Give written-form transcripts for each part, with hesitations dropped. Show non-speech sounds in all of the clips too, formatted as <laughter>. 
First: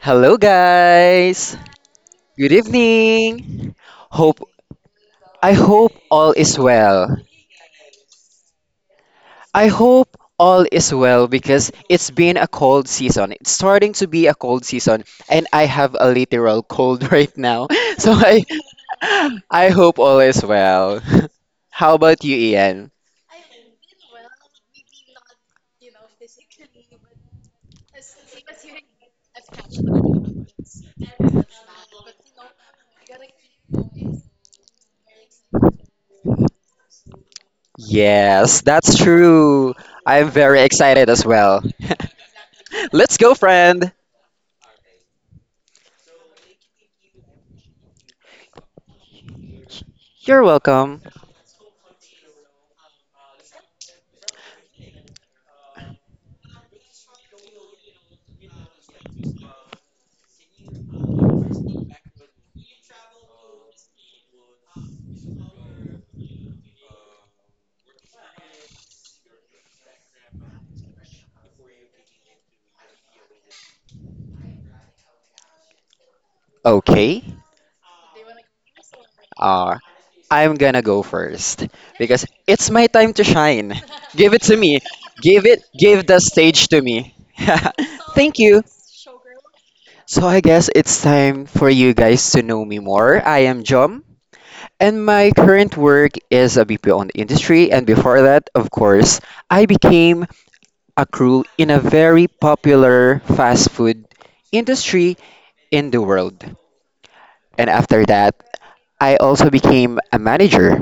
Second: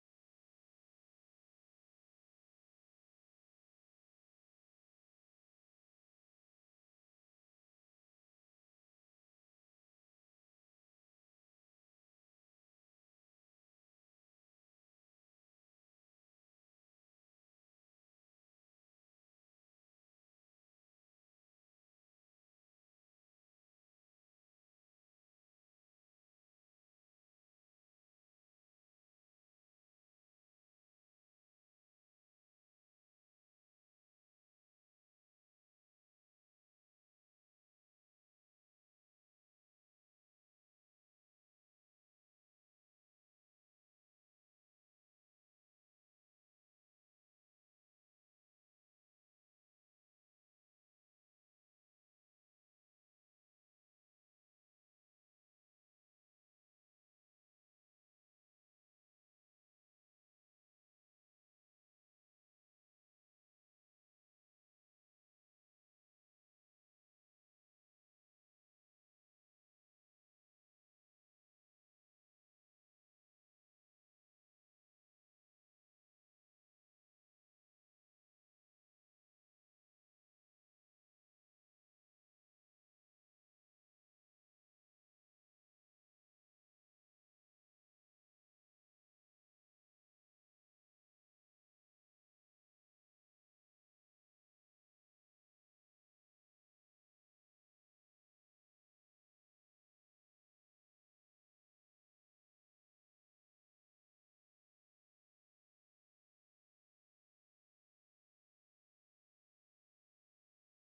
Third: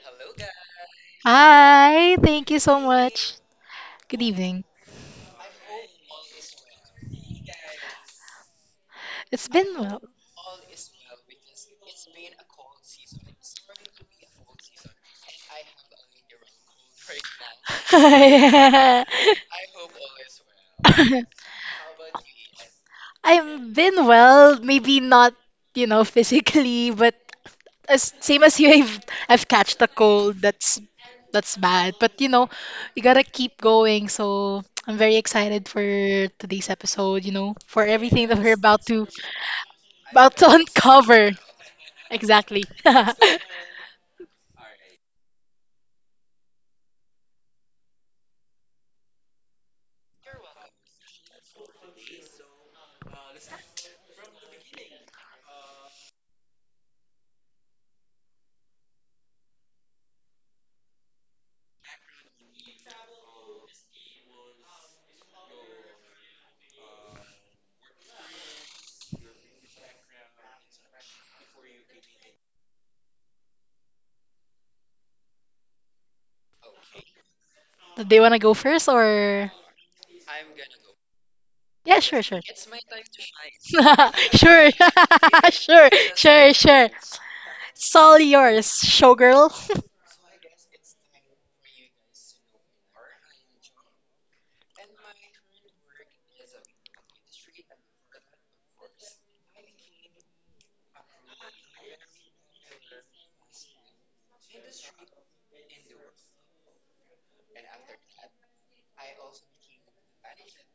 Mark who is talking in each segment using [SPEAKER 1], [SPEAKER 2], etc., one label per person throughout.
[SPEAKER 1] Hello guys.
[SPEAKER 2] Hi,
[SPEAKER 1] Good
[SPEAKER 2] thank you so much.
[SPEAKER 1] evening.
[SPEAKER 2] Good
[SPEAKER 1] Hope
[SPEAKER 2] evening.
[SPEAKER 1] I hope all is well.
[SPEAKER 2] It's been
[SPEAKER 1] I
[SPEAKER 2] well.
[SPEAKER 1] hope all is well because it's been a cold season. It's starting to be a cold season and I have a literal cold <laughs> right now. So I
[SPEAKER 2] <laughs>
[SPEAKER 1] I hope all is well. <laughs> How about you, Ian?
[SPEAKER 2] I've been well, maybe not, you know, physically, but as same as you, I've catched a cold. That's bad. But you know, you gotta keep going. So I'm very excited for today's episode, you know, for everything that we're
[SPEAKER 1] Yes,
[SPEAKER 2] about
[SPEAKER 1] that's
[SPEAKER 2] to
[SPEAKER 1] true. I'm
[SPEAKER 2] about to
[SPEAKER 1] very excited as
[SPEAKER 2] uncover.
[SPEAKER 1] well.
[SPEAKER 2] Exactly.
[SPEAKER 1] <laughs>
[SPEAKER 2] <laughs>
[SPEAKER 1] Let's go, friend. You're welcome. Okay.
[SPEAKER 2] Do they wanna go first or
[SPEAKER 1] I'm gonna go first
[SPEAKER 2] yeah, sure,
[SPEAKER 1] because
[SPEAKER 2] sure.
[SPEAKER 1] it's my time to
[SPEAKER 2] <laughs>
[SPEAKER 1] shine. Give it to
[SPEAKER 2] Sure,
[SPEAKER 1] me. Give
[SPEAKER 2] <laughs>
[SPEAKER 1] it,
[SPEAKER 2] sure,
[SPEAKER 1] give the
[SPEAKER 2] sure,
[SPEAKER 1] stage to
[SPEAKER 2] sure.
[SPEAKER 1] me. <laughs>
[SPEAKER 2] It's all
[SPEAKER 1] Thank you.
[SPEAKER 2] yours, showgirl. <laughs>
[SPEAKER 1] So I guess it's time for you guys to know me more. I am Jom, and my current work is a BPO on the industry. And before that, of course, I became a crew in a very popular fast food industry in the world. And after that, I also became a manager.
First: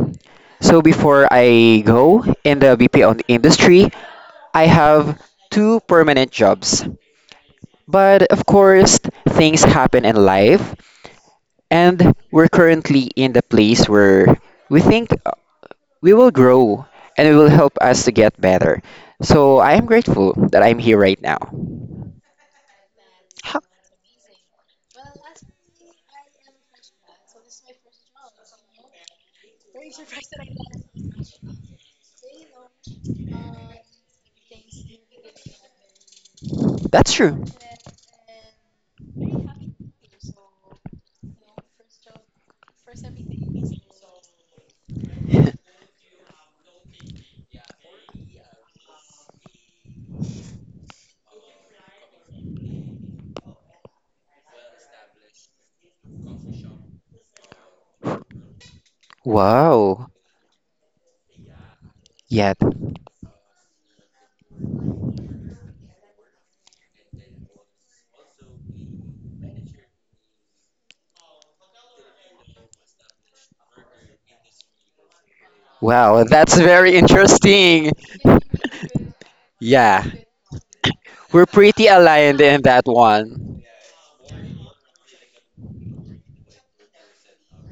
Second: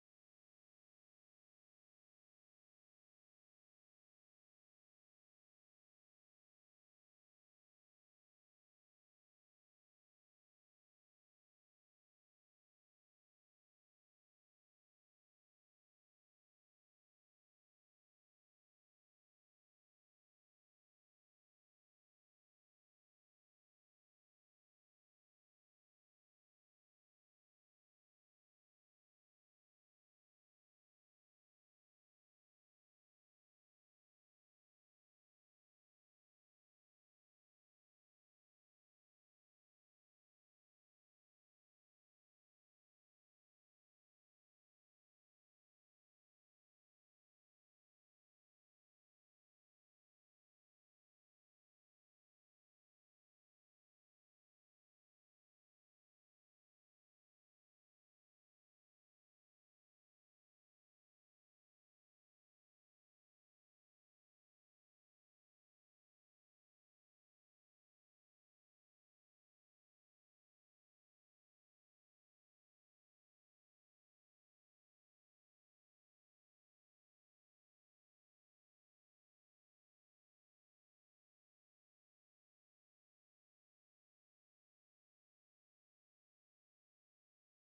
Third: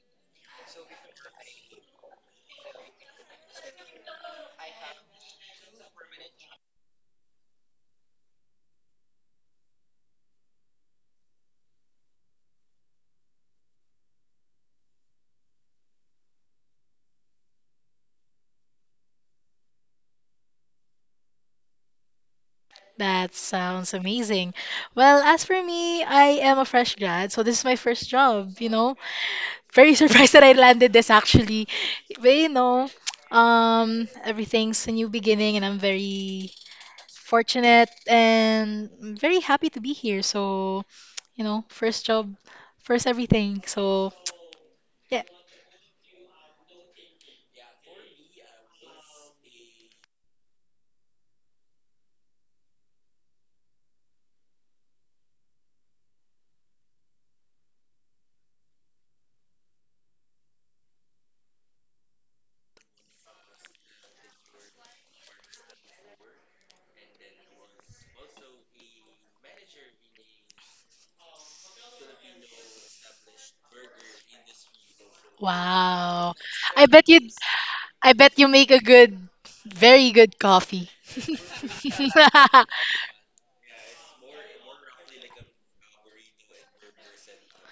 [SPEAKER 1] So before I go in the BPO industry, I have two permanent jobs. But of course, things happen in life, and we're currently in the place where we think we will grow and it will help us to get better. So I am grateful that I'm here right now.
[SPEAKER 2] That
[SPEAKER 1] Ha.
[SPEAKER 2] sounds amazing. Well, as for me, I am a fresh grad, so this is my first job, you know. Very surprised <laughs> that I landed this actually. But you know, everything's a new beginning and I'm very
[SPEAKER 1] That's true.
[SPEAKER 2] fortunate and I'm very happy to be here. So, you know, first job, first everything. So, yeah.
[SPEAKER 1] <laughs> Wow. Yeah. Wow,
[SPEAKER 2] Wow.
[SPEAKER 1] that's
[SPEAKER 2] I
[SPEAKER 1] very
[SPEAKER 2] bet you
[SPEAKER 1] interesting.
[SPEAKER 2] I bet you make a good
[SPEAKER 1] Yeah.
[SPEAKER 2] very good coffee.
[SPEAKER 1] We're pretty aligned in that
[SPEAKER 2] <laughs>
[SPEAKER 1] one.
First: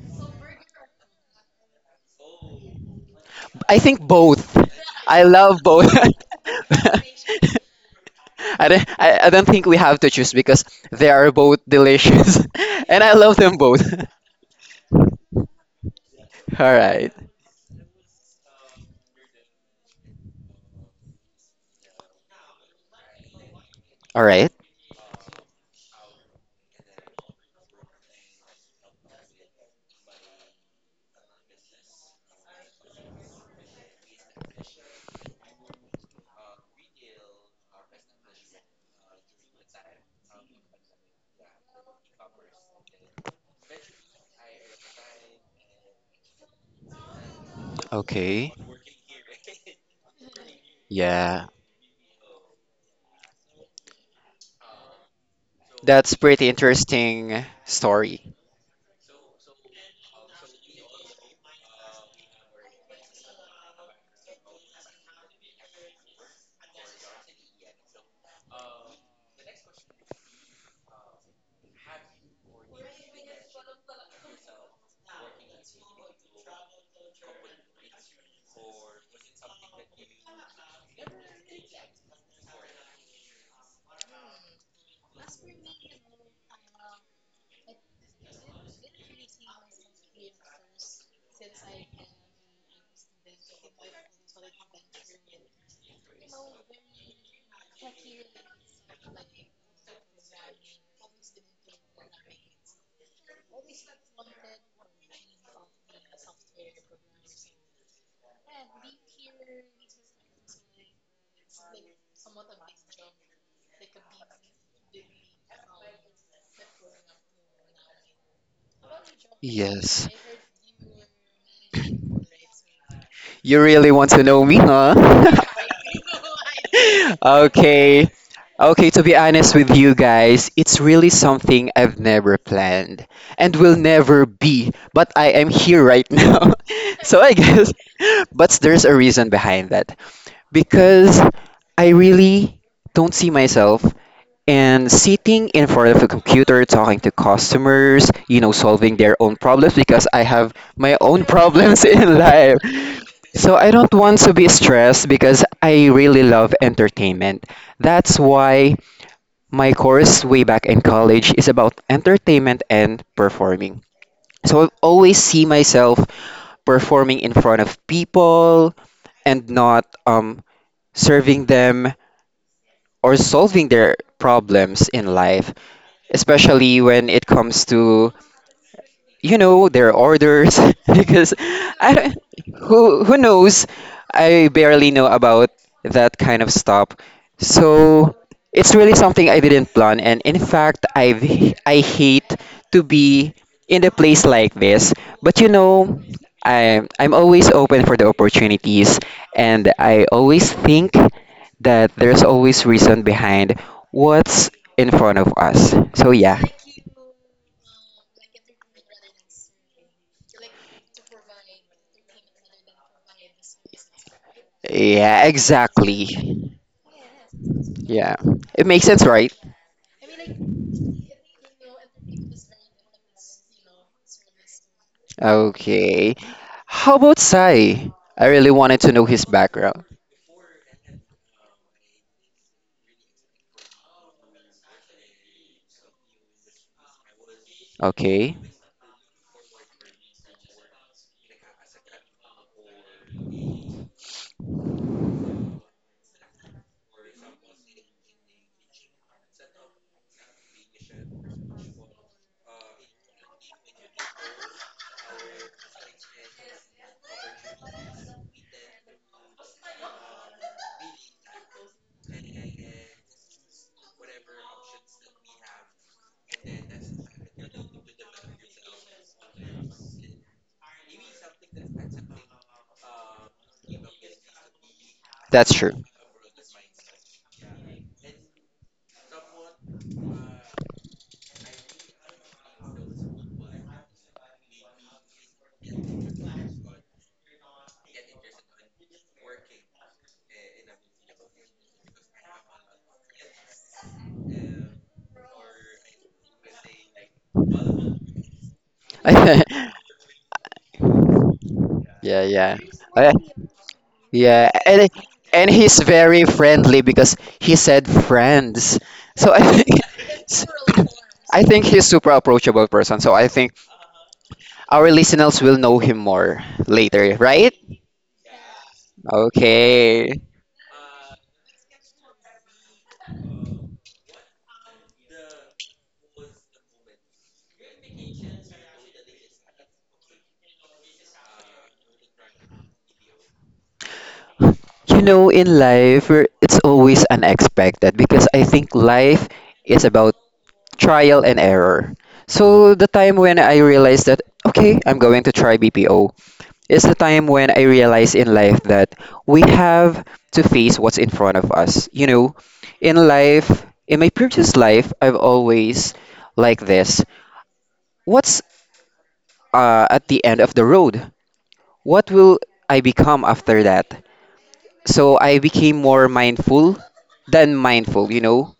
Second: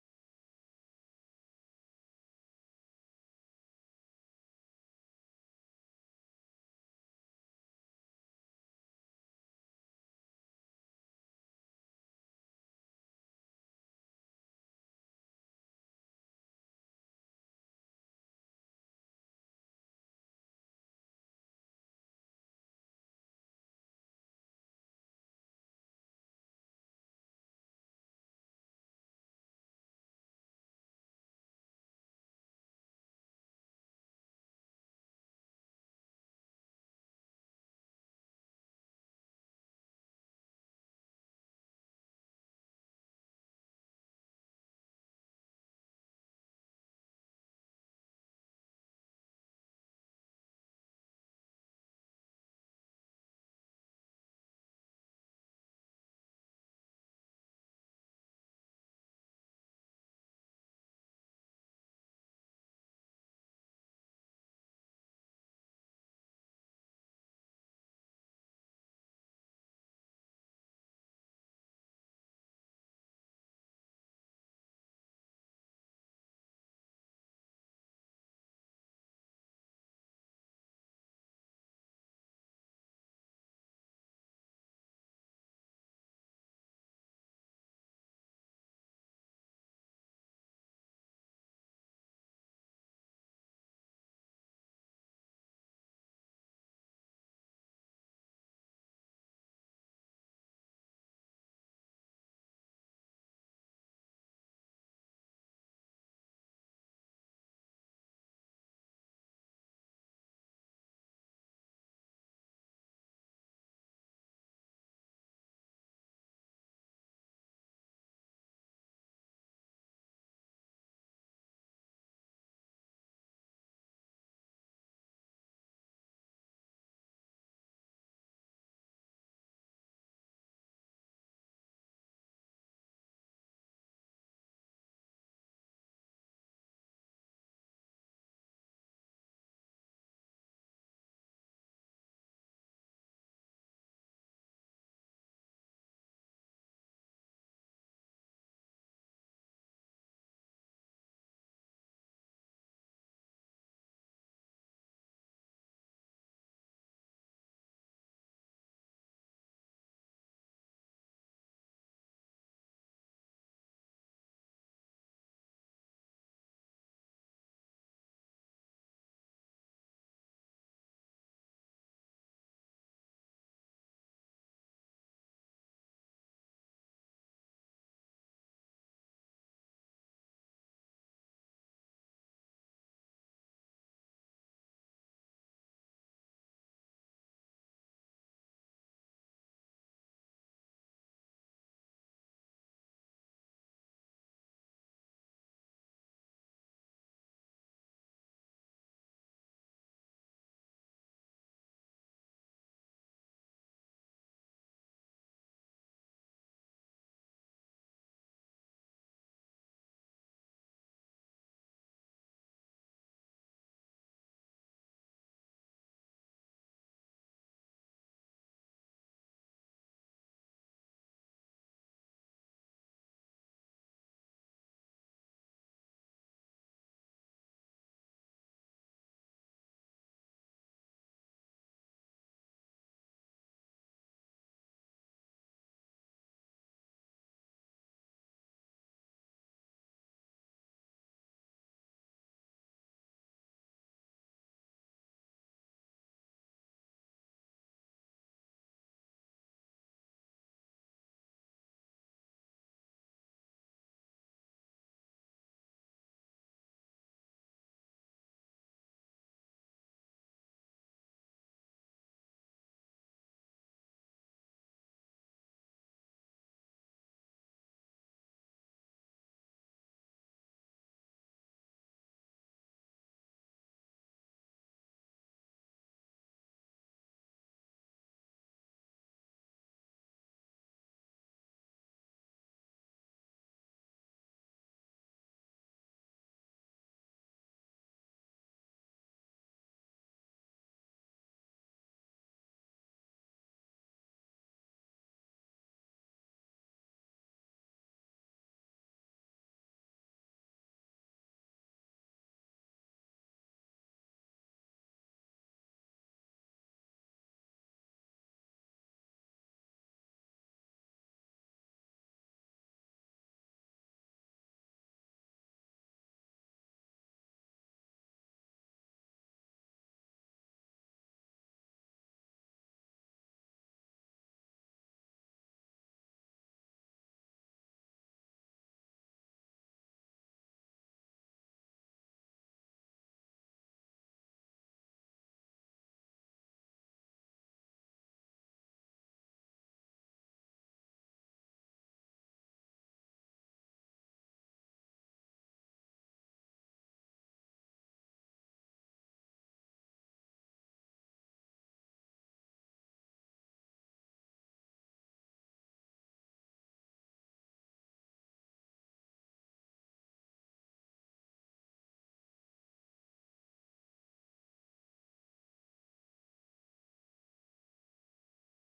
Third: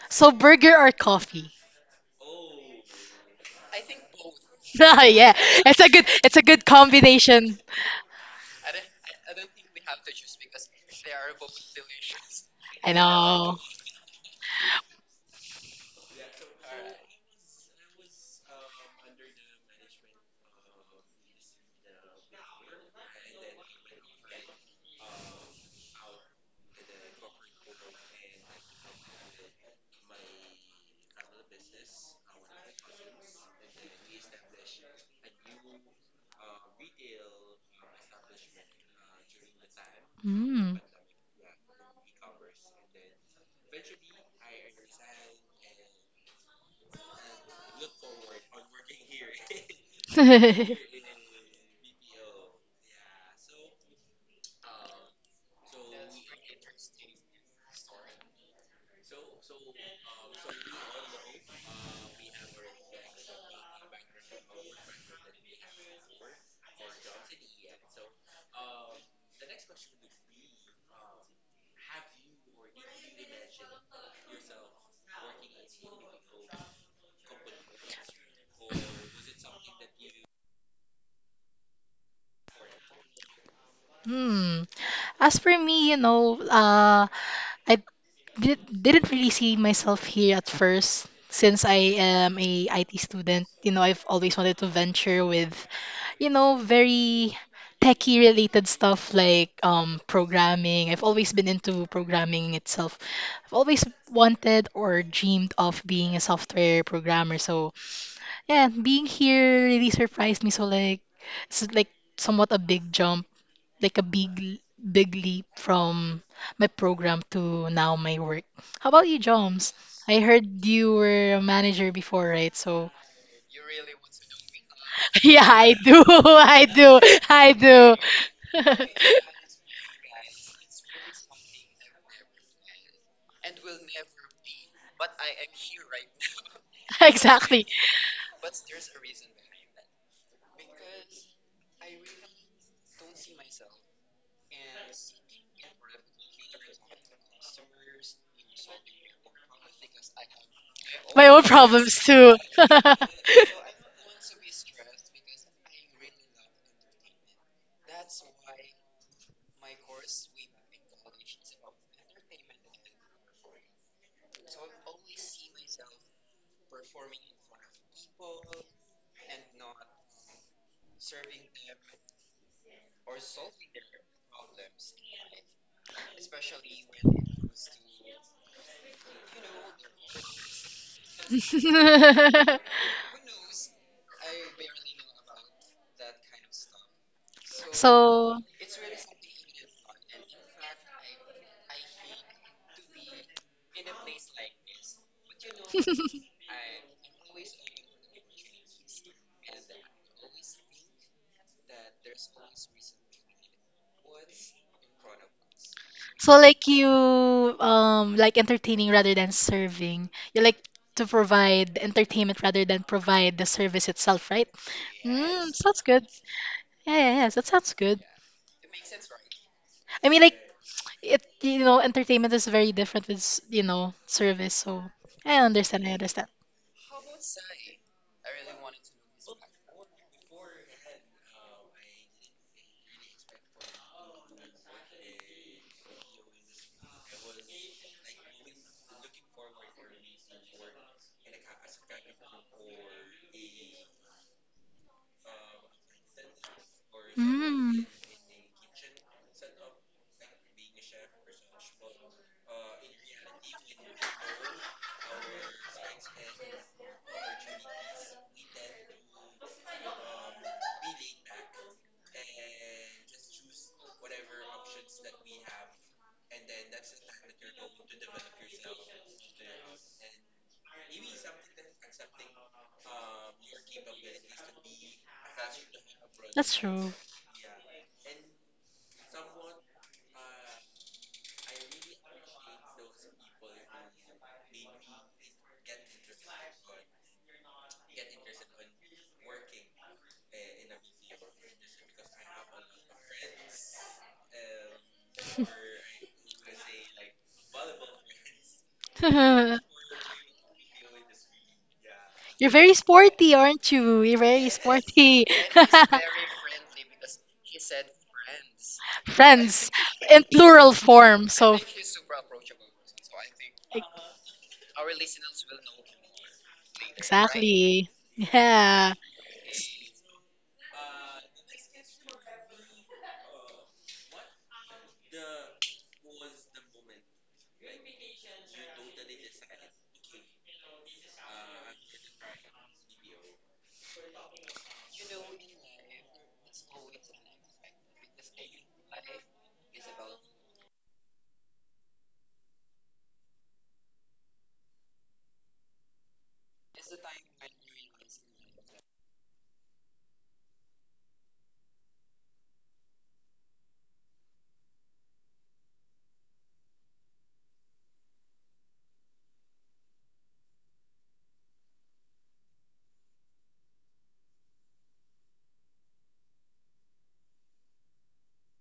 [SPEAKER 2] So burger or coffee?
[SPEAKER 1] I think both.
[SPEAKER 2] <laughs>
[SPEAKER 1] I
[SPEAKER 2] Yeah.
[SPEAKER 1] love both.
[SPEAKER 2] It's a good
[SPEAKER 1] <laughs>
[SPEAKER 2] combination.
[SPEAKER 1] I don't think we have to choose because they are both delicious <laughs>
[SPEAKER 2] I
[SPEAKER 1] and I love
[SPEAKER 2] know.
[SPEAKER 1] them both. <laughs> All right. All right.
[SPEAKER 2] Mm.
[SPEAKER 1] Okay.
[SPEAKER 2] <laughs>
[SPEAKER 1] Yeah. That's pretty interesting story.
[SPEAKER 2] Hmm. As for me, you know, I didn't really see myself here at first since I am a IT student. You know, I've always wanted to venture with, you know, very techie related stuff like programming. I've always been into programming itself. I've always wanted or dreamed of being a software programmer. So yeah, being here really surprised me. So it's like somewhat a big jump, like a big leap from my program to now my work. How about you, Joms?
[SPEAKER 1] Yes.
[SPEAKER 2] I heard you were a manager before, right? So
[SPEAKER 1] You really want to know me, huh?
[SPEAKER 2] <laughs>
[SPEAKER 1] <laughs>
[SPEAKER 2] yeah, I do. <laughs> I do. I do.
[SPEAKER 1] Okay.
[SPEAKER 2] <laughs>
[SPEAKER 1] Okay, to be honest with you guys, it's really something I've never planned and will never be, but I am here right <laughs> now. So I
[SPEAKER 2] Exactly.
[SPEAKER 1] guess, but there's a reason behind that. Because I really don't see myself and sitting in front of a computer, talking to customers, you know, solving their own problems because I have my own
[SPEAKER 2] My own
[SPEAKER 1] problems <laughs>
[SPEAKER 2] problems
[SPEAKER 1] in
[SPEAKER 2] too.
[SPEAKER 1] life.
[SPEAKER 2] <laughs>
[SPEAKER 1] So I don't want to be stressed because I really love entertainment. That's why my course way back in college is about entertainment and performing. So I always see myself performing in front of people and not serving them or solving their problems in life especially when it comes to you know their orders <laughs> because I don't, who knows I barely know about that kind of stuff so
[SPEAKER 2] So,
[SPEAKER 1] it's really something I didn't plan and in fact I hate to be in a place like this but you know I'm always open for the opportunities and I always think that there's always reason behind what's in front of us so
[SPEAKER 2] so
[SPEAKER 1] yeah.
[SPEAKER 2] like you like entertaining rather than serving. You like to provide entertainment rather than provide the service itself, right?
[SPEAKER 1] Yeah,
[SPEAKER 2] Mm, sounds good.
[SPEAKER 1] exactly.
[SPEAKER 2] Yeah, yeah, yeah, that sounds good.
[SPEAKER 1] Yeah. It makes sense, right?
[SPEAKER 2] I mean, like it, you know, entertainment is very different with, you know, service. So I understand. I
[SPEAKER 1] Okay.
[SPEAKER 2] understand.
[SPEAKER 1] How about Sai? I really wanted to know his background. Okay.
[SPEAKER 2] Mm,
[SPEAKER 1] That's true.
[SPEAKER 2] that's true. <laughs>
[SPEAKER 1] <laughs> Yeah,
[SPEAKER 2] You're
[SPEAKER 1] yeah.
[SPEAKER 2] very
[SPEAKER 1] Uh,
[SPEAKER 2] sporty, aren't you? You're very
[SPEAKER 1] yeah, and
[SPEAKER 2] sporty.
[SPEAKER 1] he's very friendly because he said friends.
[SPEAKER 2] <laughs>
[SPEAKER 1] So I
[SPEAKER 2] Friends
[SPEAKER 1] think
[SPEAKER 2] in plural form.
[SPEAKER 1] <coughs> I
[SPEAKER 2] So
[SPEAKER 1] think he's super approachable person. So I think our listeners will know him more later, right?
[SPEAKER 2] exactly. Yeah.
[SPEAKER 1] Okay. You know, in life, we're- it's always unexpected because I think life is about trial and error. So the time when I realized that, okay, I'm going to try BPO, is the time when I realized in life that we have to face what's in front of us. You know, in life, in my previous life, I've always like this. What's At the end of the road? What will I become after that? So I became more mindful than mindful, you know.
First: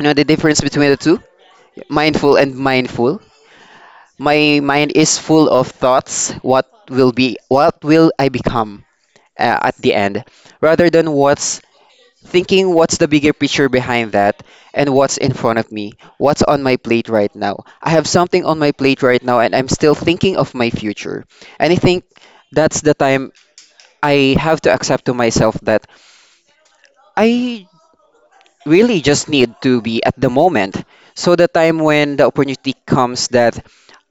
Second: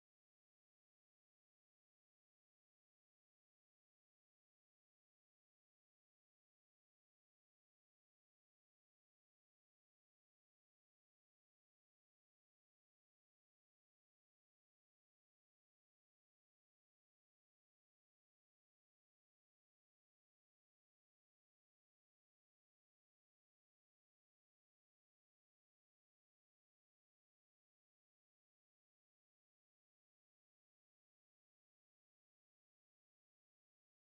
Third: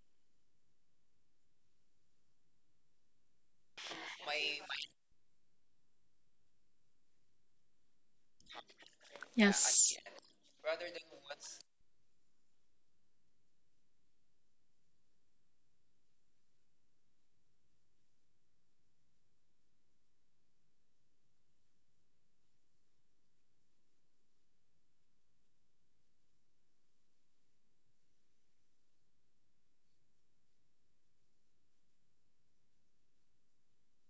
[SPEAKER 1] You know the difference between the two? Mindful and mindful. My mind is full of thoughts, what will be what will I become at the
[SPEAKER 2] Yes.
[SPEAKER 1] end, rather than what's thinking what's the bigger picture behind that and what's in front of me, what's on my plate right now. I have something on my plate right now and I'm still thinking of my future. And I think that's the time I have to accept to myself that I really just need to be at the moment. So the time when the opportunity comes that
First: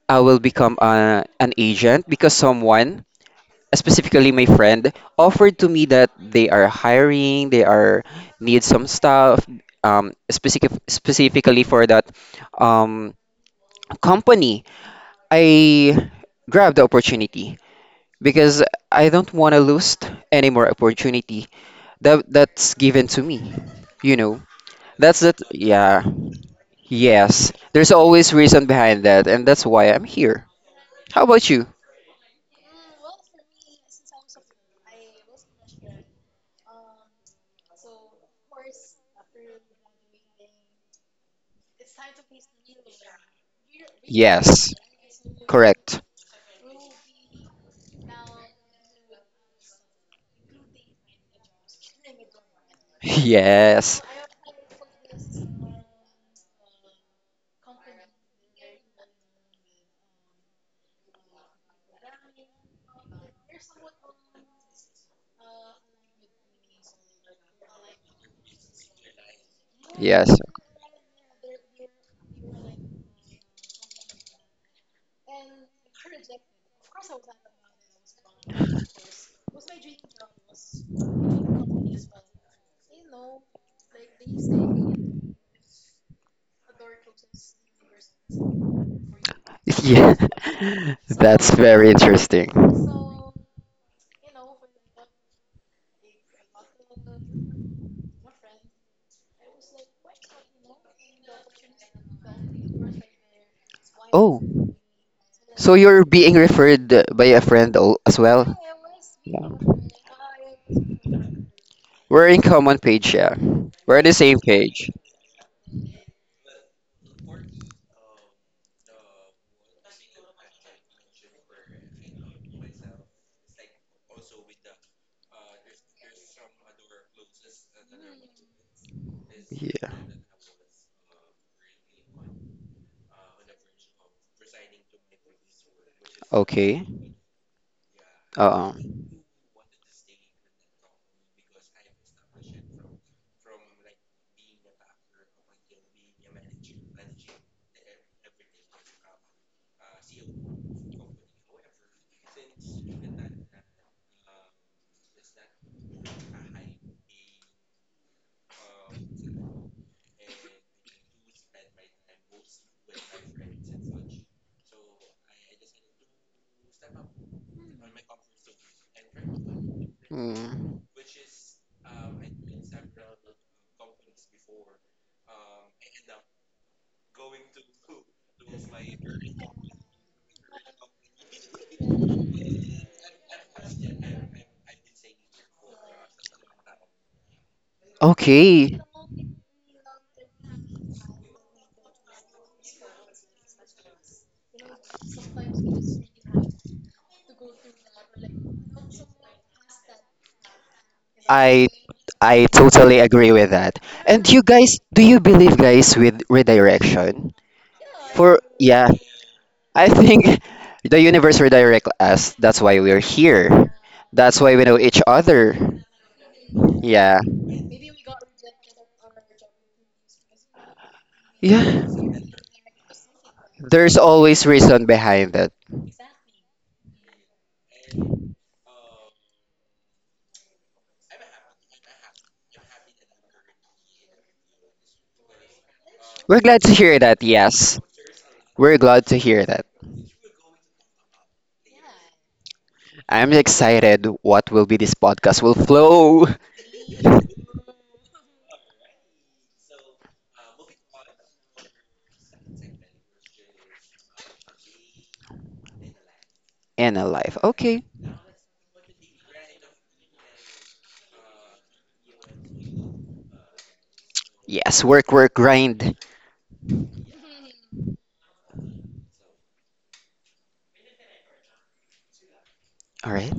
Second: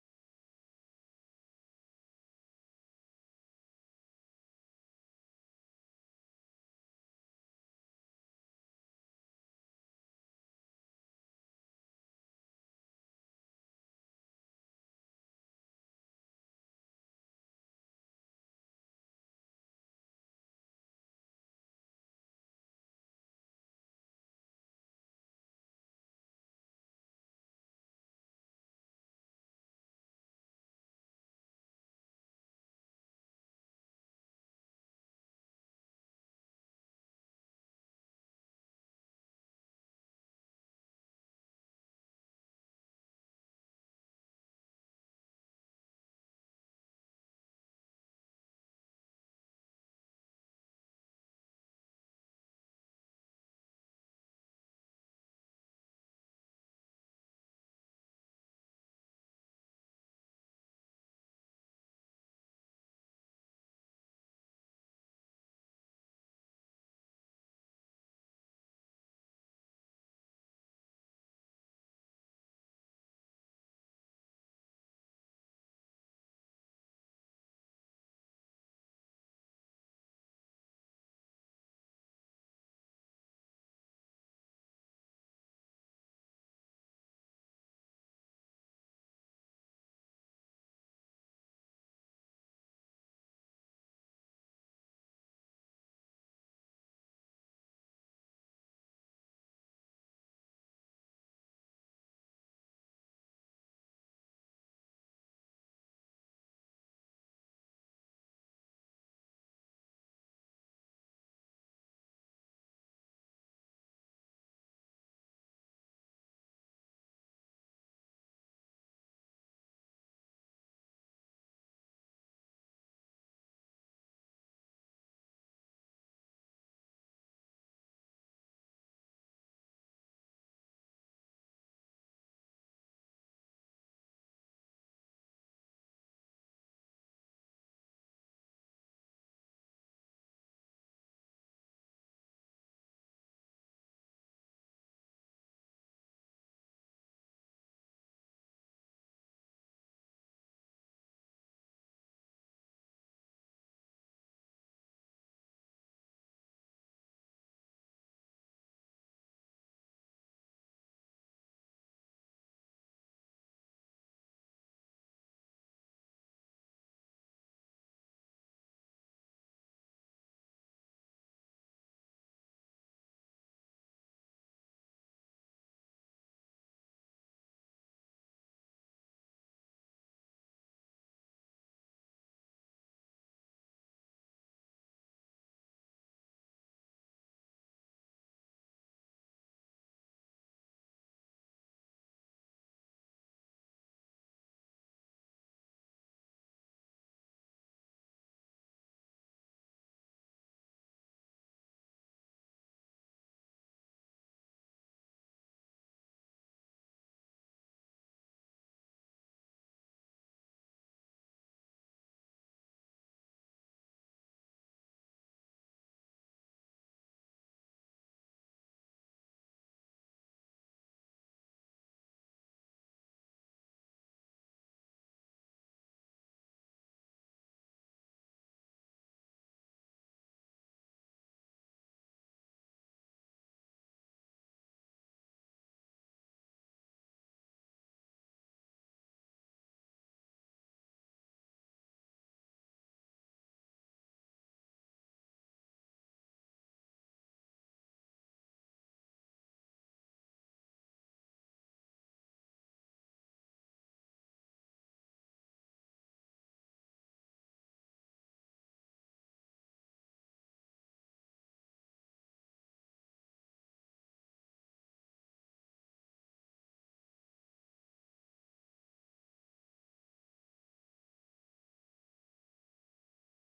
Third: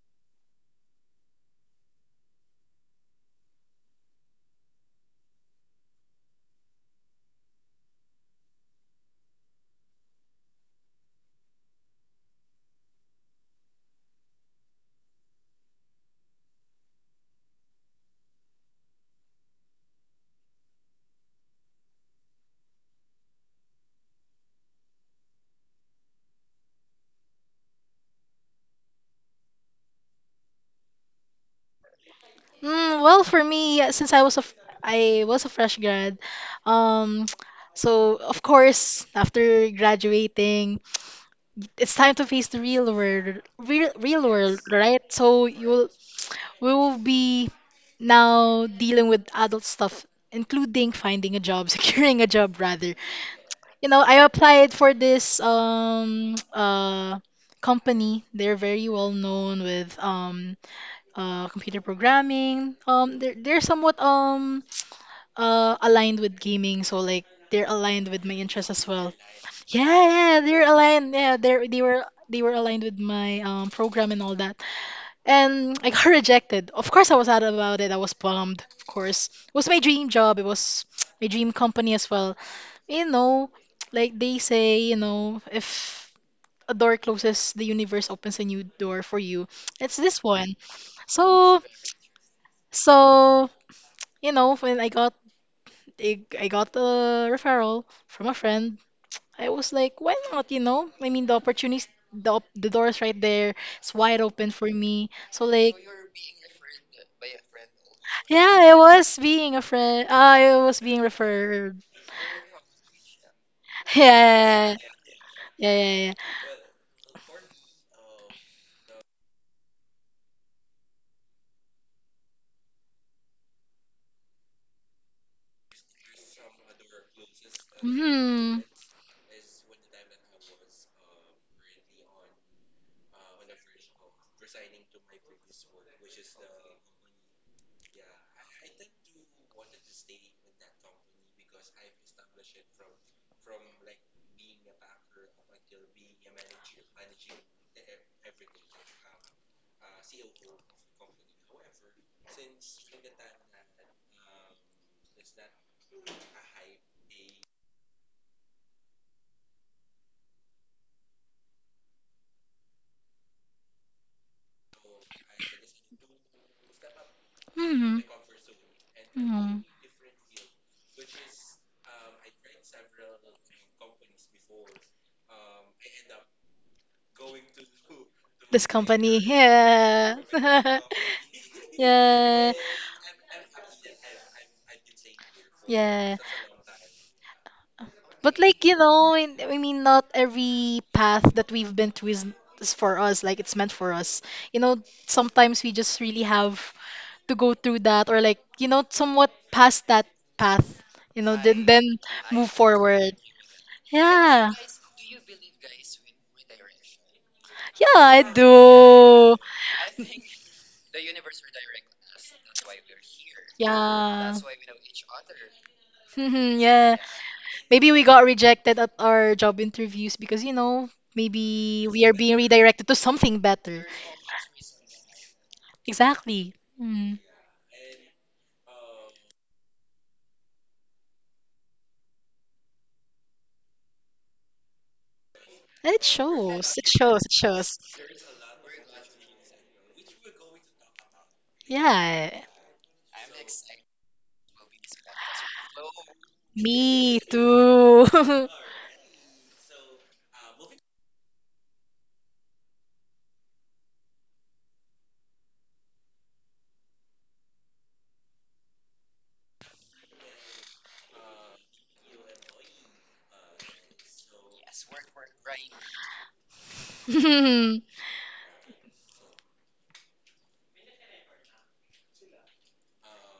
[SPEAKER 1] I will become an agent because someone, specifically my friend, offered to me that they are hiring, they are need some stuff, specifically for that um, company. I grabbed the opportunity because I don't want to lose any more opportunity that that's given to me. You know, that's it. Yeah. Yes, there's always reason behind that, and that's why I'm here. How about you?
[SPEAKER 2] Mm, well, for me, since I was a fresh grad, um, <tsk> so of course after graduating, it's time to face the real world, real, real world,
[SPEAKER 1] Yes,
[SPEAKER 2] right? So you'll
[SPEAKER 1] correct. <laughs>
[SPEAKER 2] we will be now dealing with adult stuff, including finding a job, <laughs> securing a job rather. You know,
[SPEAKER 1] Yes,
[SPEAKER 2] I applied for this <tsk> company. They're very well known with computer programming. They're somewhat aligned with gaming, so like they're aligned with my interests as well. Yeah,
[SPEAKER 1] yes,
[SPEAKER 2] yeah, they're aligned. Yeah, they were aligned with my program and all that. And I got <laughs> rejected. Of course, I was sad about it. I was bummed. Of course, it was my dream job. It was <tsk> my dream company as well. You know, like they say, you know, if a door closes, the universe opens a new door for you.
[SPEAKER 1] <laughs>
[SPEAKER 2] It's
[SPEAKER 1] yeah.
[SPEAKER 2] this one.
[SPEAKER 1] <laughs> That's
[SPEAKER 2] So,
[SPEAKER 1] very interesting.
[SPEAKER 2] so you know, when I got a referral from a friend. I was like, why not, you know? I mean, the opportunities, the door's right there. It's wide
[SPEAKER 1] Oh,
[SPEAKER 2] open for me. So
[SPEAKER 1] so
[SPEAKER 2] like,
[SPEAKER 1] you're being referred by a friend al- as well?
[SPEAKER 2] yeah, I was
[SPEAKER 1] Yeah.
[SPEAKER 2] being a friend. I was being referred. <laughs>
[SPEAKER 1] We're in common page, yeah. We're on the same
[SPEAKER 2] Yeah.
[SPEAKER 1] page.
[SPEAKER 2] Yeah, yeah, yeah. Hmm.
[SPEAKER 1] Yeah. Okay. Um.
[SPEAKER 2] Hmm. Hmm.
[SPEAKER 1] Mm.
[SPEAKER 2] This company. Yeah. <laughs> Yeah. Yeah. But like you
[SPEAKER 1] Okay.
[SPEAKER 2] know, I mean, not every path that we've been through is for us. Like it's meant for us. You know, sometimes we just really have to go through that, or like you know, somewhat past that path. You know,
[SPEAKER 1] I
[SPEAKER 2] then
[SPEAKER 1] I
[SPEAKER 2] move
[SPEAKER 1] totally
[SPEAKER 2] forward.
[SPEAKER 1] agree with that. And you
[SPEAKER 2] Yeah,
[SPEAKER 1] guys, do you believe guys with redirection?
[SPEAKER 2] yeah, I
[SPEAKER 1] For yeah,
[SPEAKER 2] do.
[SPEAKER 1] I think <laughs> the universe redirect us. That's why we're here.
[SPEAKER 2] Yeah.
[SPEAKER 1] That's why we know each other.
[SPEAKER 2] Mhm, <laughs> yeah.
[SPEAKER 1] Yeah.
[SPEAKER 2] Maybe we got rejected at our job interviews because you know
[SPEAKER 1] Yeah.
[SPEAKER 2] maybe we are being redirected to something better.
[SPEAKER 1] There's always reason behind it.
[SPEAKER 2] Exactly. Hmm. It
[SPEAKER 1] We're glad to
[SPEAKER 2] shows. It
[SPEAKER 1] hear that.
[SPEAKER 2] shows. It shows.
[SPEAKER 1] Yes. We're glad to hear that.
[SPEAKER 2] Yeah.
[SPEAKER 1] I'm excited what will be this podcast will flow
[SPEAKER 2] Me
[SPEAKER 1] <laughs>
[SPEAKER 2] too. <laughs>
[SPEAKER 1] in a life. Okay. Yes, work, work, grind. All right.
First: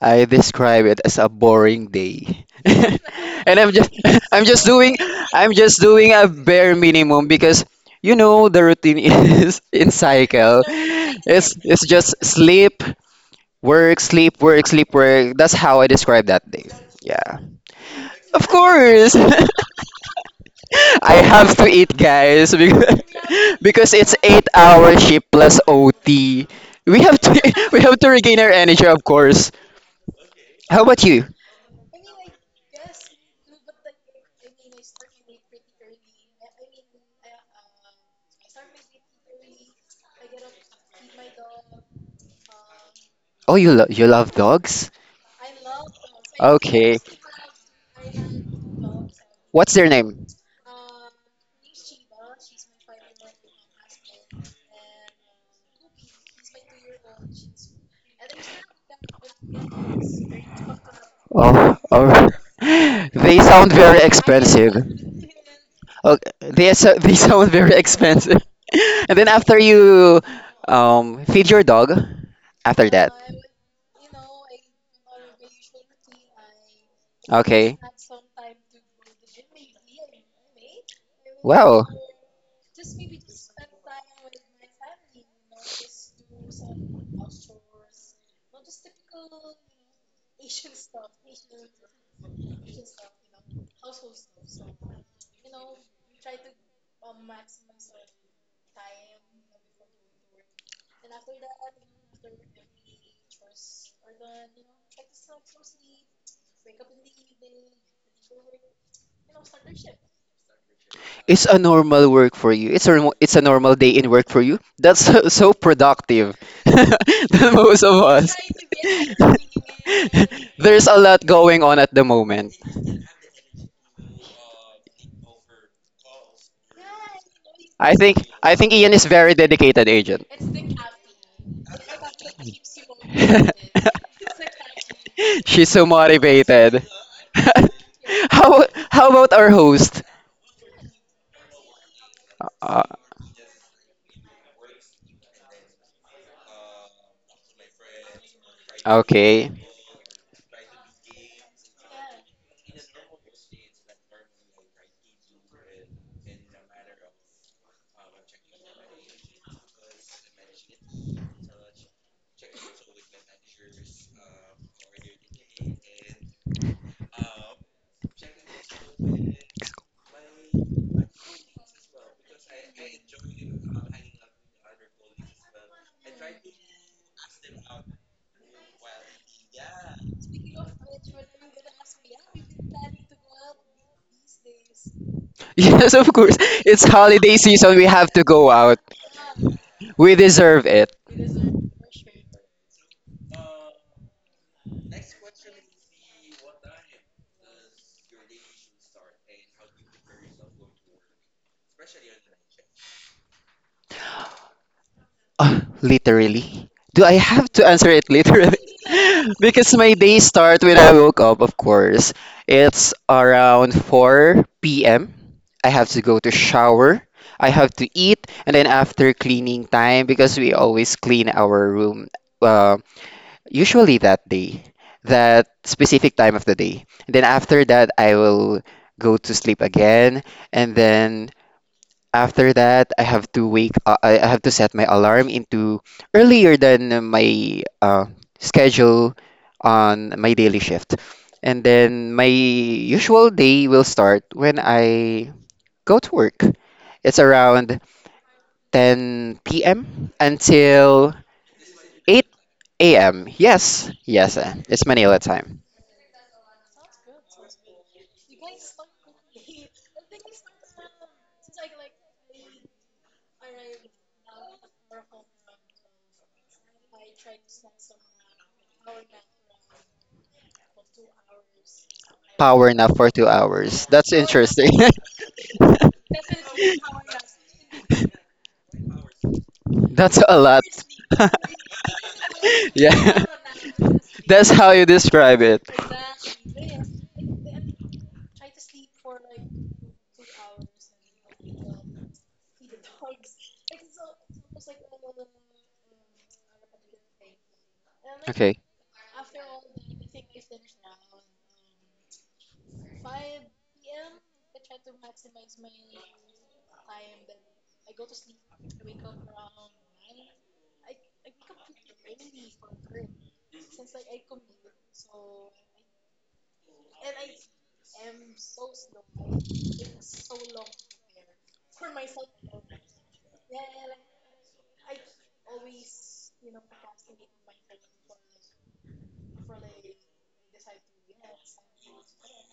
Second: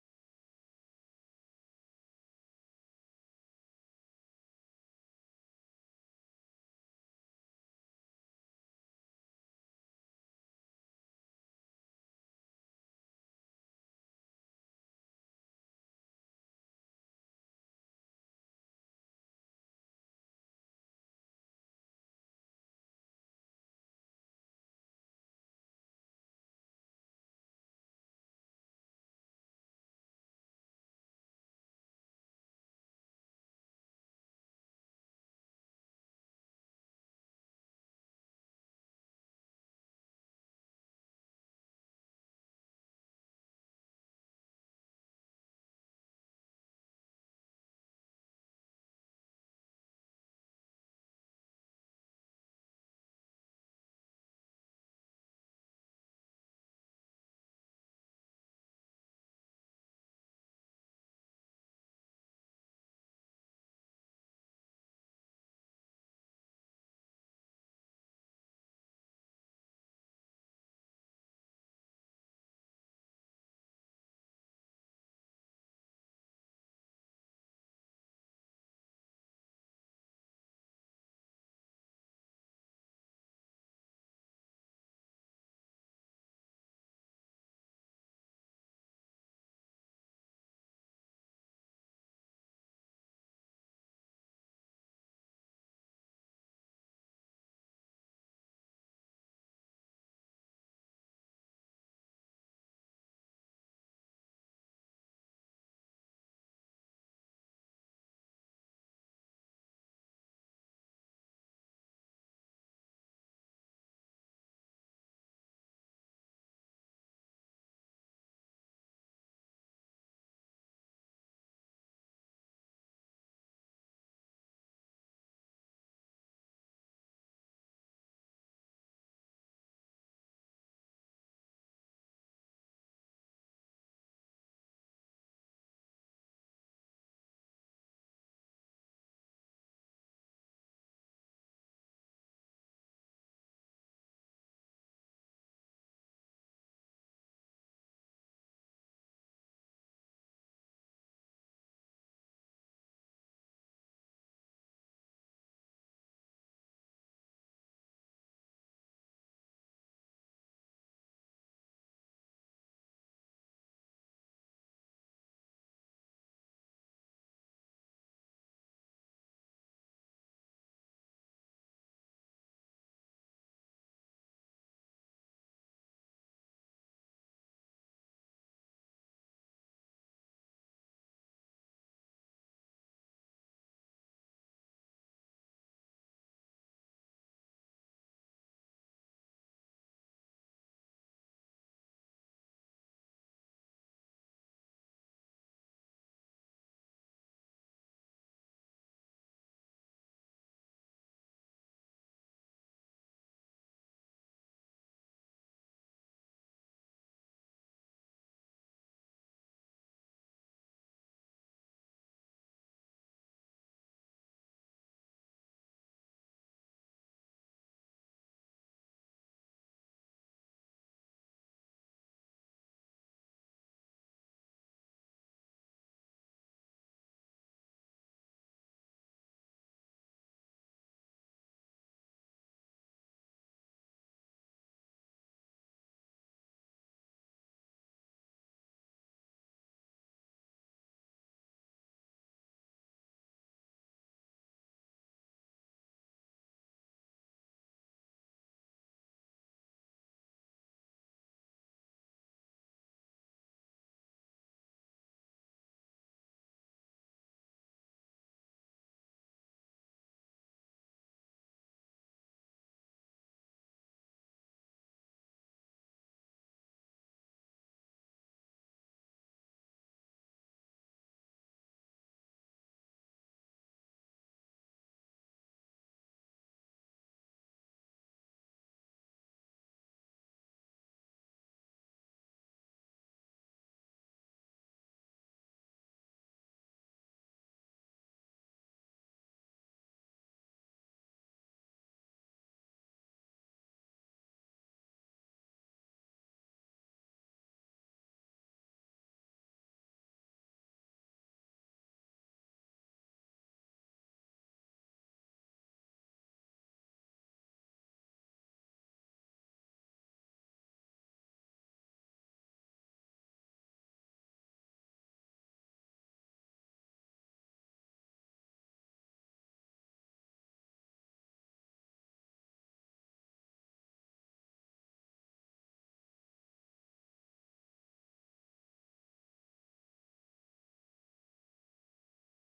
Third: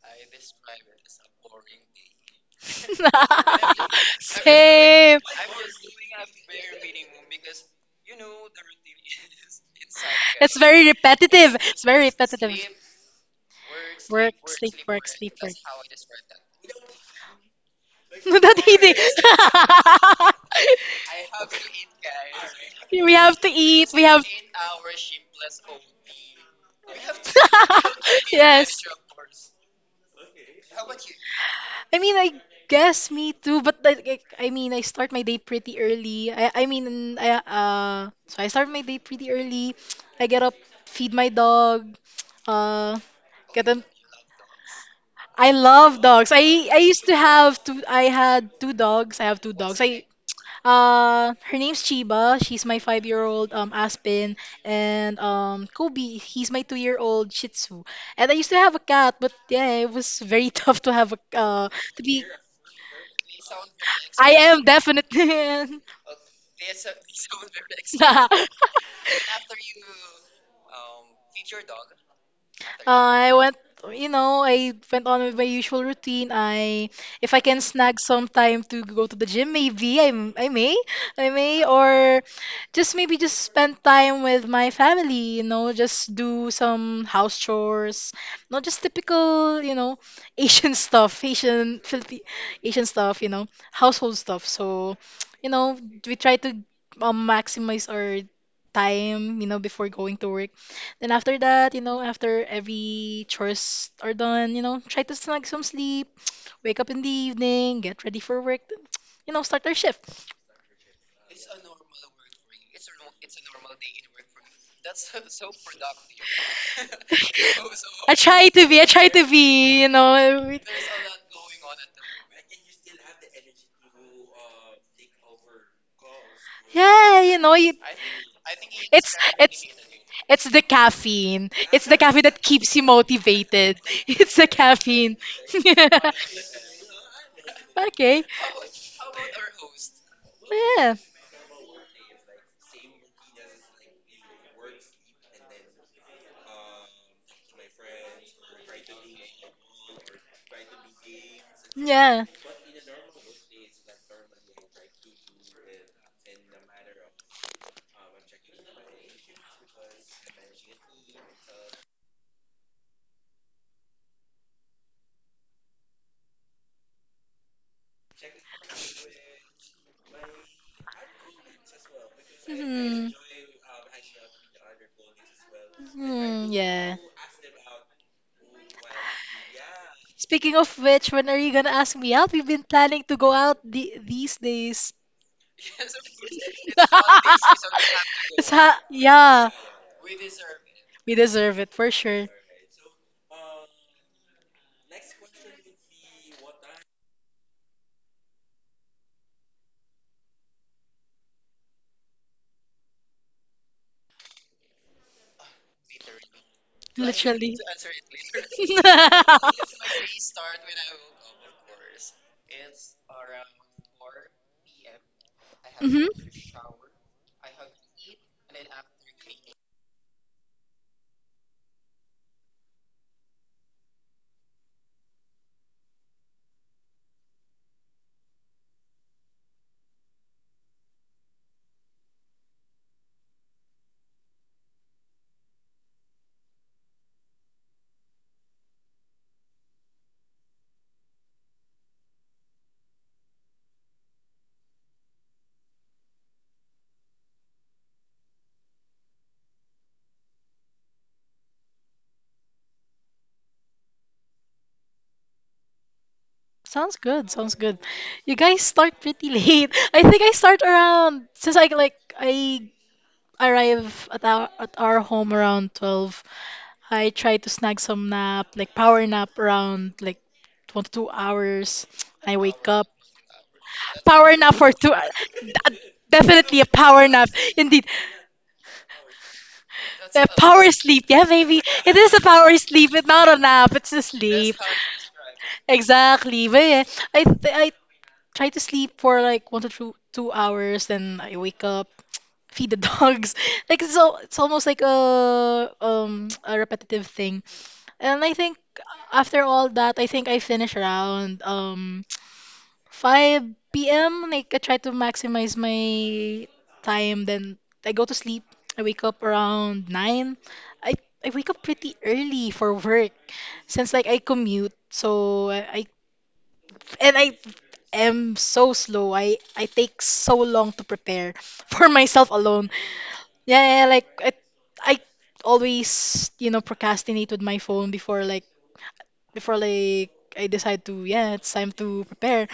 [SPEAKER 1] I describe it as a boring day. <laughs> And I'm just <laughs> I'm just doing
[SPEAKER 2] Same.
[SPEAKER 1] I'm just doing a bare minimum because you know the routine <laughs> is in
[SPEAKER 2] It's
[SPEAKER 1] cycle.
[SPEAKER 2] very
[SPEAKER 1] It's
[SPEAKER 2] repetitive.
[SPEAKER 1] it's
[SPEAKER 2] It's very
[SPEAKER 1] just
[SPEAKER 2] repetitive.
[SPEAKER 1] sleep, work,
[SPEAKER 2] Work,
[SPEAKER 1] sleep, work,
[SPEAKER 2] sleep,
[SPEAKER 1] sleep,
[SPEAKER 2] work, sleep,
[SPEAKER 1] work.
[SPEAKER 2] work.
[SPEAKER 1] That's
[SPEAKER 2] <laughs>
[SPEAKER 1] how I describe that day. Yeah. Of
[SPEAKER 2] Not eating.
[SPEAKER 1] course.
[SPEAKER 2] <laughs>
[SPEAKER 1] <laughs> I have to eat guys because,
[SPEAKER 2] We have to
[SPEAKER 1] <laughs>
[SPEAKER 2] eat.
[SPEAKER 1] because
[SPEAKER 2] We
[SPEAKER 1] it's
[SPEAKER 2] have.
[SPEAKER 1] 8-hour hour shift plus OT. We have to <laughs> we have to
[SPEAKER 2] <laughs>
[SPEAKER 1] regain our
[SPEAKER 2] Yes.
[SPEAKER 1] energy of course. How about you?
[SPEAKER 2] I mean, I guess me too, but I mean, I start my day pretty early. I mean, I, so I start my day pretty early. I get up, feed my dog, uh,
[SPEAKER 1] Oh,
[SPEAKER 2] get
[SPEAKER 1] you
[SPEAKER 2] them.
[SPEAKER 1] lo- you love dogs?
[SPEAKER 2] I love dogs. I
[SPEAKER 1] Okay.
[SPEAKER 2] used to have two, I had two dogs. I have two
[SPEAKER 1] What's
[SPEAKER 2] dogs.
[SPEAKER 1] their name?
[SPEAKER 2] Her name's Chiba. She's my five-year-old Aspen, and Kobe. He's my two-year-old Shih Tzu. And I used to have a cat, but yeah, it was very <laughs> tough to have a
[SPEAKER 1] Oh,
[SPEAKER 2] to be.
[SPEAKER 1] oh. <laughs> They sound very
[SPEAKER 2] I am
[SPEAKER 1] expensive.
[SPEAKER 2] definitely. <laughs> <laughs>
[SPEAKER 1] Oh, they so- <laughs> they sound very
[SPEAKER 2] Yeah.
[SPEAKER 1] expensive. <laughs> And then after you feed your dog after that.
[SPEAKER 2] I went, you know, I went on with my usual routine. If I can
[SPEAKER 1] Okay.
[SPEAKER 2] snag some time to go to the gym, maybe I may,
[SPEAKER 1] Wow.
[SPEAKER 2] or just maybe just spend time with my family, you know, just do some house chores, not just typical, you know, Asian <laughs> stuff, Asian stuff, you know, household stuff. So, you know, we try to maximize our time, you know, before going to work. Then after that, you know, after every chores are done, you know, try to snag some sleep, wake up in the evening, get ready for work, then, <tsk> you know, start our shift.
[SPEAKER 1] It's a normal work for you. It's a normal day in work for you. That's <laughs> so, so productive <laughs> than most of
[SPEAKER 2] <laughs>
[SPEAKER 1] us.
[SPEAKER 2] I try to be, you
[SPEAKER 1] <laughs>
[SPEAKER 2] know.
[SPEAKER 1] There's a lot going on at the moment.
[SPEAKER 2] Yeah, you know, you,
[SPEAKER 1] I think Ian is
[SPEAKER 2] it's
[SPEAKER 1] very
[SPEAKER 2] it's
[SPEAKER 1] dedicated agent.
[SPEAKER 2] it's the caffeine. It's the caffeine that keeps you motivated. <laughs>
[SPEAKER 1] <laughs>
[SPEAKER 2] It's the caffeine.
[SPEAKER 1] She's so
[SPEAKER 2] <laughs>
[SPEAKER 1] motivated. <laughs>
[SPEAKER 2] Okay.
[SPEAKER 1] How about our host?
[SPEAKER 2] Yeah.
[SPEAKER 1] Uh, okay.
[SPEAKER 2] Yeah. Hmm. Hmm. Yeah. Speaking of which, when are you gonna ask me out? We've been planning to go out these days.
[SPEAKER 1] <laughs> Yes, of course. It's holiday season. We have to
[SPEAKER 2] <laughs>
[SPEAKER 1] go out.
[SPEAKER 2] Yeah,
[SPEAKER 1] We deserve it.
[SPEAKER 2] we deserve it for sure.
[SPEAKER 1] <sighs> Literally. Do I have
[SPEAKER 2] Literally.
[SPEAKER 1] to answer it literally? <laughs>
[SPEAKER 2] <laughs>
[SPEAKER 1] Because my day start when I woke up, of course. It's around 4 p.m. I have to
[SPEAKER 2] Hmm.
[SPEAKER 1] go to shower. I have to eat, and then after cleaning time, because we always clean our room, uh, usually that day, that specific time of the day. And then after that, I will go to sleep again, and then after that, I have to set my alarm into earlier than my schedule on my daily shift. And then my usual day will start when I go to work. It's around 10 p.m. until 8 a.m. Yes, yes, it's Manila time.
[SPEAKER 2] Sounds good. Sounds good. You guys start pretty late. <laughs> I think I start around since I like I arrive at our home around 12. I tried to snag some nap, like power nap around like 1 to 2 hours. I wake
[SPEAKER 1] Power
[SPEAKER 2] up.
[SPEAKER 1] nap for 2 hours. That's
[SPEAKER 2] Power nap
[SPEAKER 1] interesting.
[SPEAKER 2] for
[SPEAKER 1] <laughs>
[SPEAKER 2] Definitely a power nap. Indeed.
[SPEAKER 1] That's
[SPEAKER 2] A
[SPEAKER 1] a lot.
[SPEAKER 2] power sleep. Yeah, baby.
[SPEAKER 1] <laughs>
[SPEAKER 2] It is a power sleep. It's
[SPEAKER 1] Yeah.
[SPEAKER 2] not a nap. It's a
[SPEAKER 1] <laughs> That's
[SPEAKER 2] sleep.
[SPEAKER 1] how you describe it.
[SPEAKER 2] Exactly. But yeah, I try to sleep for like one to two hours, then I wake up, feed the dogs. <laughs> Like it's almost like a repetitive thing. And I think
[SPEAKER 1] Okay.
[SPEAKER 2] after all that, I think I finished around <tsk> 5 p.m. Like I try to maximize my time. Then I go to sleep. I wake up around 9. I I wake up pretty early for work since like I commute. So I am so slow. I take so long to prepare <laughs> for myself alone. Yeah, yeah like I always, you know, procrastinate with my phone before like I decide to, yeah, it's time to prepare.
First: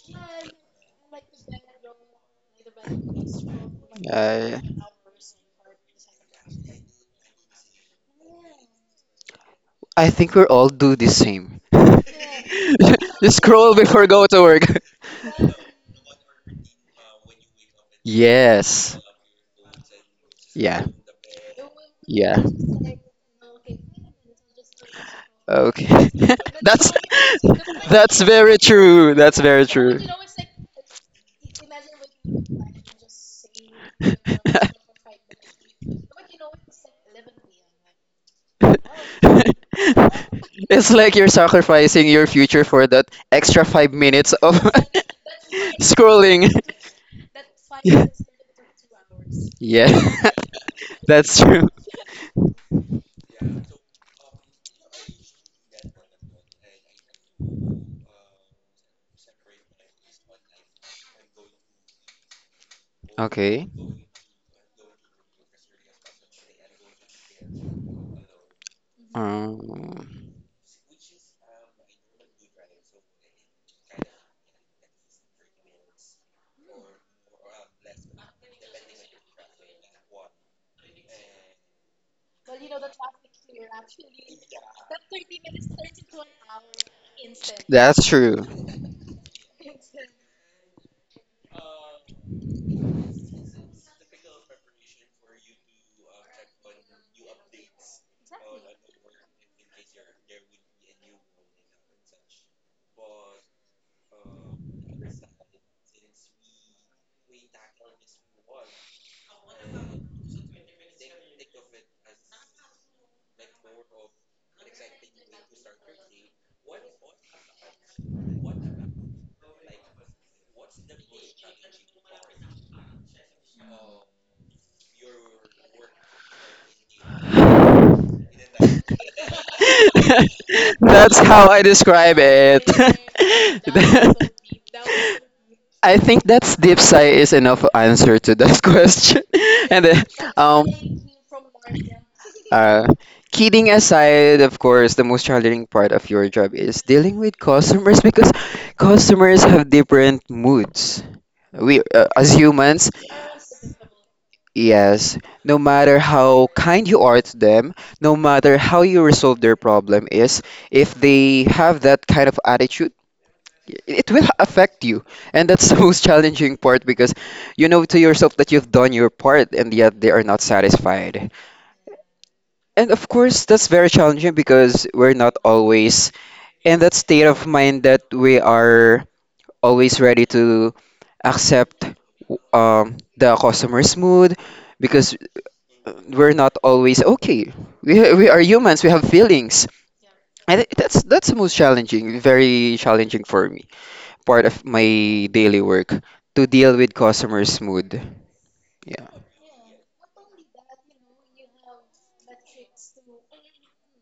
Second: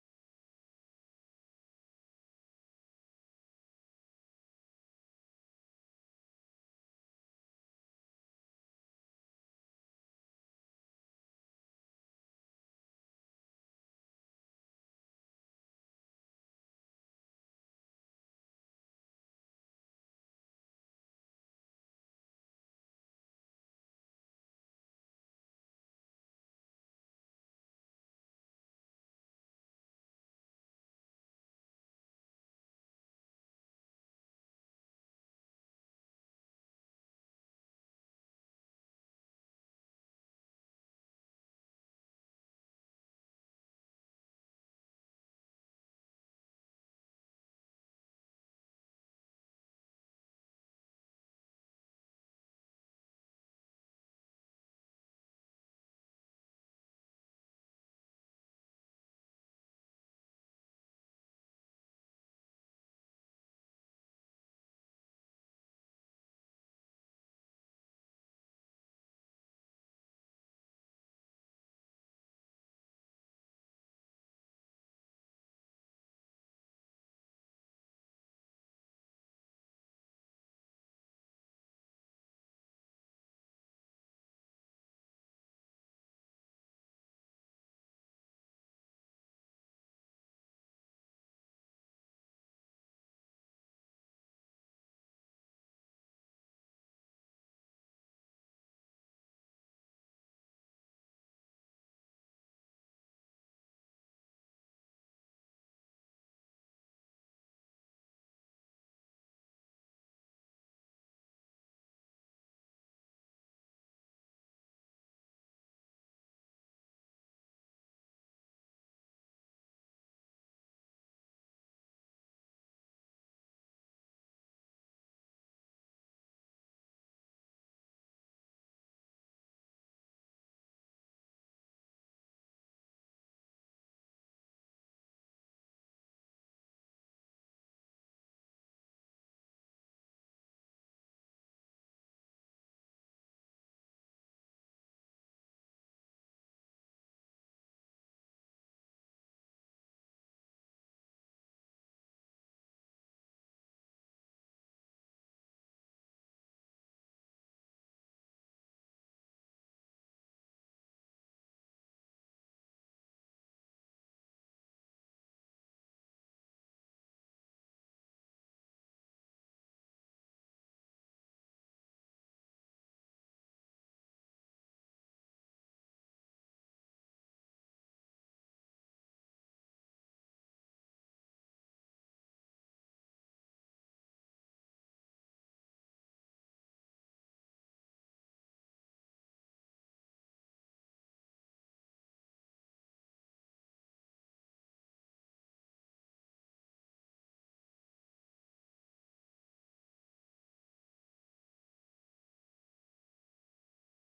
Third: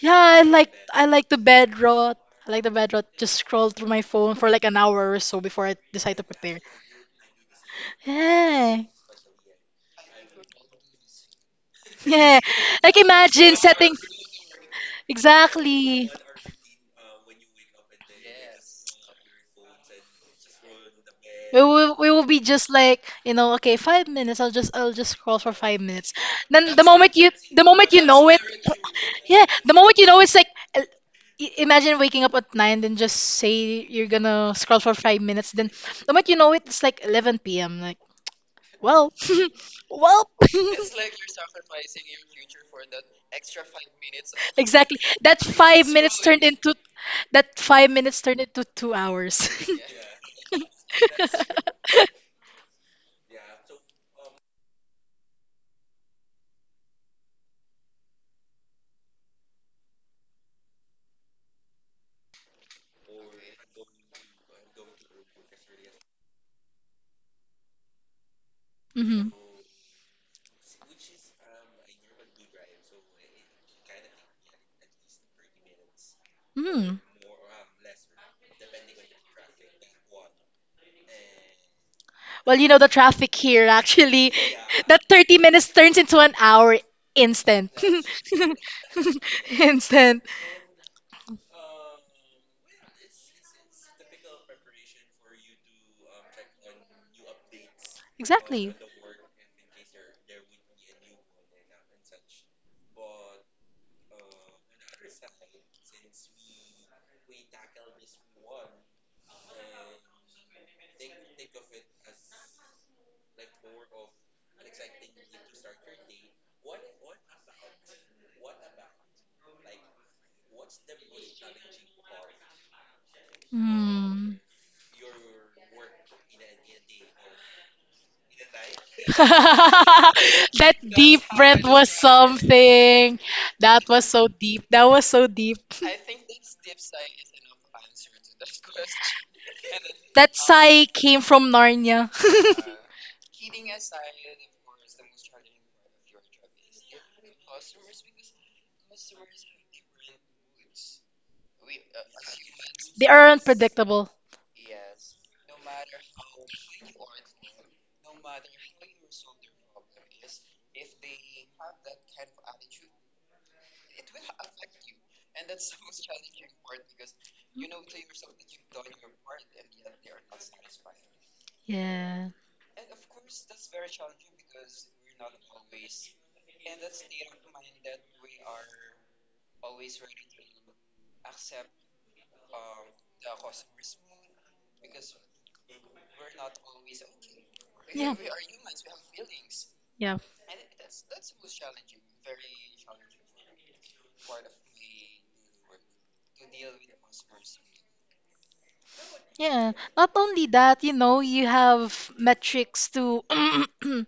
[SPEAKER 2] Yeah, I like the bed rot. I like the bed rot. Just scroll through my phone for
[SPEAKER 1] I
[SPEAKER 2] like an hour or so before I decide to prepare. Yeah,
[SPEAKER 1] I think we all do the same.
[SPEAKER 2] yeah. Like
[SPEAKER 1] <laughs> Just
[SPEAKER 2] imagine
[SPEAKER 1] scroll
[SPEAKER 2] setting
[SPEAKER 1] before go to work.
[SPEAKER 2] exactly.
[SPEAKER 1] Yes. Yeah.
[SPEAKER 2] We will be
[SPEAKER 1] Yeah.
[SPEAKER 2] just like you know okay 5 minutes I'll just scroll for five
[SPEAKER 1] Okay.
[SPEAKER 2] minutes
[SPEAKER 1] <laughs>
[SPEAKER 2] then
[SPEAKER 1] that's
[SPEAKER 2] the
[SPEAKER 1] <laughs>
[SPEAKER 2] moment you
[SPEAKER 1] that's
[SPEAKER 2] know it,
[SPEAKER 1] very true. That's
[SPEAKER 2] yeah,
[SPEAKER 1] very
[SPEAKER 2] the moment
[SPEAKER 1] true.
[SPEAKER 2] you know it's like imagine waking up at 9 then just say you're gonna scroll for
[SPEAKER 1] <laughs>
[SPEAKER 2] 5 minutes then the moment you know it it's like 11 p.m., like well
[SPEAKER 1] <laughs>
[SPEAKER 2] <laughs> well
[SPEAKER 1] It's like
[SPEAKER 2] <laughs>
[SPEAKER 1] you're sacrificing your future for that extra 5 minutes of
[SPEAKER 2] exactly
[SPEAKER 1] <laughs>
[SPEAKER 2] that five. It's minutes turned
[SPEAKER 1] scrolling.
[SPEAKER 2] ruined. Into that five
[SPEAKER 1] Yeah,
[SPEAKER 2] minutes turned into 2 hours.
[SPEAKER 1] yeah. <laughs> That's true.
[SPEAKER 2] <laughs>
[SPEAKER 1] Okay.
[SPEAKER 2] Hmm.
[SPEAKER 1] Um,
[SPEAKER 2] Mm. Well, you know the traffic here actually. <laughs> That 30 minutes turns into an hour instant.
[SPEAKER 1] that's true.
[SPEAKER 2] <laughs> Instant. Exactly. Hmm. <laughs> That
[SPEAKER 1] <laughs> That's
[SPEAKER 2] deep
[SPEAKER 1] how
[SPEAKER 2] breath
[SPEAKER 1] I
[SPEAKER 2] was
[SPEAKER 1] describe it. <laughs>
[SPEAKER 2] something. That was so deep. That was so deep.
[SPEAKER 1] I think that's deep sigh is enough answer to that <laughs> question. And then,
[SPEAKER 2] That
[SPEAKER 1] um,
[SPEAKER 2] sigh came from Narnia. <laughs>
[SPEAKER 1] Uh, kidding aside, of course, the most challenging part of your job is dealing with customers <laughs> because customers have different moods. We, as humans,
[SPEAKER 2] They are unpredictable.
[SPEAKER 1] yes, no matter how kind you are to them, no matter how you resolve their problem is, if they have that kind of attitude, it will affect you. And that's <laughs> the most challenging part because you know to yourself that you've done your part and yet they are not satisfied.
[SPEAKER 2] Yeah.
[SPEAKER 1] And of course, that's very challenging because we're not always in that state of mind that we are always ready to accept the customer's mood because we're not always okay.
[SPEAKER 2] Yeah.
[SPEAKER 1] We are humans, we have feelings.
[SPEAKER 2] Yeah.
[SPEAKER 1] And that's the most challenging, very challenging for me, part of my daily work to deal with customer's mood. Yeah.
[SPEAKER 2] Yeah, not only that, you know, you have metrics to <clears throat>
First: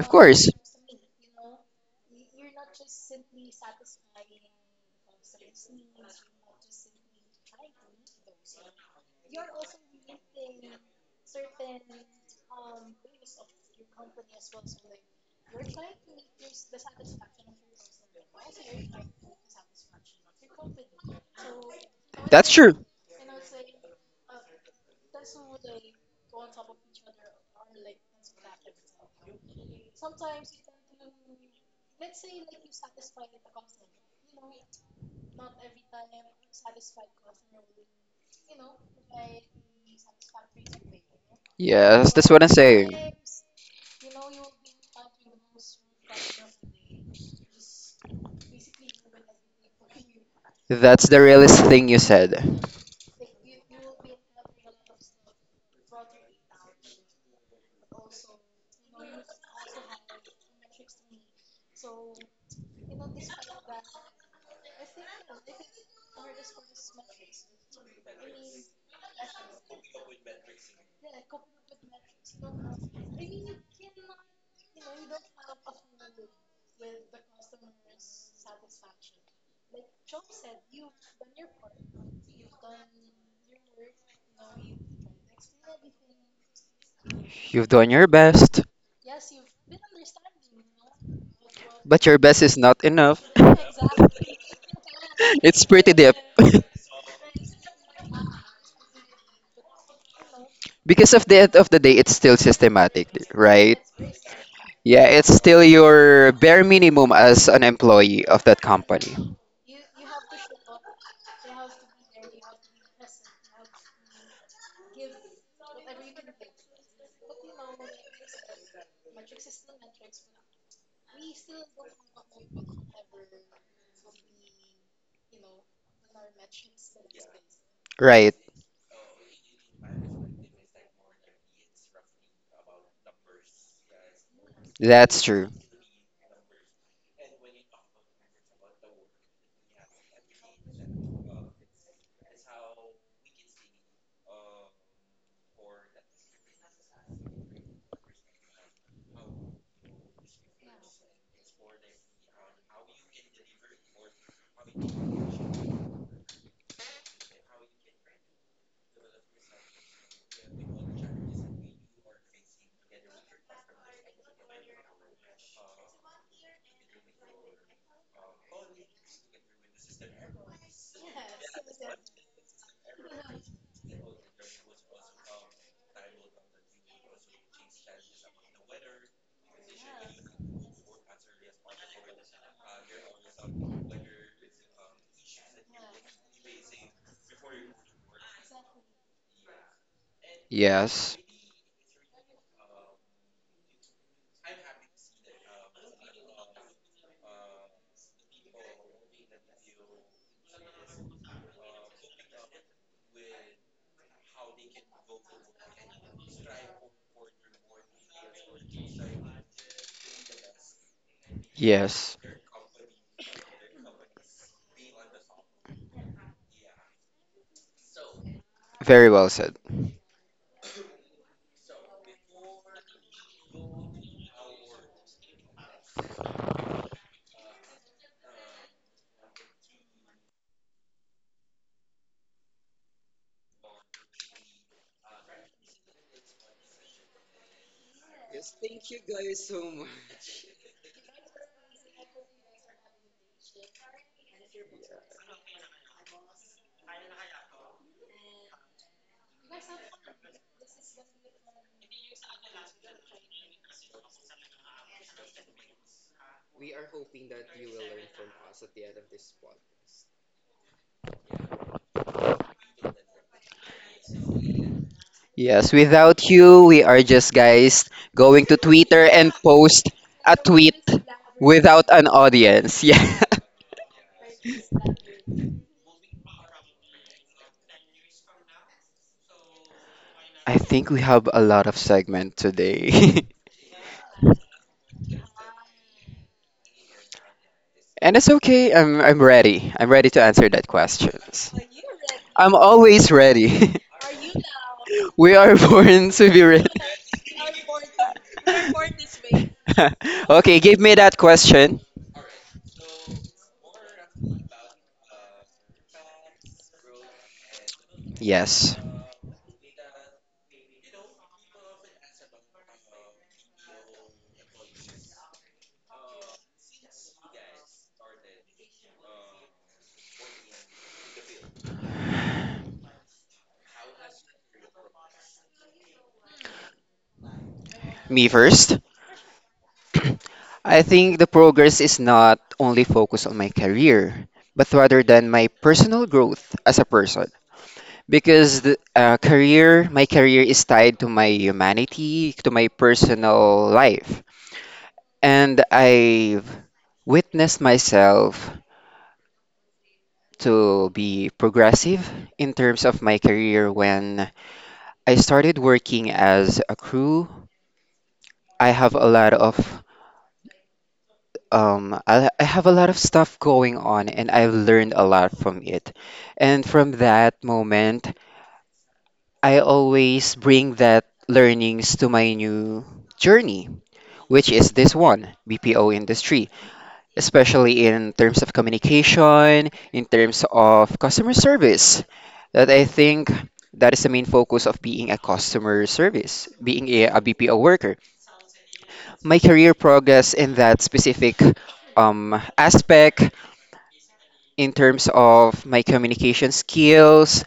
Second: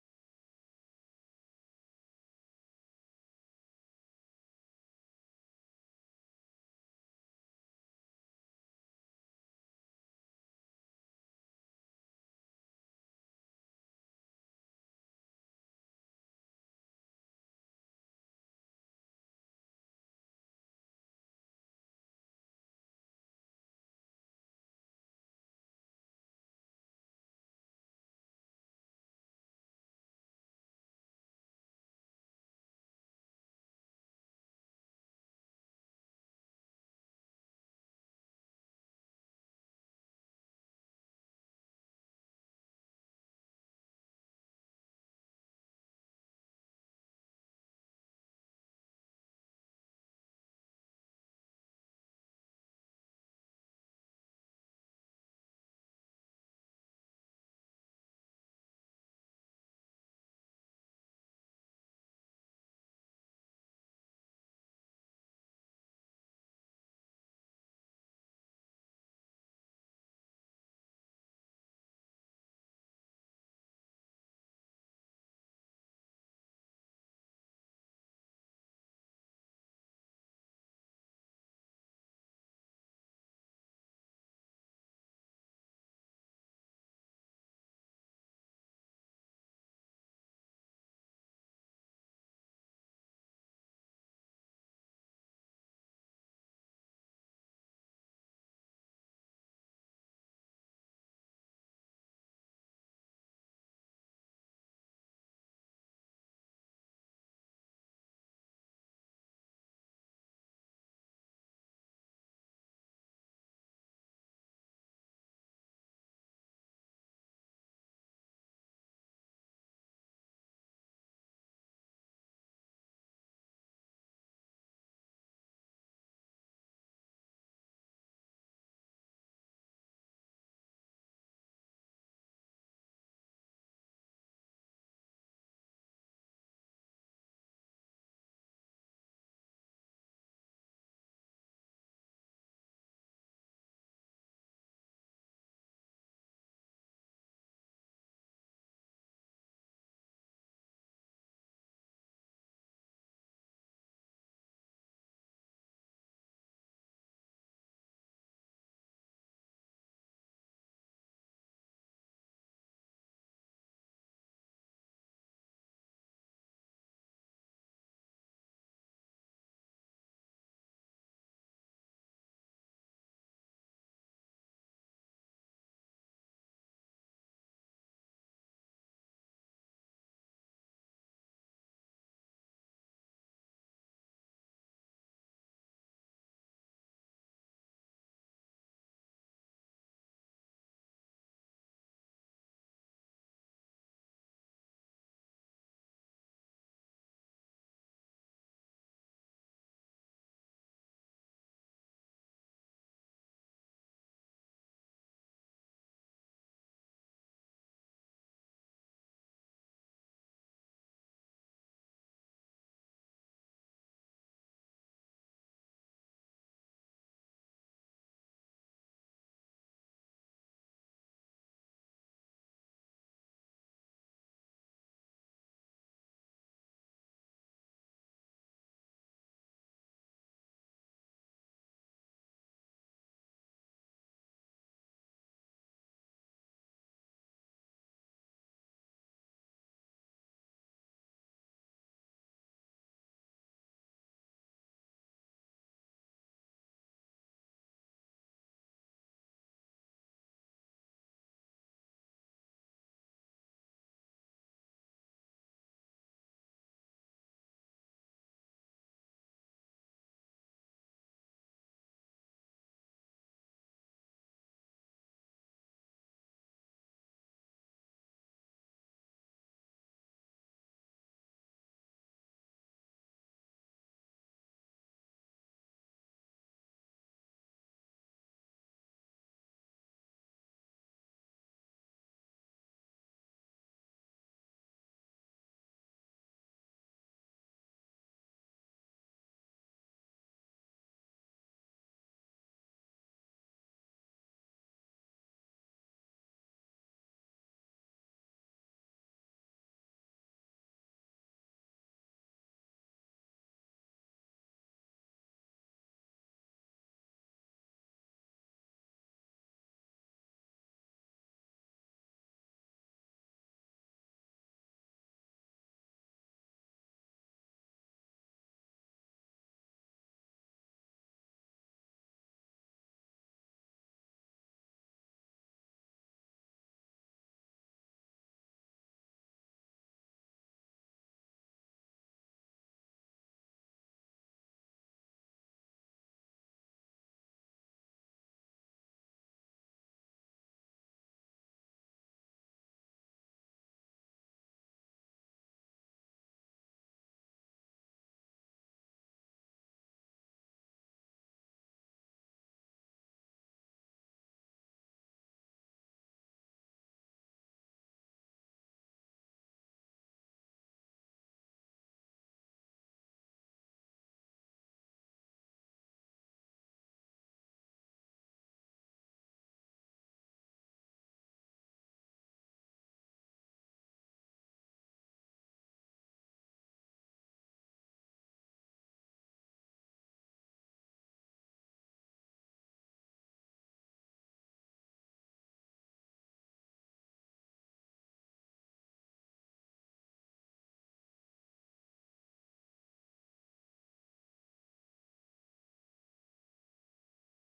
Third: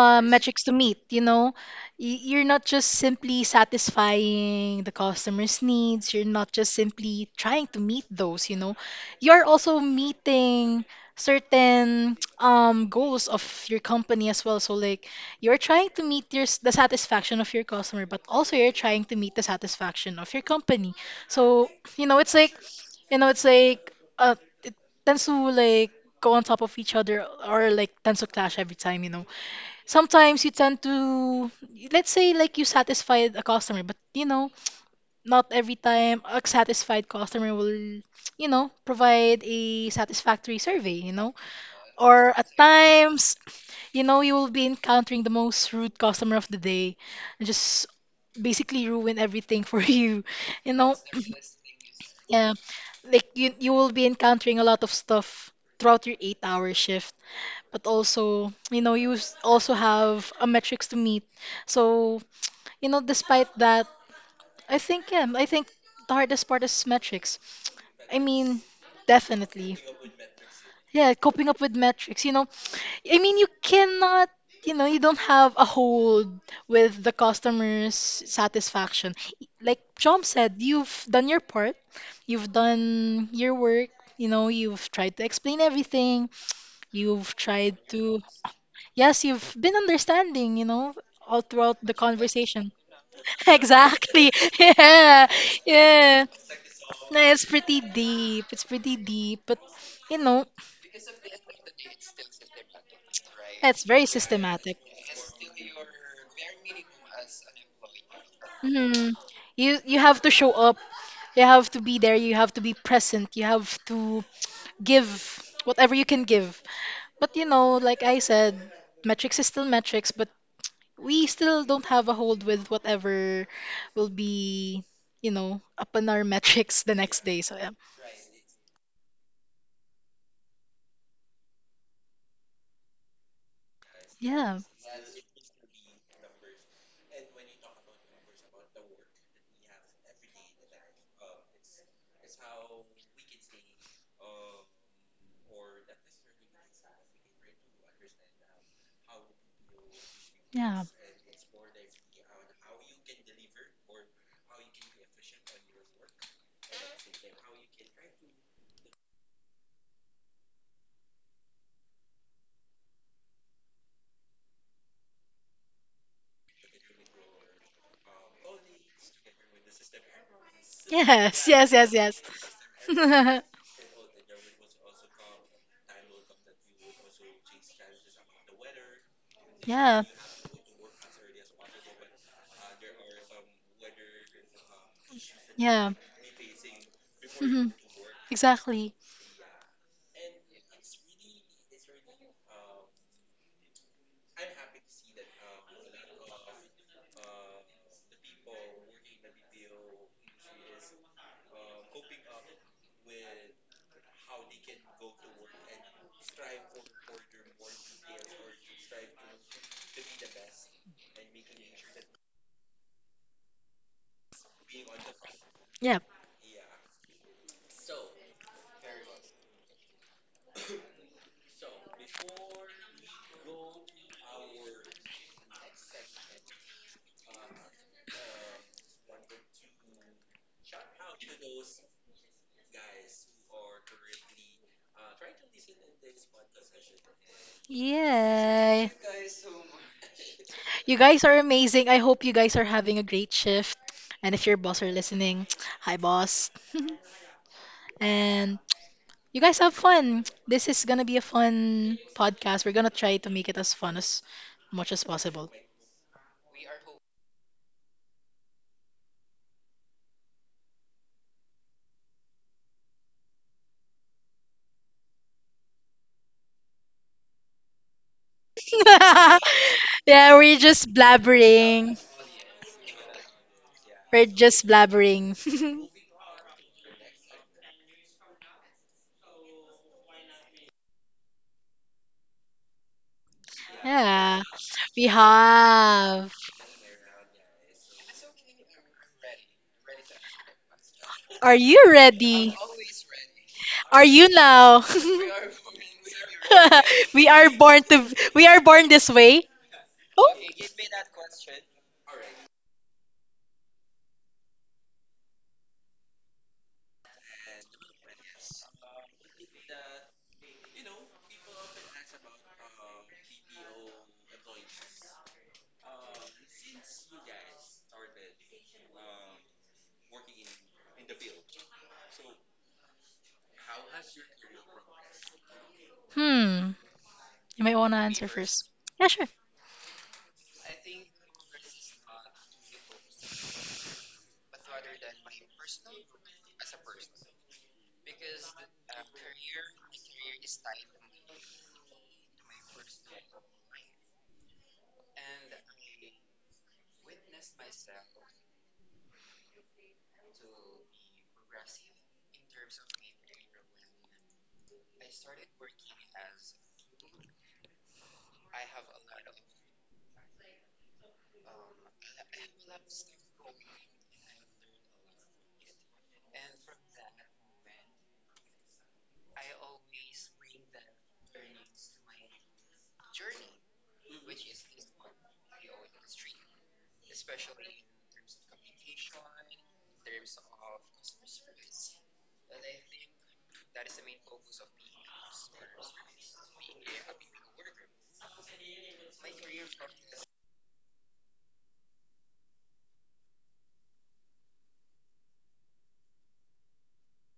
[SPEAKER 1] Of course.
[SPEAKER 2] metrics to meet, you know. You're not just simply satisfying the customer's needs, you're not just simply trying to meet those, you know. You're also meeting certain <tsk> goals of your company as well. So like you're trying to meet the satisfaction of your customer, but also you're trying to meet the satisfaction of your company. So, you know,
[SPEAKER 1] That's true.
[SPEAKER 2] it's like uh, it tends to like go on top of each other or like tends to clash every time, you know. Sometimes you tend to, let's say like, you satisfied a customer, but you know, not every time a satisfied customer will, you know, provide a satisfactory survey, you know.
[SPEAKER 1] Yes, that's
[SPEAKER 2] Or
[SPEAKER 1] what I'm
[SPEAKER 2] at
[SPEAKER 1] saying.
[SPEAKER 2] times, you know, you will be encountering the most rude customer of the day and just basically ruin everything <laughs> for you, you know.
[SPEAKER 1] That's the realest thing you
[SPEAKER 2] Yeah,
[SPEAKER 1] said.
[SPEAKER 2] like you will be encountering a lot of stuff throughout your eight-hour shift, but also, you know, also have a metrics to meet. So, you know, despite that, I think yeah, I think the hardest part is metrics. I mean, definitely. Yeah, coping up with metrics. You know, I mean, you cannot, you know, you don't have a hold with the customer's satisfaction. Like John said, you've done your part, you've done your work, you know, you've tried to explain everything, you've
[SPEAKER 1] You've
[SPEAKER 2] tried
[SPEAKER 1] done your
[SPEAKER 2] to,
[SPEAKER 1] best,
[SPEAKER 2] yes, you've been understanding, you know, all throughout the
[SPEAKER 1] but your best is
[SPEAKER 2] conversation.
[SPEAKER 1] not
[SPEAKER 2] <laughs>
[SPEAKER 1] enough. <laughs>
[SPEAKER 2] Exactly. Yeah.
[SPEAKER 1] It's pretty deep.
[SPEAKER 2] Yeah. No, it's pretty deep. It's pretty deep, but you know,
[SPEAKER 1] <laughs> Because of the end of the day, it's still systematic, right?
[SPEAKER 2] it's very systematic.
[SPEAKER 1] Yeah, it's still your bare minimum as an employee of that company.
[SPEAKER 2] Mhm. You have to show up. You have to be there. You have to be present. You have to give whatever you can give. But you know, like I said, metrics is still metrics, but we still don't have a hold with whatever will be, you know, up in our <laughs> metrics the next day. So yeah.
[SPEAKER 1] Right.
[SPEAKER 2] Yeah.
[SPEAKER 1] That's true.
[SPEAKER 2] Yeah. Yes, yes, yes, yes. <laughs> yeah. Yeah. Mhm. Exactly.
[SPEAKER 1] Yes. Yes.
[SPEAKER 2] Yeah.
[SPEAKER 1] Very well said.
[SPEAKER 2] Yay. You guys are amazing. I hope you guys are having a great shift. And if your boss are listening, <tsk> hi boss. <laughs> And you guys have fun. This is gonna be a fun podcast. We're gonna try to make it as fun as much as possible.
[SPEAKER 1] Yes, without you, we are just guys going to Twitter and
[SPEAKER 2] <laughs>
[SPEAKER 1] post a
[SPEAKER 2] Yeah, we're
[SPEAKER 1] tweet
[SPEAKER 2] just
[SPEAKER 1] without
[SPEAKER 2] blabbering.
[SPEAKER 1] an audience. <laughs> Yeah.
[SPEAKER 2] We're just blabbering. <laughs>
[SPEAKER 1] I think we have a lot of segment today.
[SPEAKER 2] Yeah, we have.
[SPEAKER 1] <laughs> And it's okay. I'm ready. I'm ready to answer that questions.
[SPEAKER 2] Are you
[SPEAKER 1] I'm
[SPEAKER 2] ready?
[SPEAKER 1] always ready.
[SPEAKER 2] Are you now?
[SPEAKER 1] <laughs> We are born to be ready.
[SPEAKER 2] <laughs> we are born to
[SPEAKER 1] <laughs>
[SPEAKER 2] we are born this way. Oh.
[SPEAKER 1] Okay, give me that question. Yes.
[SPEAKER 2] Hmm. You might want to
[SPEAKER 1] Me
[SPEAKER 2] answer first.
[SPEAKER 1] first.
[SPEAKER 2] Yeah, sure.
[SPEAKER 1] <clears throat> I think the progress is not only focused on my career, but rather than my personal growth as a person. Because the career, my career is tied to my humanity, to my personal life. And I've witnessed myself to be progressive in terms of my career when I started working as a crew. I have a lot of I have a lot of stuff going on and I've learned a lot from it. And from that moment, I always bring that learnings to my new journey, which is this one, BPO industry, especially in terms of communication, in terms of customer service. That I think that is the main focus of being a customer service, being a BPO worker. My career progress in that specific um, aspect in terms of my communication skills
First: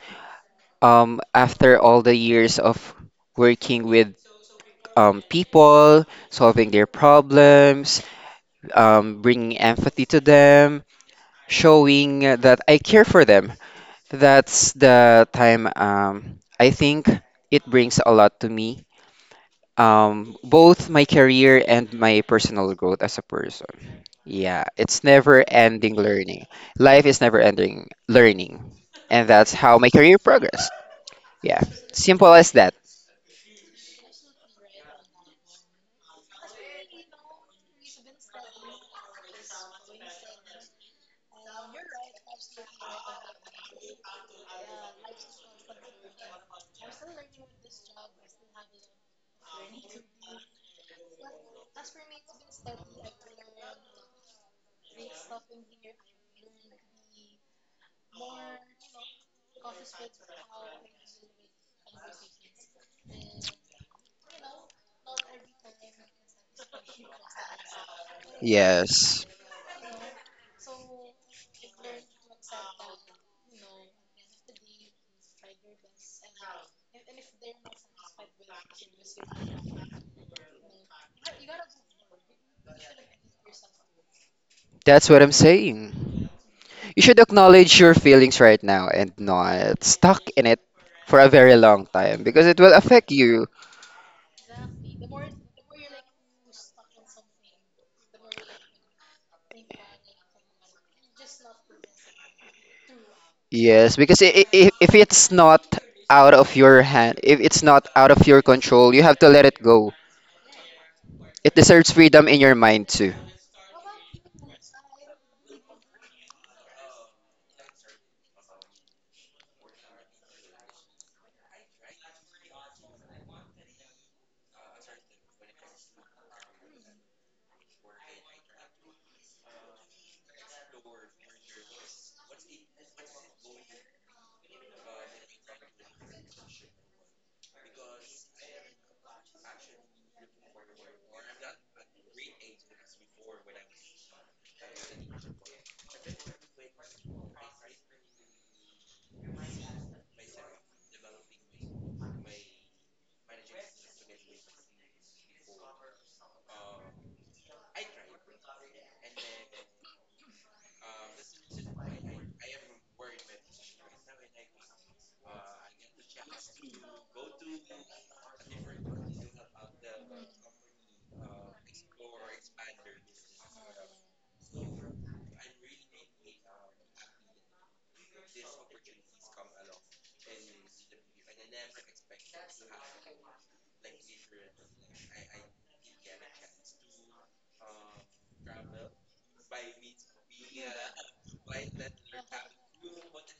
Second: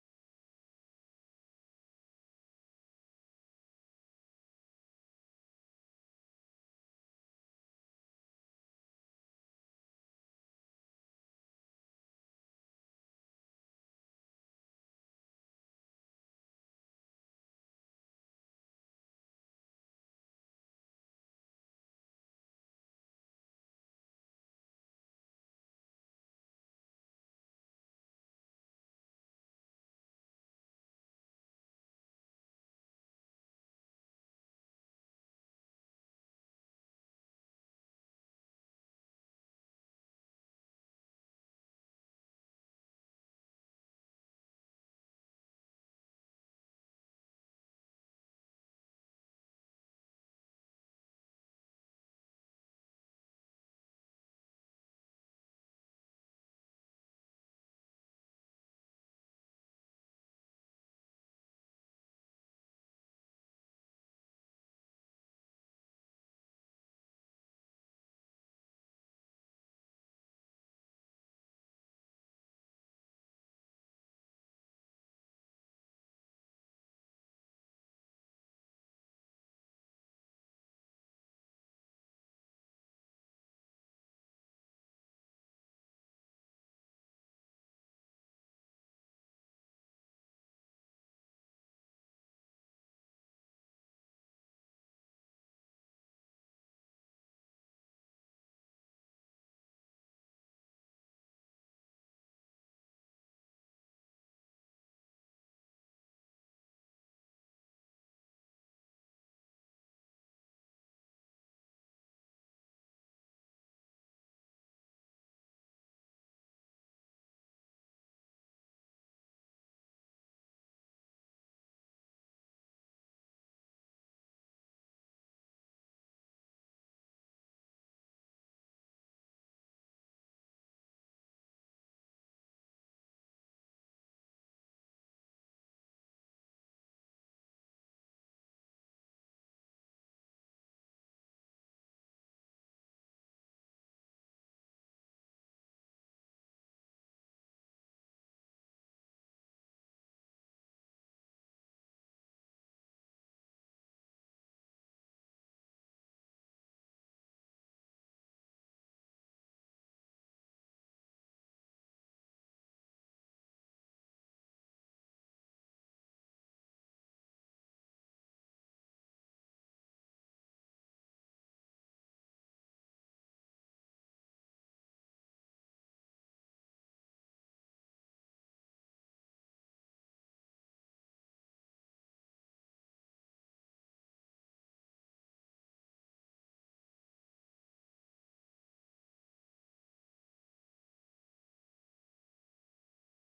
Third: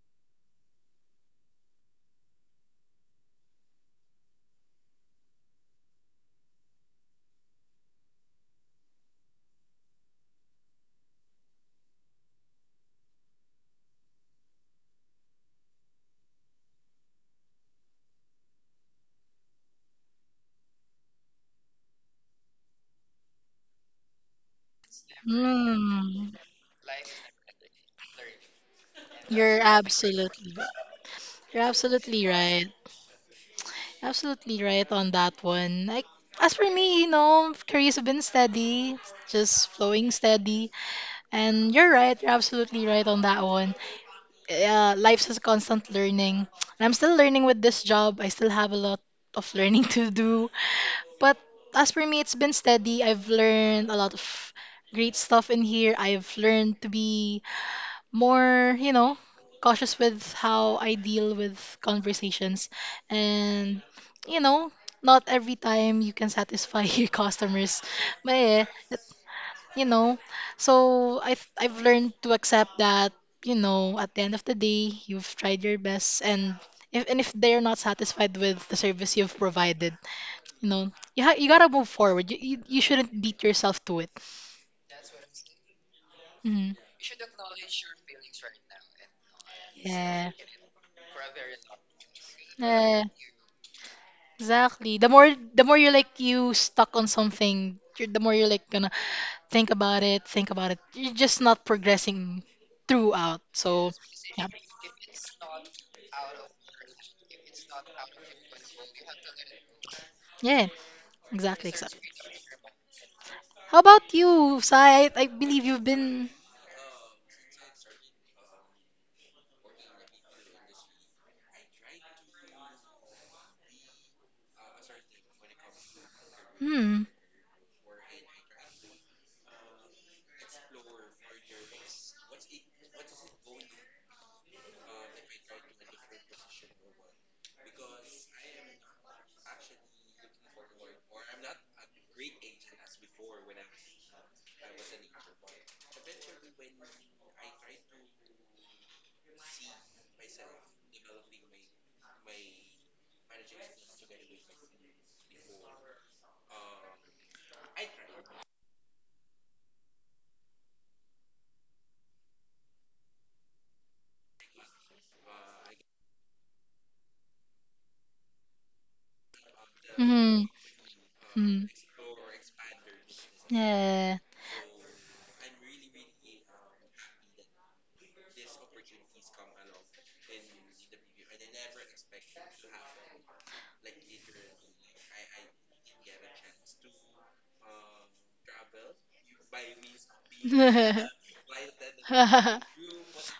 [SPEAKER 1] after all the years of working with people, solving their problems, bringing empathy to them, showing that I care for them. That's the time I think it brings a lot to me, both my career and my personal growth as a person. Yeah, it's never ending
[SPEAKER 2] Hmm.
[SPEAKER 1] learning. Life is never ending learning. And that's
[SPEAKER 2] You're
[SPEAKER 1] how my career
[SPEAKER 2] absolutely
[SPEAKER 1] progressed. Yeah,
[SPEAKER 2] you're absolutely
[SPEAKER 1] simple as
[SPEAKER 2] right.
[SPEAKER 1] that.
[SPEAKER 2] Absolutely right on that one. Like as for me, you know, careers have been steady, just flowing steady. And you're right, you're absolutely right on that one. Uh, life's a constant learning. And I'm still learning with this job. I still have a lot of learning <laughs> to do. But as for me, it's been steady. I've learned a lot of great stuff in here. I've learned to be more, you know, cautious with how I deal with conversations. And, you know, not every time you can satisfy <laughs> your customers. But yeah,
[SPEAKER 1] Yes,
[SPEAKER 2] you know. So I've learned to accept that, you know, at the end of the day, you've tried your best and if they're not satisfied with the service you've provided, you know, you gotta move forward. You shouldn't beat yourself to it.
[SPEAKER 1] that's what I'm saying.
[SPEAKER 2] Hmm.
[SPEAKER 1] You should acknowledge your feelings right now and not stuck
[SPEAKER 2] Yeah.
[SPEAKER 1] in it for a very long time because it will
[SPEAKER 2] Yeah.
[SPEAKER 1] affect you.
[SPEAKER 2] Exactly. The more you're like you stuck on something, you're, the more you're like gonna think about it, think about it. You're just not progressing throughout. So
[SPEAKER 1] Yes, because i-
[SPEAKER 2] yeah.
[SPEAKER 1] i- if it's not out of your hand, if it's not out of your control, you have to let it go.
[SPEAKER 2] Yeah,
[SPEAKER 1] It
[SPEAKER 2] exactly,
[SPEAKER 1] deserves
[SPEAKER 2] exactly.
[SPEAKER 1] freedom in your mind too.
[SPEAKER 2] How about you, Sai? I believe you've been. Hmm. Hmm. Hmm. Yeah. <laughs>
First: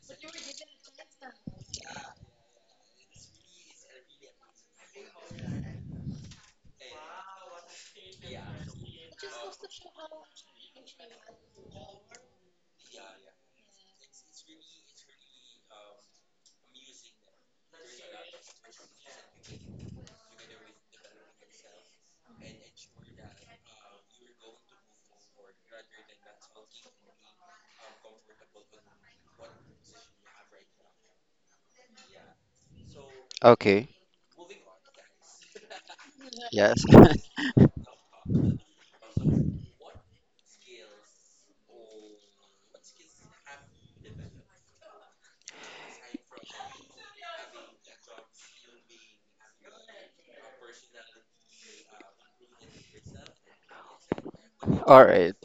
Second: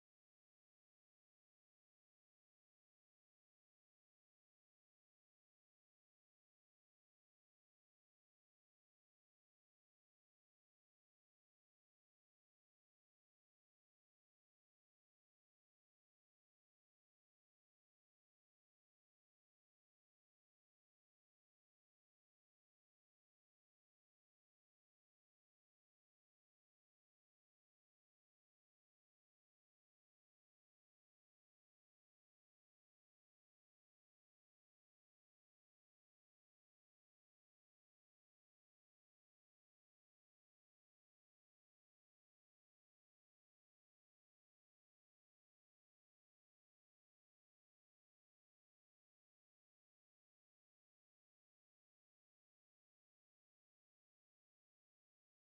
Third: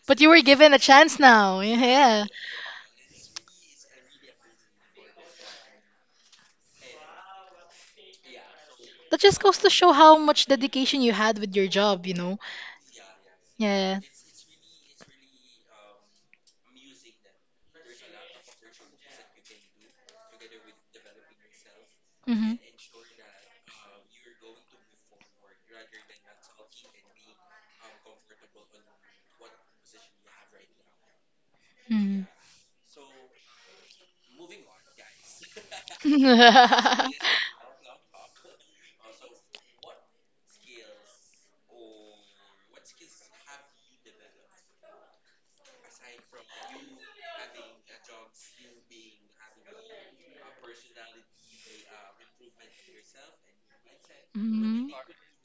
[SPEAKER 2] But you were given a chance now. Yeah. That just goes to show how much dedication you had with your job, you know? Yeah. Mm-hmm.
[SPEAKER 1] Okay. Yes.
[SPEAKER 2] Mm-hmm. <laughs>
[SPEAKER 1] <laughs> All right.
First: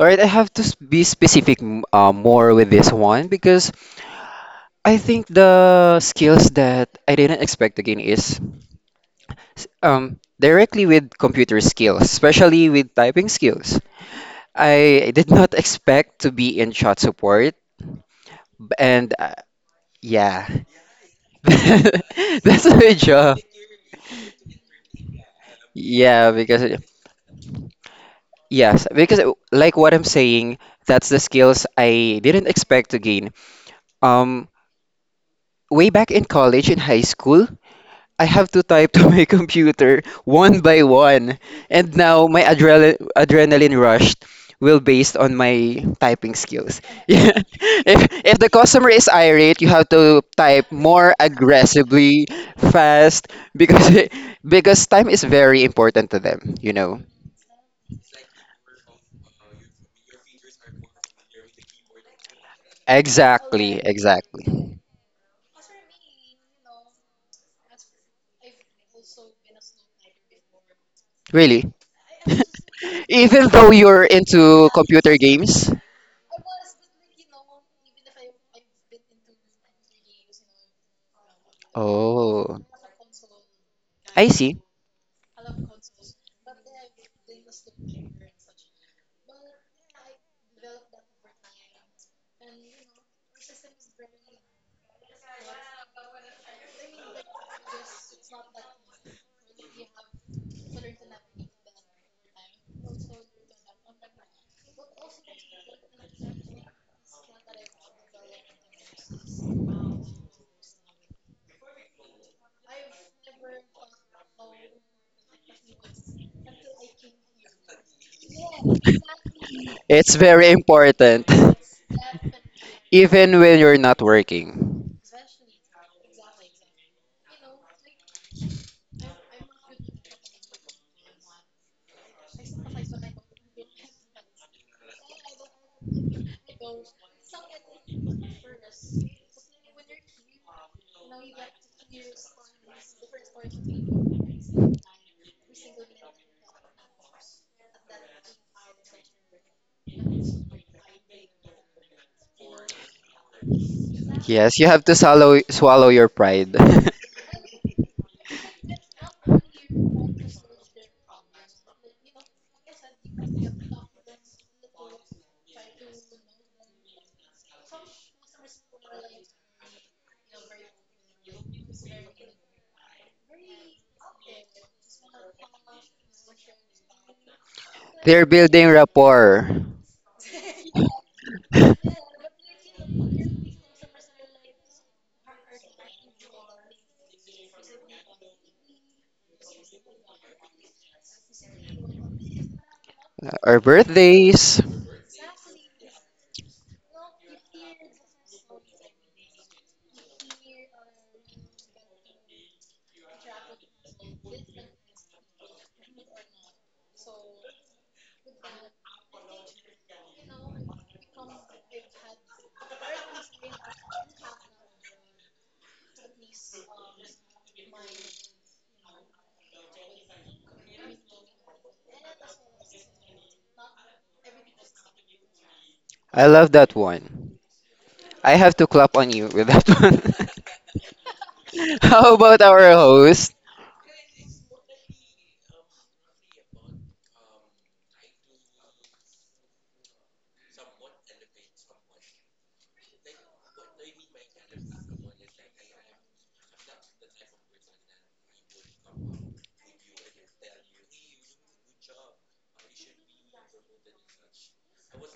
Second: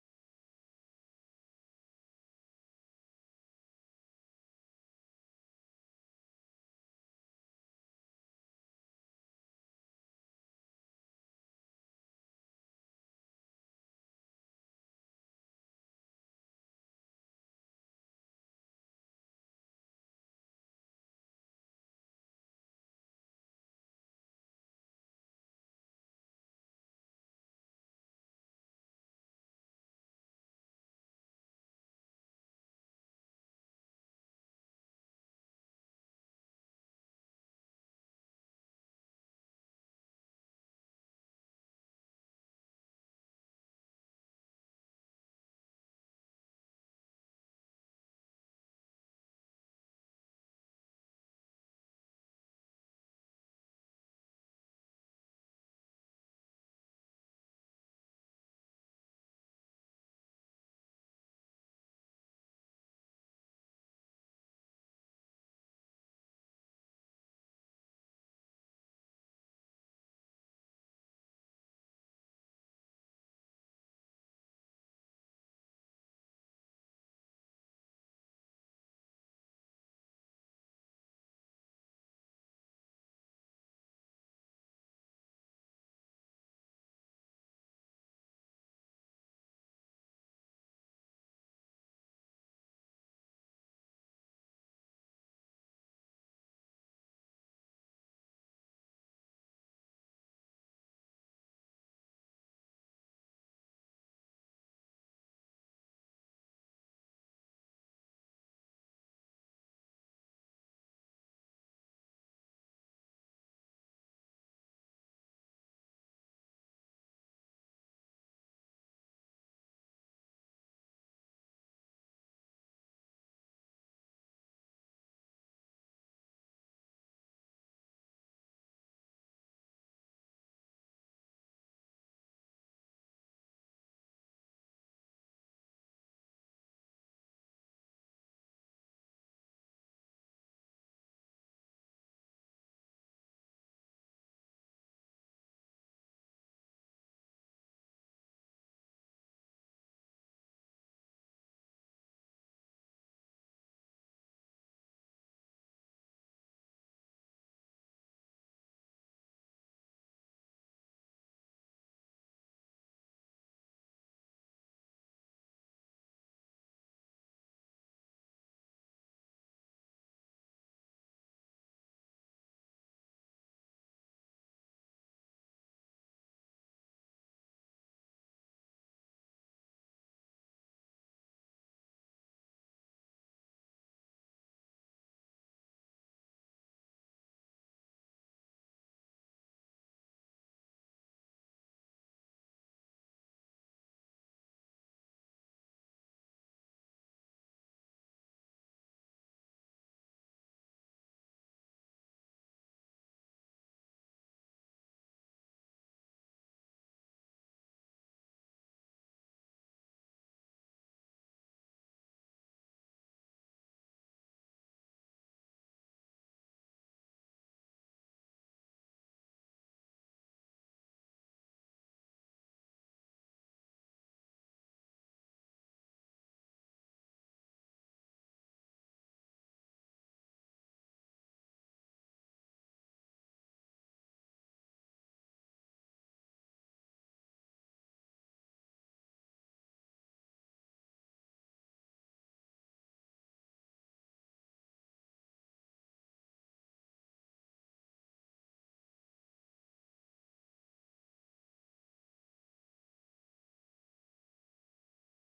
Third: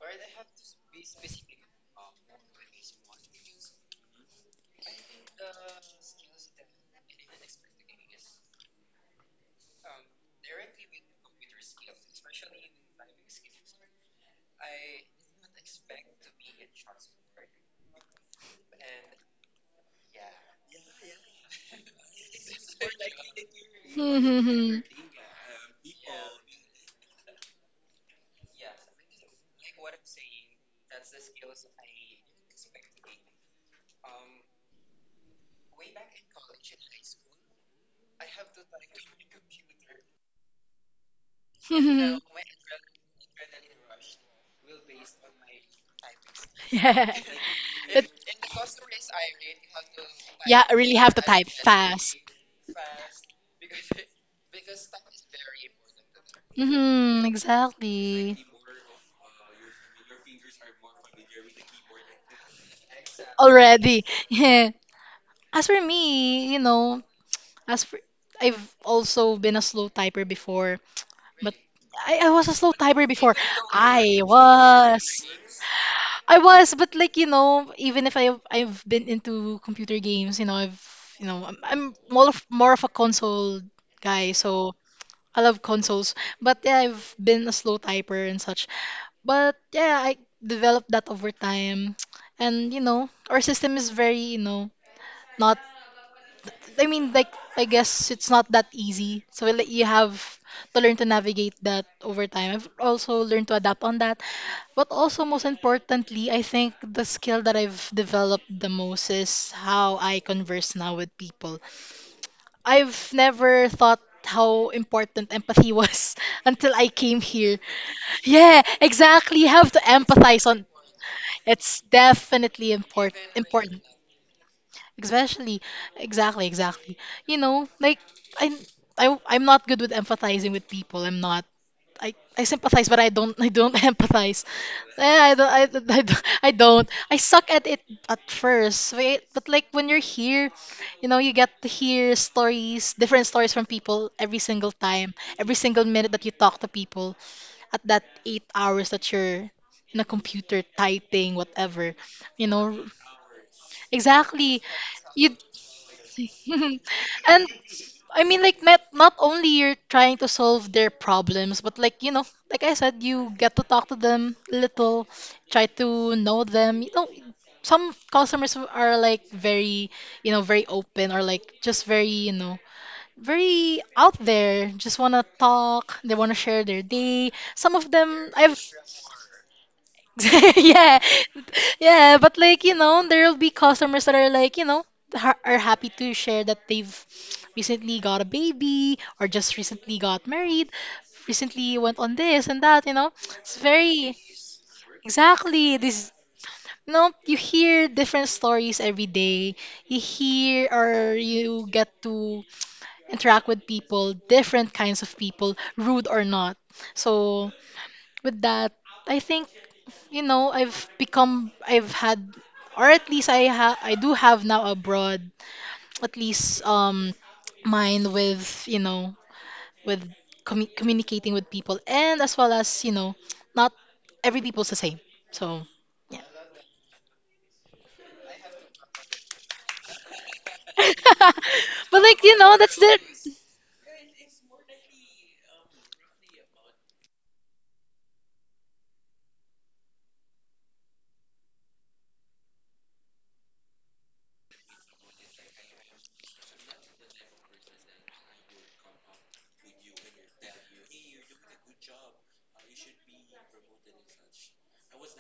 [SPEAKER 1] All right. I have to be specific, more with this one because I think the skills that I didn't expect to gain is directly with computer skills, especially with typing skills. I did not <laughs> expect to be in chat support, b- and yeah, <laughs> that's my job.
[SPEAKER 2] Hmm. Hmm.
[SPEAKER 1] Yeah, because yes, because like what I'm saying, that's the skills I didn't expect to gain. Um, Way back in college, in high school, I have to type to my <laughs> computer one by one, and now my adrenaline rush will based on my typing skills. <laughs>
[SPEAKER 2] Yeah.
[SPEAKER 1] Yeah. If
[SPEAKER 2] It-
[SPEAKER 1] if the customer is irate, you have to
[SPEAKER 2] yeah,
[SPEAKER 1] type
[SPEAKER 2] I really
[SPEAKER 1] more
[SPEAKER 2] have to type fast.
[SPEAKER 1] aggressively, fast, because <laughs> because time is very important to them, you know.
[SPEAKER 2] Mm-hmm, exactly.
[SPEAKER 1] Exactly,
[SPEAKER 2] Already. <laughs> Yeah.
[SPEAKER 1] exactly.
[SPEAKER 2] As for me, you know, as for I've also been a slow typer before, but
[SPEAKER 1] Really.
[SPEAKER 2] I was a slow typer
[SPEAKER 1] <laughs>
[SPEAKER 2] before.
[SPEAKER 1] Even though you're
[SPEAKER 2] I
[SPEAKER 1] into
[SPEAKER 2] was.
[SPEAKER 1] computer games?
[SPEAKER 2] I was, but like you know, even if I've been into computer games, you know, I'm
[SPEAKER 1] Oh,
[SPEAKER 2] more of a console
[SPEAKER 1] I
[SPEAKER 2] guy,
[SPEAKER 1] see.
[SPEAKER 2] so I love consoles. But yeah, I've been a slow typer and such. But yeah, I developed that over time, and you know, our system is very you know not I mean, like, I guess it's not that easy. So like, you have to learn to navigate that over time. I've also learned to adapt on that. But also, most importantly, I think the skill that I've developed the most is how I converse now with people. I've never thought how important empathy was <laughs> until I came here. Yeah, exactly. You have to
[SPEAKER 1] It's
[SPEAKER 2] empathize
[SPEAKER 1] very
[SPEAKER 2] on.
[SPEAKER 1] important.
[SPEAKER 2] It's definitely
[SPEAKER 1] <laughs>
[SPEAKER 2] important.
[SPEAKER 1] Even when you're
[SPEAKER 2] Important.
[SPEAKER 1] not working.
[SPEAKER 2] Especially, exactly, exactly. You know, like I, I'm not good with empathizing with people. I'm not. I sympathize, but I don't <laughs> empathize. Eh, I don't. I, <laughs> don't- I, don't- I don't. I suck at it at first. But like when you're here, you know, you get to hear stories, different stories from people every single time, every single minute that you talk to people. At that eight hours that you're in a computer typing, whatever, you know,
[SPEAKER 1] Yes,
[SPEAKER 2] exactly
[SPEAKER 1] you have to
[SPEAKER 2] you
[SPEAKER 1] swallow your pride.
[SPEAKER 2] <laughs> and I mean, like, not only you're trying to solve their problems, but like you know, like I said, you get to talk to them a little, try to know them. You know, some customers who are like very open or like just very, you know, very out there. Just wanna talk. They wanna share their day. Some of
[SPEAKER 1] <laughs>
[SPEAKER 2] them
[SPEAKER 1] They're
[SPEAKER 2] I've
[SPEAKER 1] building rapport.
[SPEAKER 2] <laughs> yeah,
[SPEAKER 1] <laughs>
[SPEAKER 2] yeah, but like, you know, there will be customers that are like, are happy to share that they've recently got a baby or just recently got married, recently went on this and that, you know. It's
[SPEAKER 1] Our
[SPEAKER 2] very,
[SPEAKER 1] birthdays.
[SPEAKER 2] exactly, you know, you hear different stories every day. You hear or you get to interact with people, different kinds of people, rude or not. So, with that, I think you know I've had or at least I do have now a broad, at least, um, mind with you know, with communicating with people, and as well as you know, not every people's the same. So yeah.
[SPEAKER 1] I love that one. I have to clap on you with that <laughs> one.
[SPEAKER 2] <laughs>
[SPEAKER 1] <laughs>
[SPEAKER 2] But
[SPEAKER 1] How
[SPEAKER 2] like you
[SPEAKER 1] about
[SPEAKER 2] know, that's
[SPEAKER 1] our
[SPEAKER 2] the
[SPEAKER 1] host?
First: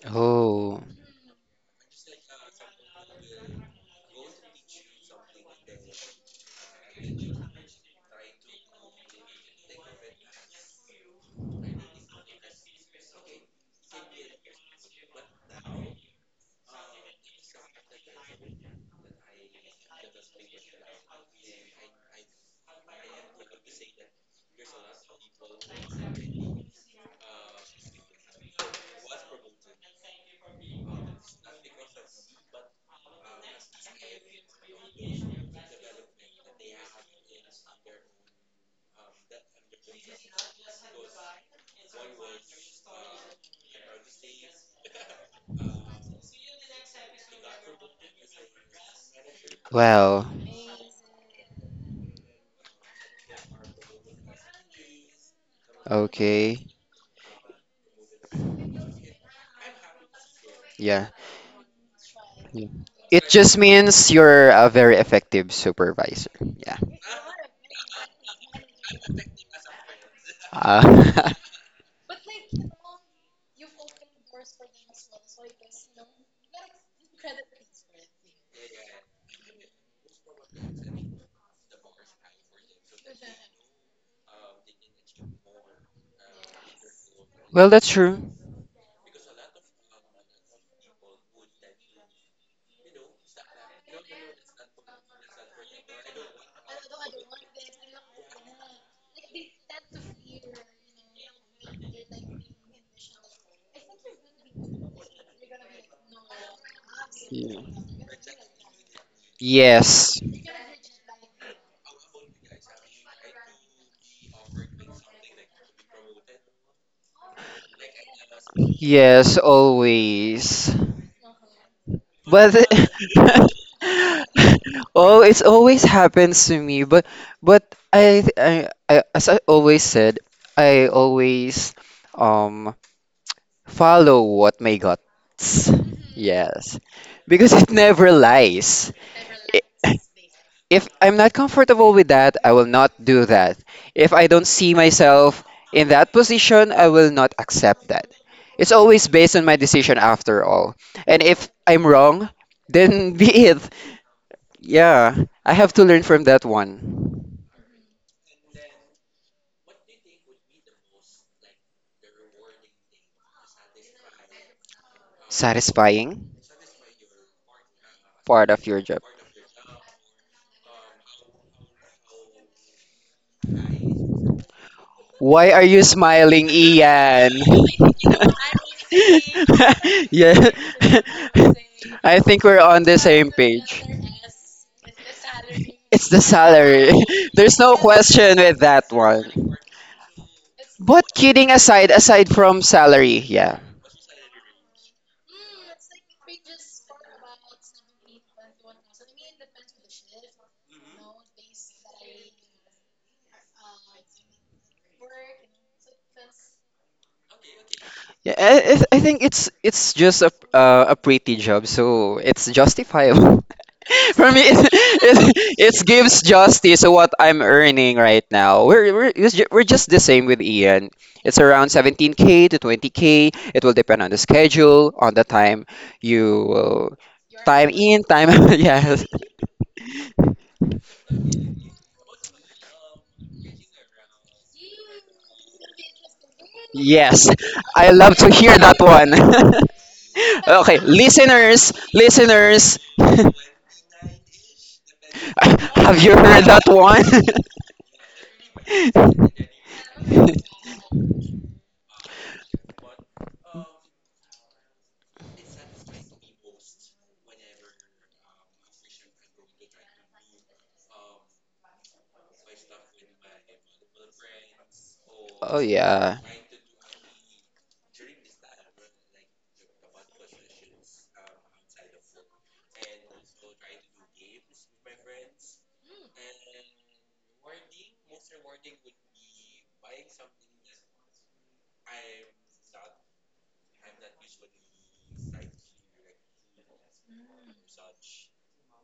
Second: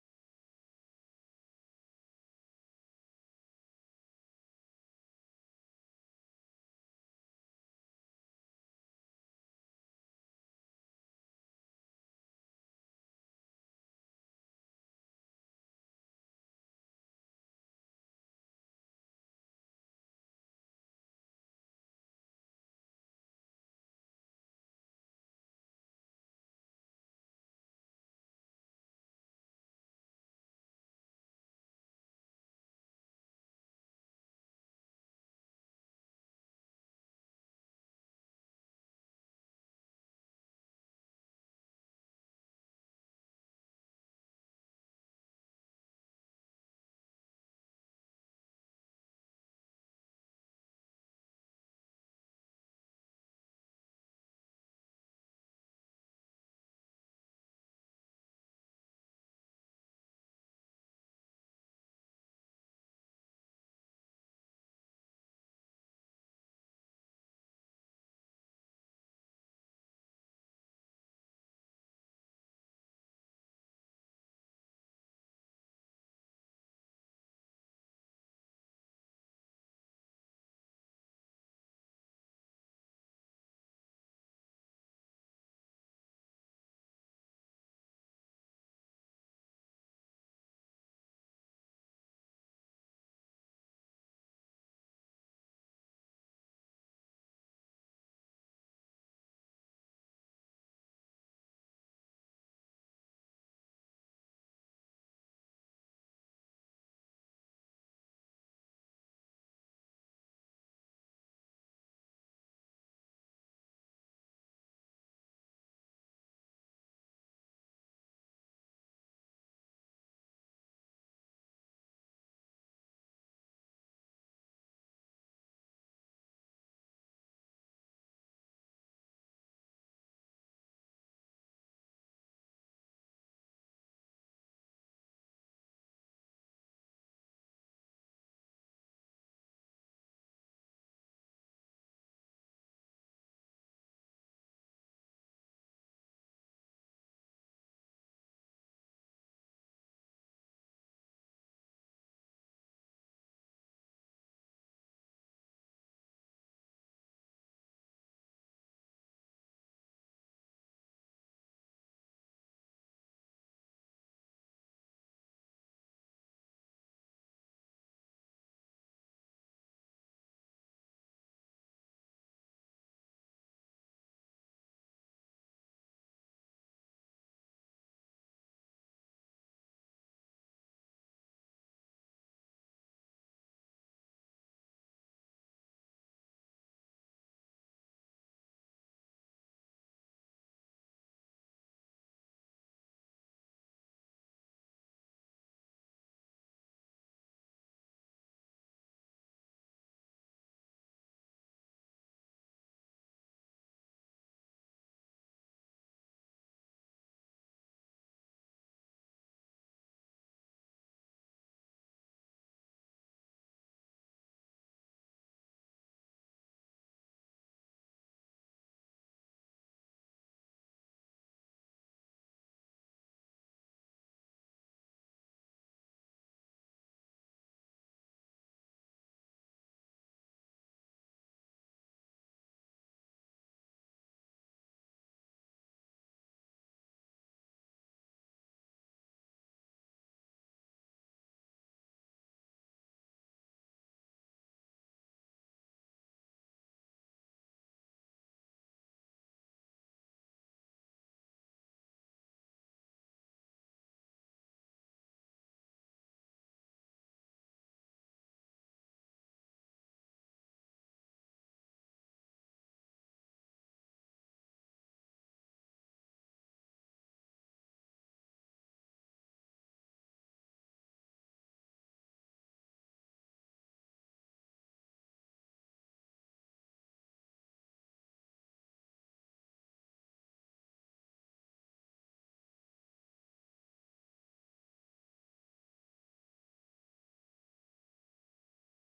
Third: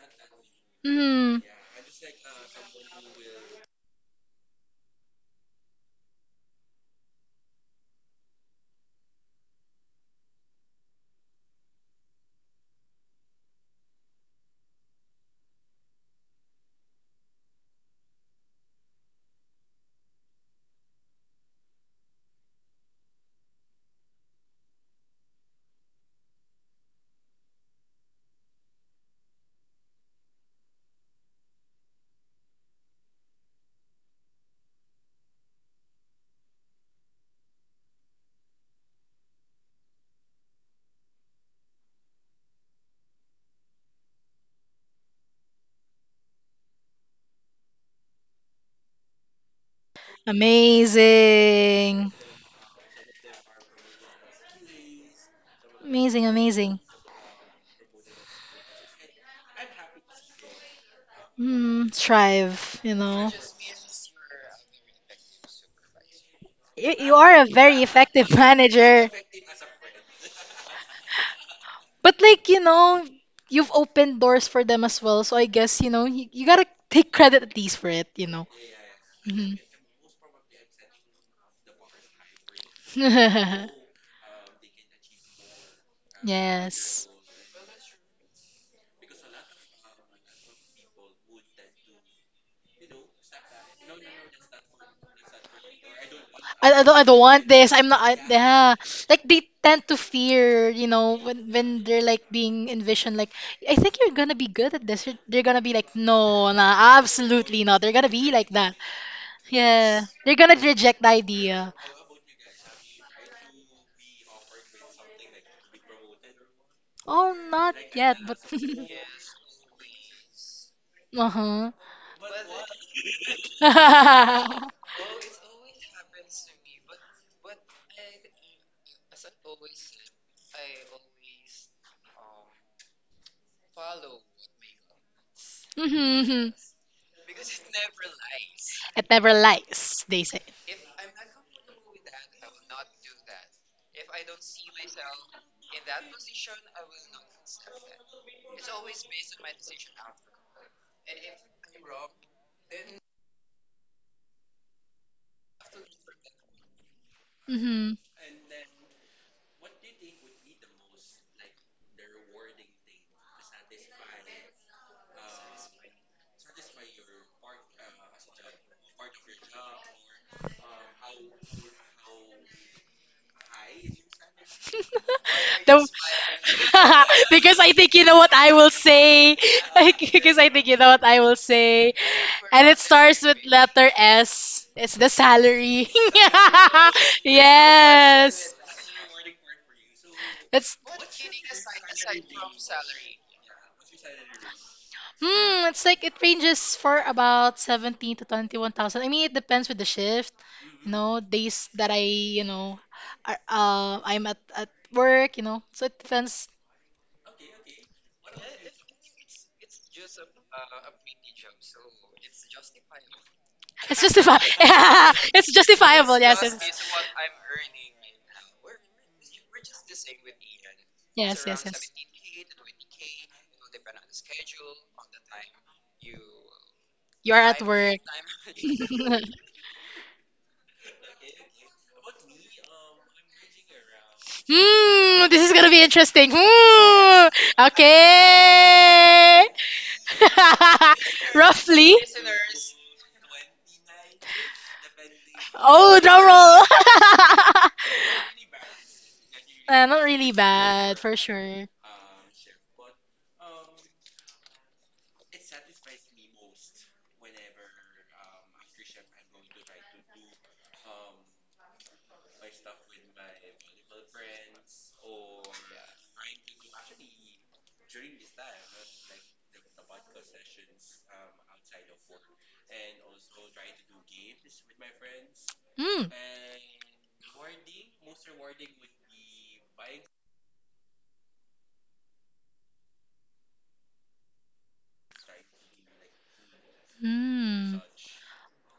[SPEAKER 1] Oh,
[SPEAKER 2] mm,
[SPEAKER 1] well,
[SPEAKER 2] amazing
[SPEAKER 1] okay.
[SPEAKER 2] amazing
[SPEAKER 1] Yeah.
[SPEAKER 2] mm,
[SPEAKER 1] Yeah.
[SPEAKER 2] strive you
[SPEAKER 1] It
[SPEAKER 2] know.
[SPEAKER 1] just means you're a very effective supervisor. Yeah.
[SPEAKER 2] You are a very effective <laughs> manager.
[SPEAKER 1] Uh,
[SPEAKER 2] But like, you know, you've opened doors for them as well. So I guess, you know, you gotta take credit at least for it, you know. Mhm. <laughs> yes.
[SPEAKER 1] <laughs> well, that's true.
[SPEAKER 2] I don't want this. I'm not I, yeah. Like they tend to fear, you know, when they're like being envisioned like I think you're gonna be good at this. They're gonna be like, no, nah,
[SPEAKER 1] Yeah.
[SPEAKER 2] absolutely not. They're gonna be like that. Yeah.
[SPEAKER 1] Yes.
[SPEAKER 2] They're gonna reject the idea. Oh, not yet, but
[SPEAKER 1] Yes, always.
[SPEAKER 2] <laughs>
[SPEAKER 1] But <laughs>
[SPEAKER 2] uh-huh.
[SPEAKER 1] oh, it's always happens to me. But I as I always said, I always um follow what my guts.
[SPEAKER 2] <laughs>
[SPEAKER 1] Yes. Because it never lies.
[SPEAKER 2] It never
[SPEAKER 1] I-
[SPEAKER 2] lies, they say.
[SPEAKER 1] <laughs> If I'm not comfortable with that, I will not do that. If I don't see myself in that position, I will not accept that. It's always based on my decision after all. And if I'm wrong, then <laughs> be it. Yeah, I have to learn from that one.
[SPEAKER 2] Hmm.
[SPEAKER 1] Satisfying part of your job. Why are
[SPEAKER 2] The,
[SPEAKER 1] you smiling,
[SPEAKER 2] <laughs>
[SPEAKER 1] Ian? <laughs>
[SPEAKER 2] because I think you know what I will say. <laughs> Because
[SPEAKER 1] Yeah.
[SPEAKER 2] I think you know what I will
[SPEAKER 1] <laughs>
[SPEAKER 2] say.
[SPEAKER 1] I think we're
[SPEAKER 2] And it
[SPEAKER 1] on the
[SPEAKER 2] starts
[SPEAKER 1] same
[SPEAKER 2] with
[SPEAKER 1] page.
[SPEAKER 2] letter S. It's the salary.
[SPEAKER 1] It's the salary.
[SPEAKER 2] <laughs>
[SPEAKER 1] <laughs> There's no question
[SPEAKER 2] Yes.
[SPEAKER 1] with that one.
[SPEAKER 2] It's
[SPEAKER 1] But kidding aside, aside from salary, yeah.
[SPEAKER 2] hmm, it's like it ranges for about 17 to 21,000. I mean, it depends with the shift. You know, days that you know, I'm at work, you know. So it depends.
[SPEAKER 1] Yeah, I think it's just a pretty job, so it's justifiable. <laughs>
[SPEAKER 2] It's
[SPEAKER 1] For
[SPEAKER 2] justify.
[SPEAKER 1] me,
[SPEAKER 2] <laughs> Yeah,
[SPEAKER 1] it
[SPEAKER 2] it's
[SPEAKER 1] it
[SPEAKER 2] justifiable.
[SPEAKER 1] gives
[SPEAKER 2] Yes, yes,
[SPEAKER 1] justice to
[SPEAKER 2] yes,
[SPEAKER 1] what I'm earning right now. We're we're just the same with Ian. It's
[SPEAKER 2] yes, yes.
[SPEAKER 1] around
[SPEAKER 2] Yes.
[SPEAKER 1] 17k to 20k. It will depend on the schedule, on the time you will
[SPEAKER 2] You are at
[SPEAKER 1] time
[SPEAKER 2] work.
[SPEAKER 1] in, time <laughs>
[SPEAKER 2] <laughs>
[SPEAKER 1] Yes.
[SPEAKER 2] Hmm, this is gonna be interesting.
[SPEAKER 1] Yes,
[SPEAKER 2] Hmm.
[SPEAKER 1] I love to hear that one.
[SPEAKER 2] Okay.
[SPEAKER 1] <laughs> Okay,
[SPEAKER 2] <laughs>
[SPEAKER 1] listeners,
[SPEAKER 2] Roughly.
[SPEAKER 1] listeners. <laughs> <laughs> Have
[SPEAKER 2] Oh,
[SPEAKER 1] you
[SPEAKER 2] drum
[SPEAKER 1] heard that one?
[SPEAKER 2] roll. <laughs>
[SPEAKER 1] <laughs>
[SPEAKER 2] Not really bad, for sure.
[SPEAKER 1] Oh yeah.
[SPEAKER 2] Hmm. Hmm.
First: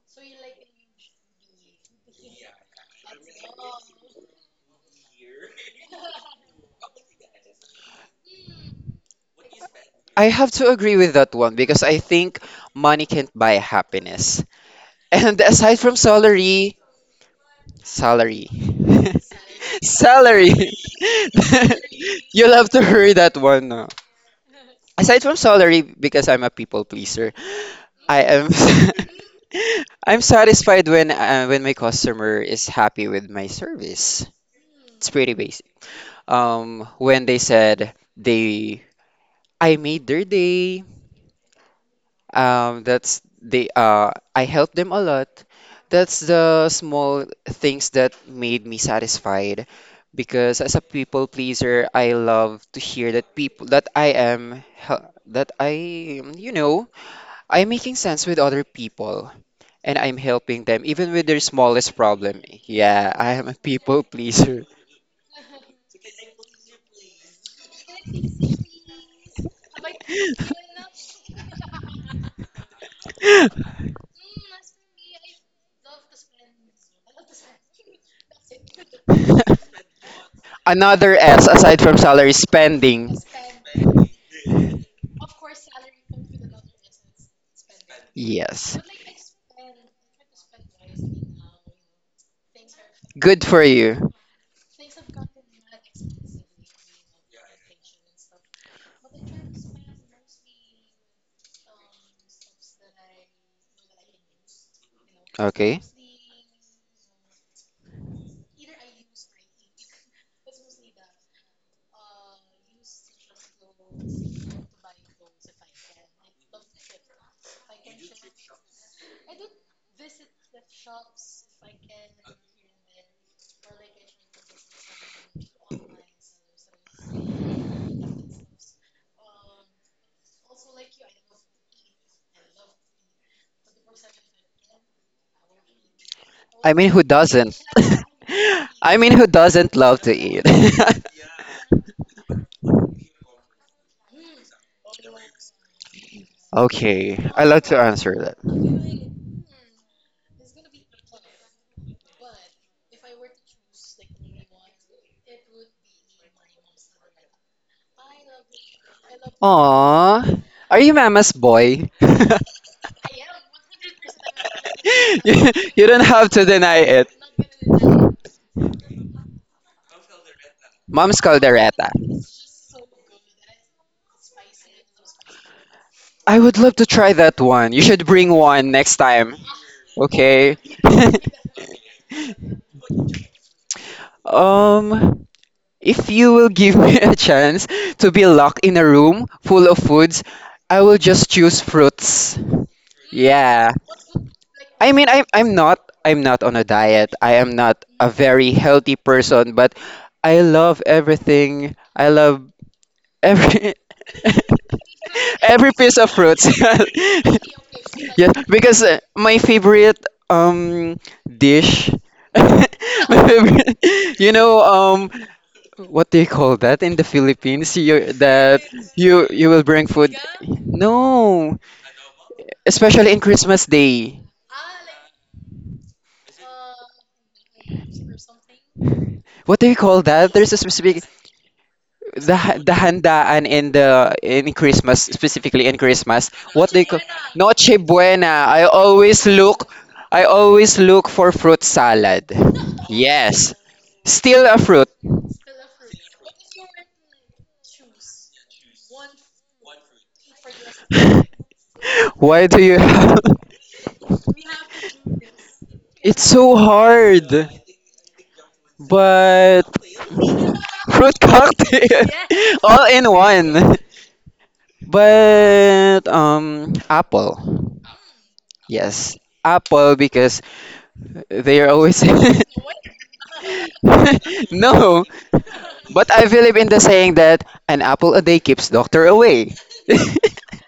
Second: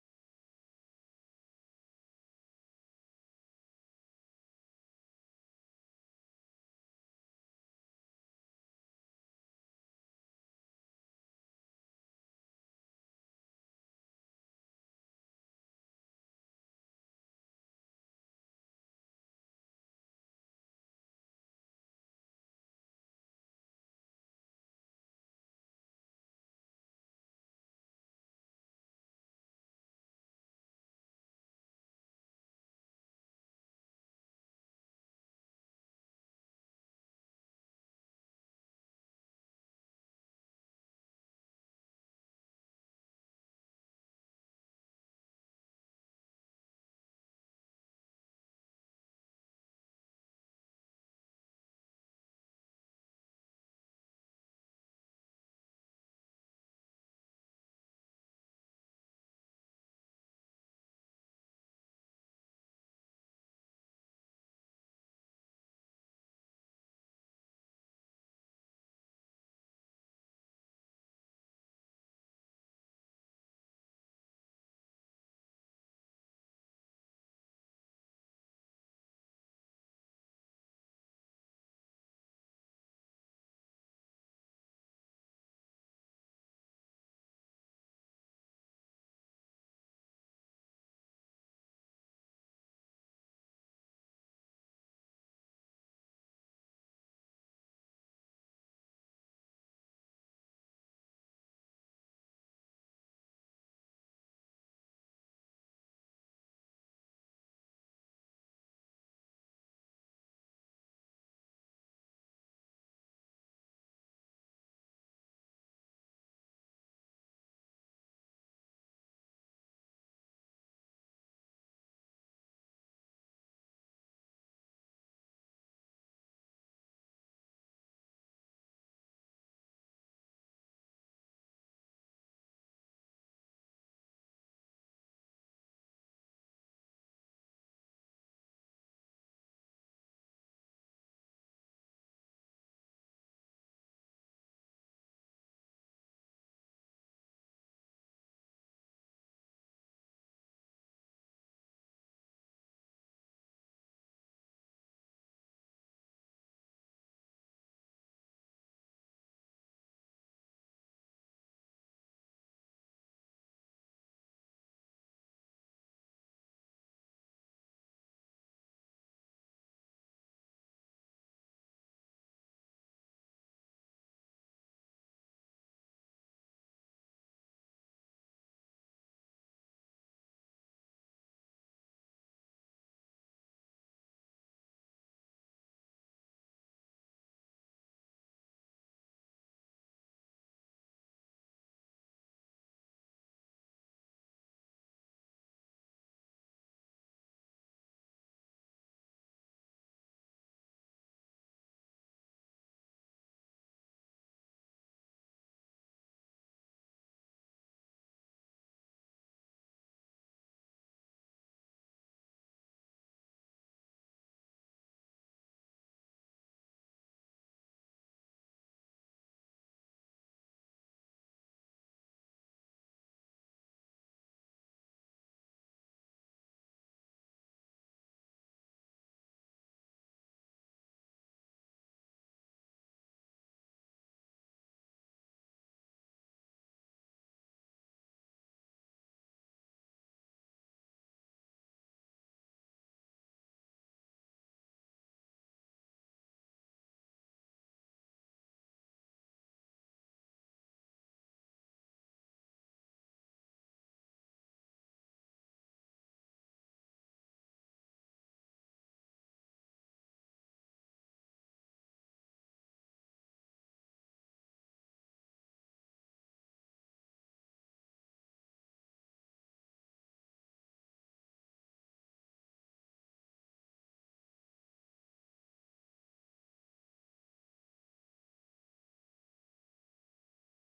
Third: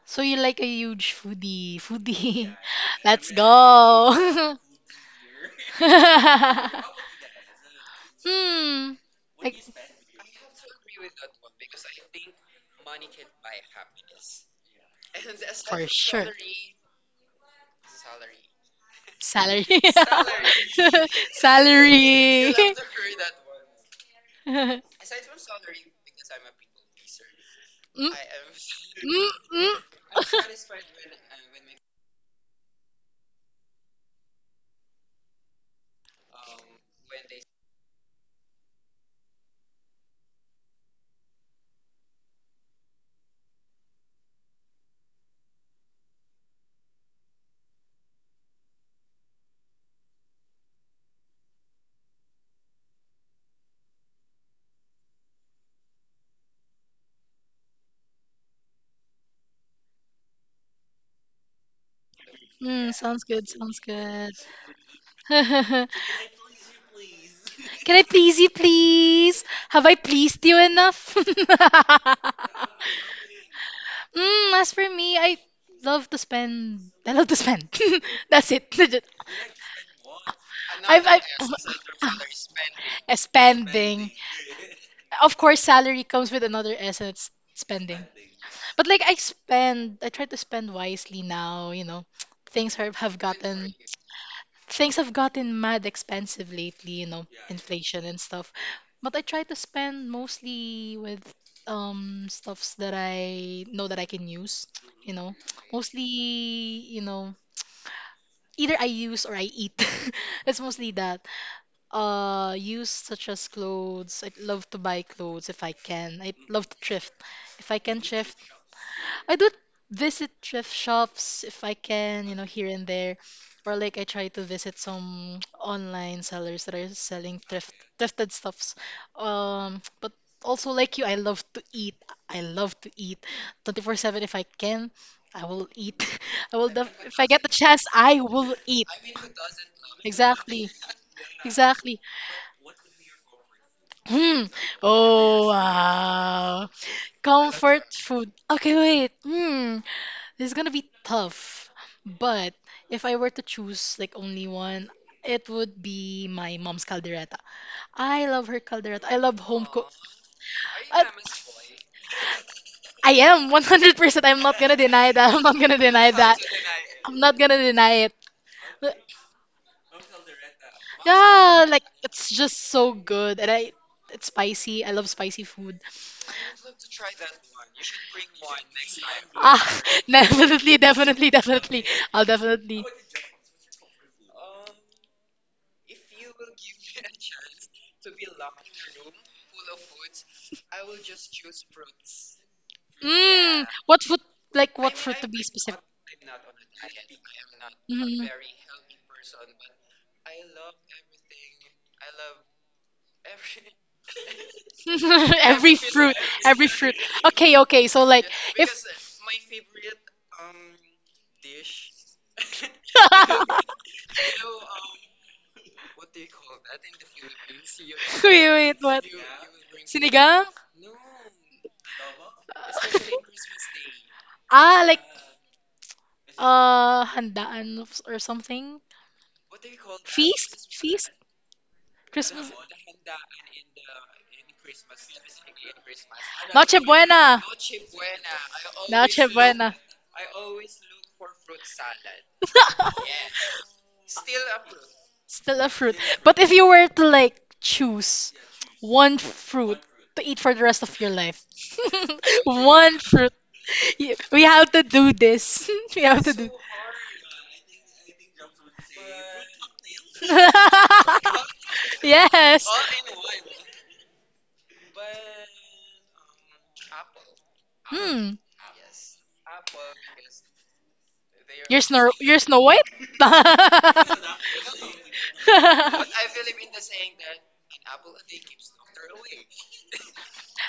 [SPEAKER 2] So you're like a huge foodie. Foodie. <laughs> Let's go. <laughs> Hmm. Like,
[SPEAKER 1] I have to agree with that one because I think money can't buy happiness. <laughs> And aside
[SPEAKER 2] for
[SPEAKER 1] from
[SPEAKER 2] sure.
[SPEAKER 1] salary, salary.
[SPEAKER 2] Salary.
[SPEAKER 1] <laughs>
[SPEAKER 2] Salary.
[SPEAKER 1] Salary.
[SPEAKER 2] <laughs>
[SPEAKER 1] <laughs>
[SPEAKER 2] Salary.
[SPEAKER 1] You'll have to hurry that one. No?
[SPEAKER 2] <laughs> Mm,
[SPEAKER 1] Aside from salary, because I'm a people pleaser, I am
[SPEAKER 2] mm, mm,
[SPEAKER 1] <laughs> I'm satisfied when my customer is happy with my service. It's pretty when they said they I made their day. That's they I helped them a lot. That's the small things that made me satisfied because as a people pleaser, I love to hear that people that I am that I am, you know, I'm making sense with other people and I'm helping them even with their smallest problem.
[SPEAKER 2] mm, <laughs>
[SPEAKER 1] Yeah,
[SPEAKER 2] sounds
[SPEAKER 1] I
[SPEAKER 2] good.
[SPEAKER 1] am a
[SPEAKER 2] Sounds
[SPEAKER 1] people
[SPEAKER 2] good.
[SPEAKER 1] pleaser.
[SPEAKER 2] <laughs> Can I please you, please? Have I pleased you enough? <laughs>
[SPEAKER 1] <laughs>
[SPEAKER 2] Mm, as for me, I love to spend. <laughs> I love to spend. <laughs> That's it. Legit. I've,
[SPEAKER 1] Another
[SPEAKER 2] I've,
[SPEAKER 1] S aside from
[SPEAKER 2] <laughs>
[SPEAKER 1] salary
[SPEAKER 2] uh,
[SPEAKER 1] spending.
[SPEAKER 2] spending. Of course, salary comes with another S, and it's spending.
[SPEAKER 1] Yes.
[SPEAKER 2] But like I spend, I try to spend wisely now. You know, things have have
[SPEAKER 1] Good for
[SPEAKER 2] gotten,
[SPEAKER 1] you.
[SPEAKER 2] things have gotten mad expensive lately. You know, inflation and stuff. But I try to spend mostly with stuffs that I know that I can use, you know,
[SPEAKER 1] Okay.
[SPEAKER 2] mostly, you know, either I use or I eat. <laughs> It's mostly that use, such as clothes. I love to buy clothes if I can. I love to thrift if I can. Thrift I do visit thrift shops if I can, you know, here and there, or like I try to visit some <tsk> online sellers that are selling thrifted stuffs. But also like you, I love to eat. I love to eat 24/7 if I can. I will eat. <laughs> I will
[SPEAKER 1] I
[SPEAKER 2] def
[SPEAKER 1] mean, who
[SPEAKER 2] if I get the
[SPEAKER 1] doesn't?
[SPEAKER 2] chance, I will
[SPEAKER 1] <laughs>
[SPEAKER 2] eat.
[SPEAKER 1] I mean, who doesn't love to eat?
[SPEAKER 2] Exactly. <laughs> Exactly. Hmm. Oh,
[SPEAKER 1] <laughs>
[SPEAKER 2] wow.
[SPEAKER 1] Okay. I love to
[SPEAKER 2] Comfort
[SPEAKER 1] answer
[SPEAKER 2] food.
[SPEAKER 1] that.
[SPEAKER 2] Okay, wait. Hmm. This is gonna be tough, but if I were to choose like only one, it would be my mom's caldereta. I love her caldereta. I love home cook.
[SPEAKER 1] Aww. Are you
[SPEAKER 2] I,
[SPEAKER 1] mama's boy? <laughs> you,
[SPEAKER 2] I am 100%. I'm not gonna deny that. I'm not gonna
[SPEAKER 1] you don't
[SPEAKER 2] deny
[SPEAKER 1] have
[SPEAKER 2] that.
[SPEAKER 1] to deny it.
[SPEAKER 2] I'm not gonna deny it. But-
[SPEAKER 1] Mom's
[SPEAKER 2] yeah, like
[SPEAKER 1] caldereta.
[SPEAKER 2] it's just so good, and I it's spicy. I love spicy food.
[SPEAKER 1] I would love to try that one. You should bring one next time.
[SPEAKER 2] Ah, <laughs>
[SPEAKER 1] Okay.
[SPEAKER 2] definitely, definitely, definitely. I'll definitely.
[SPEAKER 1] <laughs> um, if you will give <laughs> me a chance to be locked in a room full of foods, I will just choose fruits.
[SPEAKER 2] Mmm.
[SPEAKER 1] Yeah.
[SPEAKER 2] what fruit, like
[SPEAKER 1] I
[SPEAKER 2] what
[SPEAKER 1] mean,
[SPEAKER 2] fruit to
[SPEAKER 1] I'm
[SPEAKER 2] I'm be
[SPEAKER 1] I'm
[SPEAKER 2] specific?
[SPEAKER 1] not I'm not on a diet. I am not a
[SPEAKER 2] Mm.
[SPEAKER 1] very
[SPEAKER 2] <laughs>
[SPEAKER 1] healthy person, but I love everything. I love every <laughs> every
[SPEAKER 2] Every
[SPEAKER 1] piece of
[SPEAKER 2] fruit,
[SPEAKER 1] fruits.
[SPEAKER 2] every fruit. Okay, okay. So
[SPEAKER 1] <laughs>
[SPEAKER 2] like
[SPEAKER 1] Yes,
[SPEAKER 2] if
[SPEAKER 1] because my
[SPEAKER 2] <laughs>
[SPEAKER 1] favorite um dish, <laughs> my
[SPEAKER 2] because
[SPEAKER 1] favorite, you know, what do you call that in the Philippines? You
[SPEAKER 2] wait,
[SPEAKER 1] that
[SPEAKER 2] wait, what?
[SPEAKER 1] you you will
[SPEAKER 2] Sinigang,
[SPEAKER 1] bring food.
[SPEAKER 2] sinigang?
[SPEAKER 1] No, especially in
[SPEAKER 2] <laughs>
[SPEAKER 1] Christmas Day.
[SPEAKER 2] <laughs> Ah, like handaan or something. Call
[SPEAKER 1] What do you call that? There's a
[SPEAKER 2] feast?
[SPEAKER 1] specific,
[SPEAKER 2] Feast? Christmas.
[SPEAKER 1] the handaan in the in Christmas, specifically in Christmas. What
[SPEAKER 2] Noche
[SPEAKER 1] do you call
[SPEAKER 2] buena.
[SPEAKER 1] Noche Buena?
[SPEAKER 2] Noche buena.
[SPEAKER 1] I always look for fruit salad.
[SPEAKER 2] <laughs>
[SPEAKER 1] Yes, still a fruit.
[SPEAKER 2] Still a fruit. But if you were to like choose one fruit to eat for the rest of your life,
[SPEAKER 1] <laughs>
[SPEAKER 2] <laughs>
[SPEAKER 1] Why do you
[SPEAKER 2] one
[SPEAKER 1] have?
[SPEAKER 2] fruit.
[SPEAKER 1] <laughs>
[SPEAKER 2] We have to do this. <laughs> We
[SPEAKER 1] It's
[SPEAKER 2] have to do.
[SPEAKER 1] so hard, but
[SPEAKER 2] <laughs>
[SPEAKER 1] fruit cocktail <laughs>
[SPEAKER 2] Yes.
[SPEAKER 1] all in one, but apple,
[SPEAKER 2] Hmm.
[SPEAKER 1] yes, apple because they are always
[SPEAKER 2] You're Snow White.
[SPEAKER 1] <laughs> no, but I
[SPEAKER 2] <laughs>
[SPEAKER 1] believe in the saying that
[SPEAKER 2] <laughs>
[SPEAKER 1] an apple a day keeps doctor away. <laughs>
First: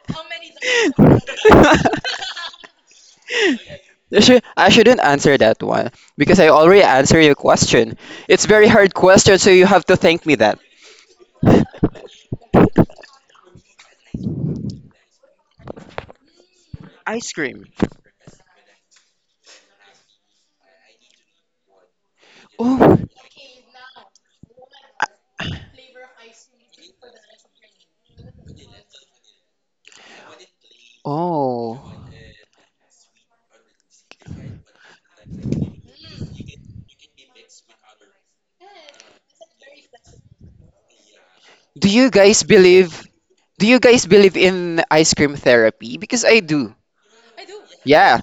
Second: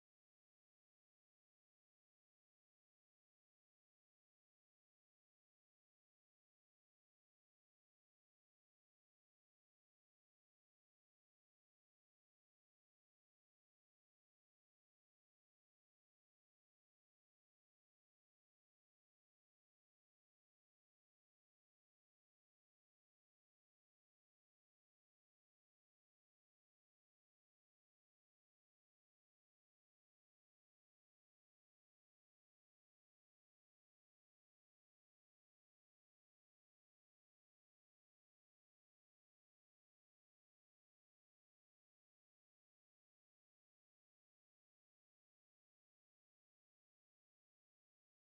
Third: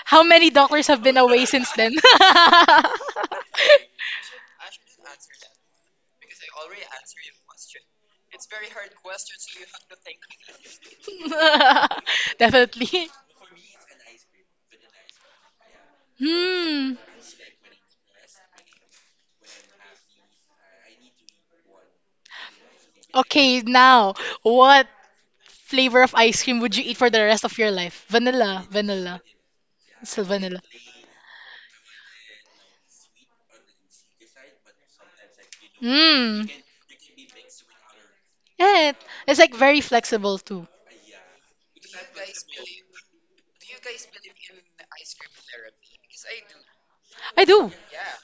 [SPEAKER 2] How many doctors have been away since then? <laughs>
[SPEAKER 1] I shouldn't answer that one because I already answered your question. It's very hard question, so you have to thank me that.
[SPEAKER 2] Definitely. Hmm.
[SPEAKER 1] Ice cream. <laughs> Oh,
[SPEAKER 2] Okay, now, what flavor of ice cream would you eat for the rest of your life? Vanilla, vanilla. Still vanilla.
[SPEAKER 1] oh,
[SPEAKER 2] Hmm. Yeah, it's like very flexible too.
[SPEAKER 1] do you guys believe? Do you guys believe in ice cream therapy? Because I do.
[SPEAKER 2] I do.
[SPEAKER 1] Yeah,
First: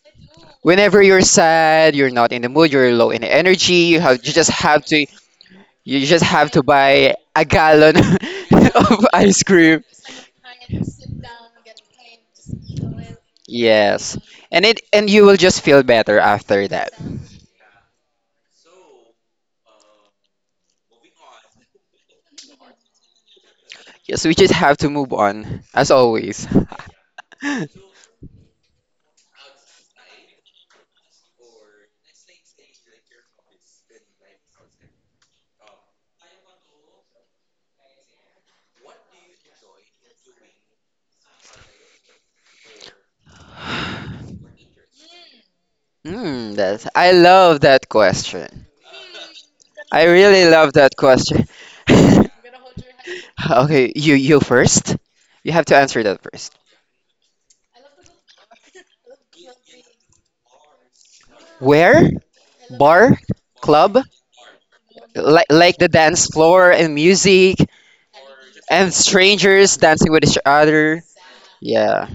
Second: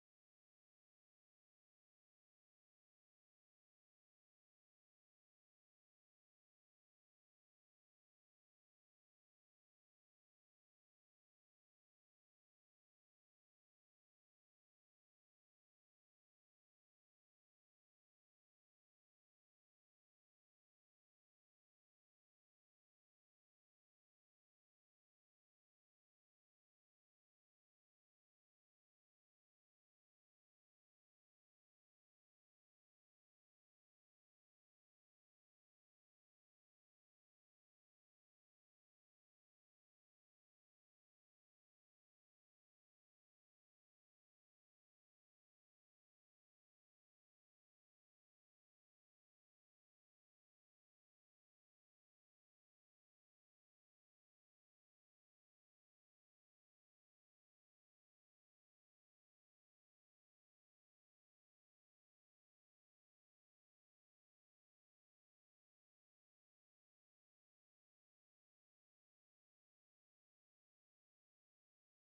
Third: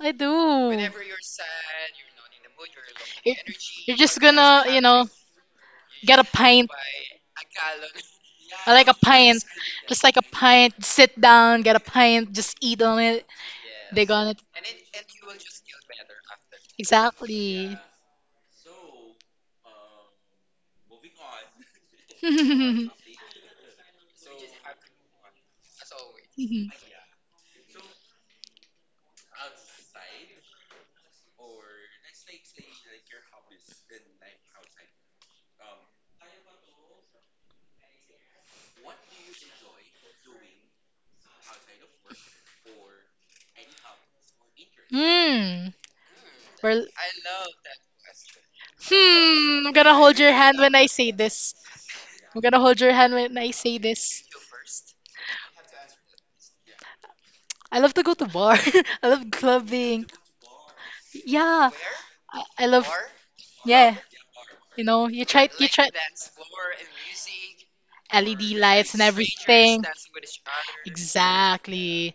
[SPEAKER 2] I do.
[SPEAKER 1] whenever you're sad, you're not in the mood, you're low in
[SPEAKER 2] It-
[SPEAKER 1] energy,
[SPEAKER 2] You're just
[SPEAKER 1] you just
[SPEAKER 2] gonna, you
[SPEAKER 1] have to
[SPEAKER 2] know,
[SPEAKER 1] you
[SPEAKER 2] get a
[SPEAKER 1] just have to
[SPEAKER 2] pint.
[SPEAKER 1] buy a gallon
[SPEAKER 2] I
[SPEAKER 1] <laughs>
[SPEAKER 2] like a
[SPEAKER 1] of ice
[SPEAKER 2] pint.
[SPEAKER 1] cream.
[SPEAKER 2] Just like a pint, sit down, get a pint, just eat on it. They're
[SPEAKER 1] Yes.
[SPEAKER 2] gonna
[SPEAKER 1] And it and you will just feel better after that.
[SPEAKER 2] exactly. <laughs>
[SPEAKER 1] Yes, we just have to move on, as always. <laughs>
[SPEAKER 2] Hmm.
[SPEAKER 1] Hmm,
[SPEAKER 2] Well,
[SPEAKER 1] that's I love that question.
[SPEAKER 2] hmm. I'm gonna
[SPEAKER 1] I
[SPEAKER 2] hold your
[SPEAKER 1] really
[SPEAKER 2] hand
[SPEAKER 1] love
[SPEAKER 2] when I
[SPEAKER 1] that
[SPEAKER 2] say
[SPEAKER 1] question.
[SPEAKER 2] this.
[SPEAKER 1] <laughs>
[SPEAKER 2] I'm gonna hold your hand when I say
[SPEAKER 1] Okay, you
[SPEAKER 2] this.
[SPEAKER 1] you first. You have to answer that first.
[SPEAKER 2] I love to go to bar. <laughs> I love clubbing. Yeah,
[SPEAKER 1] Where?
[SPEAKER 2] I love.
[SPEAKER 1] Bar?
[SPEAKER 2] Yeah,
[SPEAKER 1] Club?
[SPEAKER 2] you know, you try, you
[SPEAKER 1] Like the
[SPEAKER 2] try
[SPEAKER 1] dance floor and music
[SPEAKER 2] LED
[SPEAKER 1] and
[SPEAKER 2] lights and
[SPEAKER 1] strangers
[SPEAKER 2] everything.
[SPEAKER 1] dancing with each other. Yeah.
[SPEAKER 2] Exactly.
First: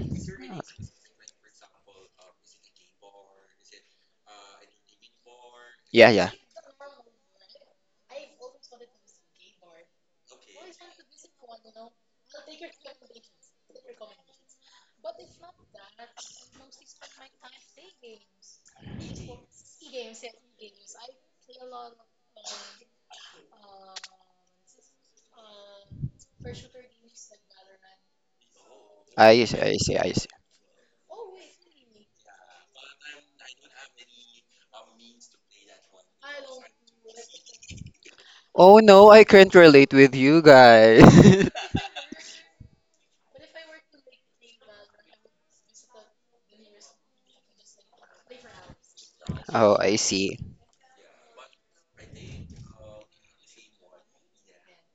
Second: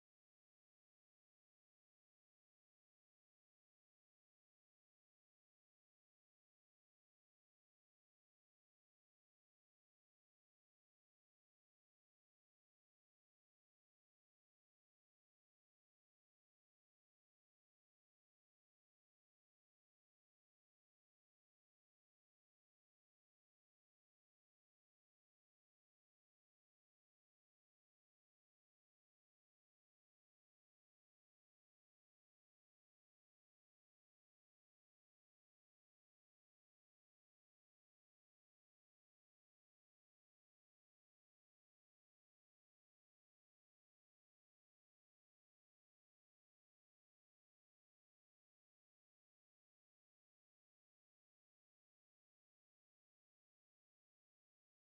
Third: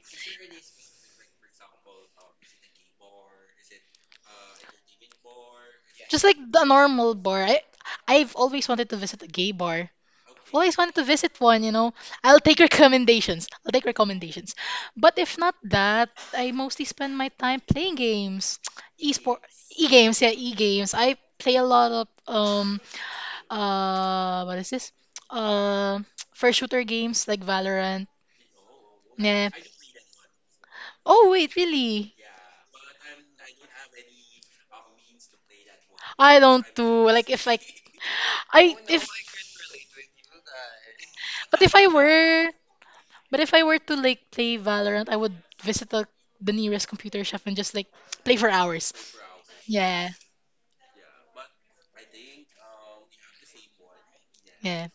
[SPEAKER 1] Yeah,
[SPEAKER 2] Just
[SPEAKER 1] yeah.
[SPEAKER 2] like the normal bar. I've always wanted to visit a gay bar. Always wanted to visit one, you know. I'll take recommendations. I'll take recommendations. But if not that, I mostly spend my time playing games. <tsk> Esport e-games, yeah, e-games. I play a lot of what is this? Uh <tsk> first shooter games like Valorant.
[SPEAKER 1] I
[SPEAKER 2] Yeah.
[SPEAKER 1] see, I see, I see.
[SPEAKER 2] Oh wait, really? I don't do like if like I
[SPEAKER 1] Oh
[SPEAKER 2] if
[SPEAKER 1] no, I can't relate with you guys.
[SPEAKER 2] but
[SPEAKER 1] <laughs>
[SPEAKER 2] if I were but if I were to like play Valorant, I would visit the nearest computer shop and just like play for hours.
[SPEAKER 1] Oh, I
[SPEAKER 2] Yeah.
[SPEAKER 1] see.
[SPEAKER 2] Yeah.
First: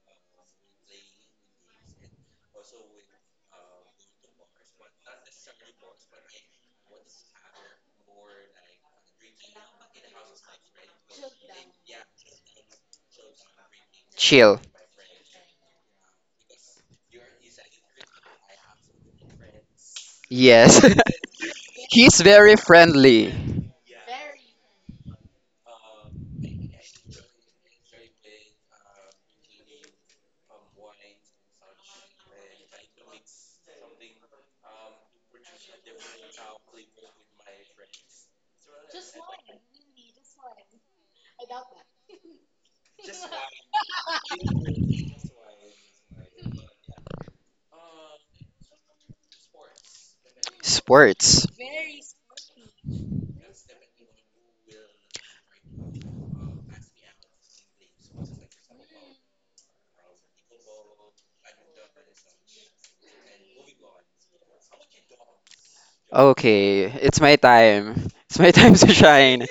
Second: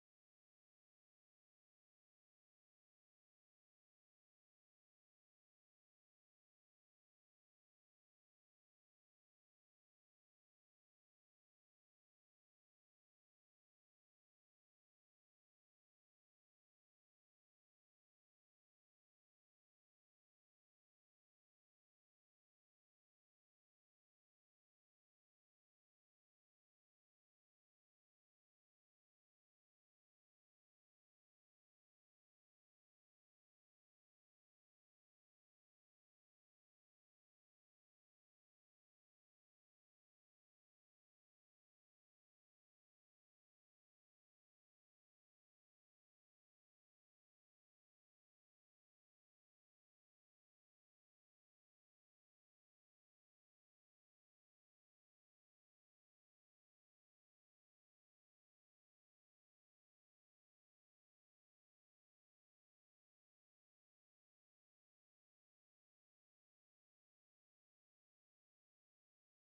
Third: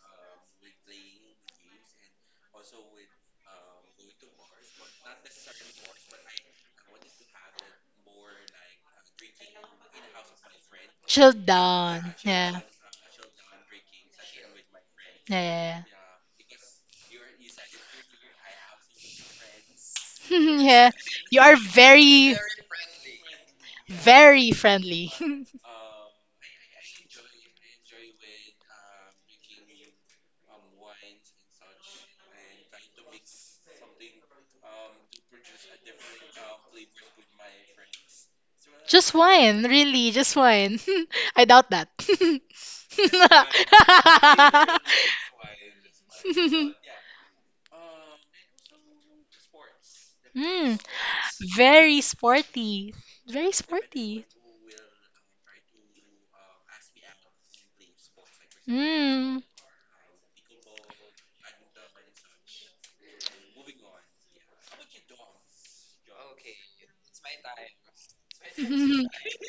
[SPEAKER 2] Chill down. Yeah.
[SPEAKER 1] Chill.
[SPEAKER 2] Yeah. <laughs> Yeah.
[SPEAKER 1] Yes.
[SPEAKER 2] Yeah.
[SPEAKER 1] <laughs>
[SPEAKER 2] You are
[SPEAKER 1] He's
[SPEAKER 2] very
[SPEAKER 1] very friendly.
[SPEAKER 2] Very friendly. <laughs> Just wine, really, just wine. <laughs> I doubt that. <laughs> Mm,
[SPEAKER 1] Sports.
[SPEAKER 2] very sporty. Very sporty. Mm.
[SPEAKER 1] Okay, it's my time. It's my
[SPEAKER 2] <laughs>
[SPEAKER 1] time <laughs> to
[SPEAKER 2] hmm.
[SPEAKER 1] shine.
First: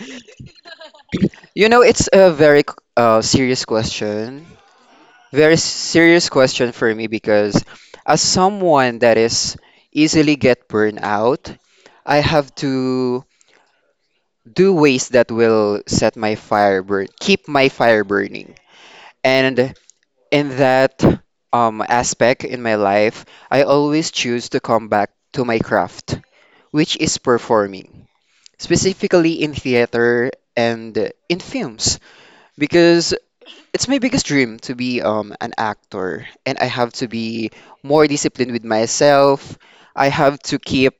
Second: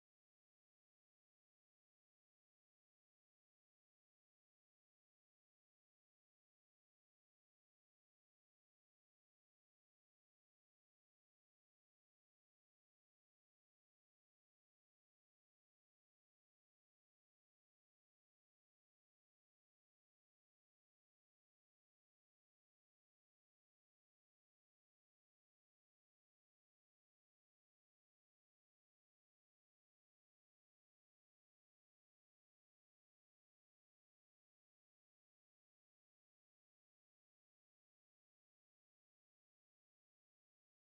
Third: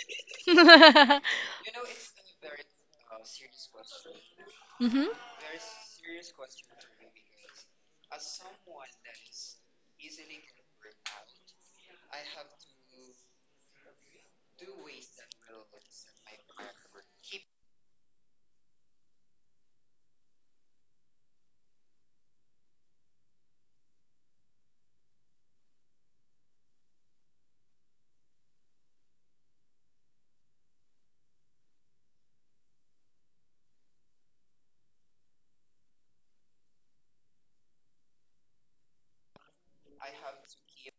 [SPEAKER 1] You know, it's a very serious question.
[SPEAKER 2] Mm-hmm.
[SPEAKER 1] Very serious question for me because as someone that is easily get burned out, I have to do ways that will set my fire burn, keep my fire burning. And in that aspect in my life, I always choose to come back to my craft, which is performing, specifically in theater and in films because it's my biggest dream to be an actor and I have to be more disciplined with myself. I have to keep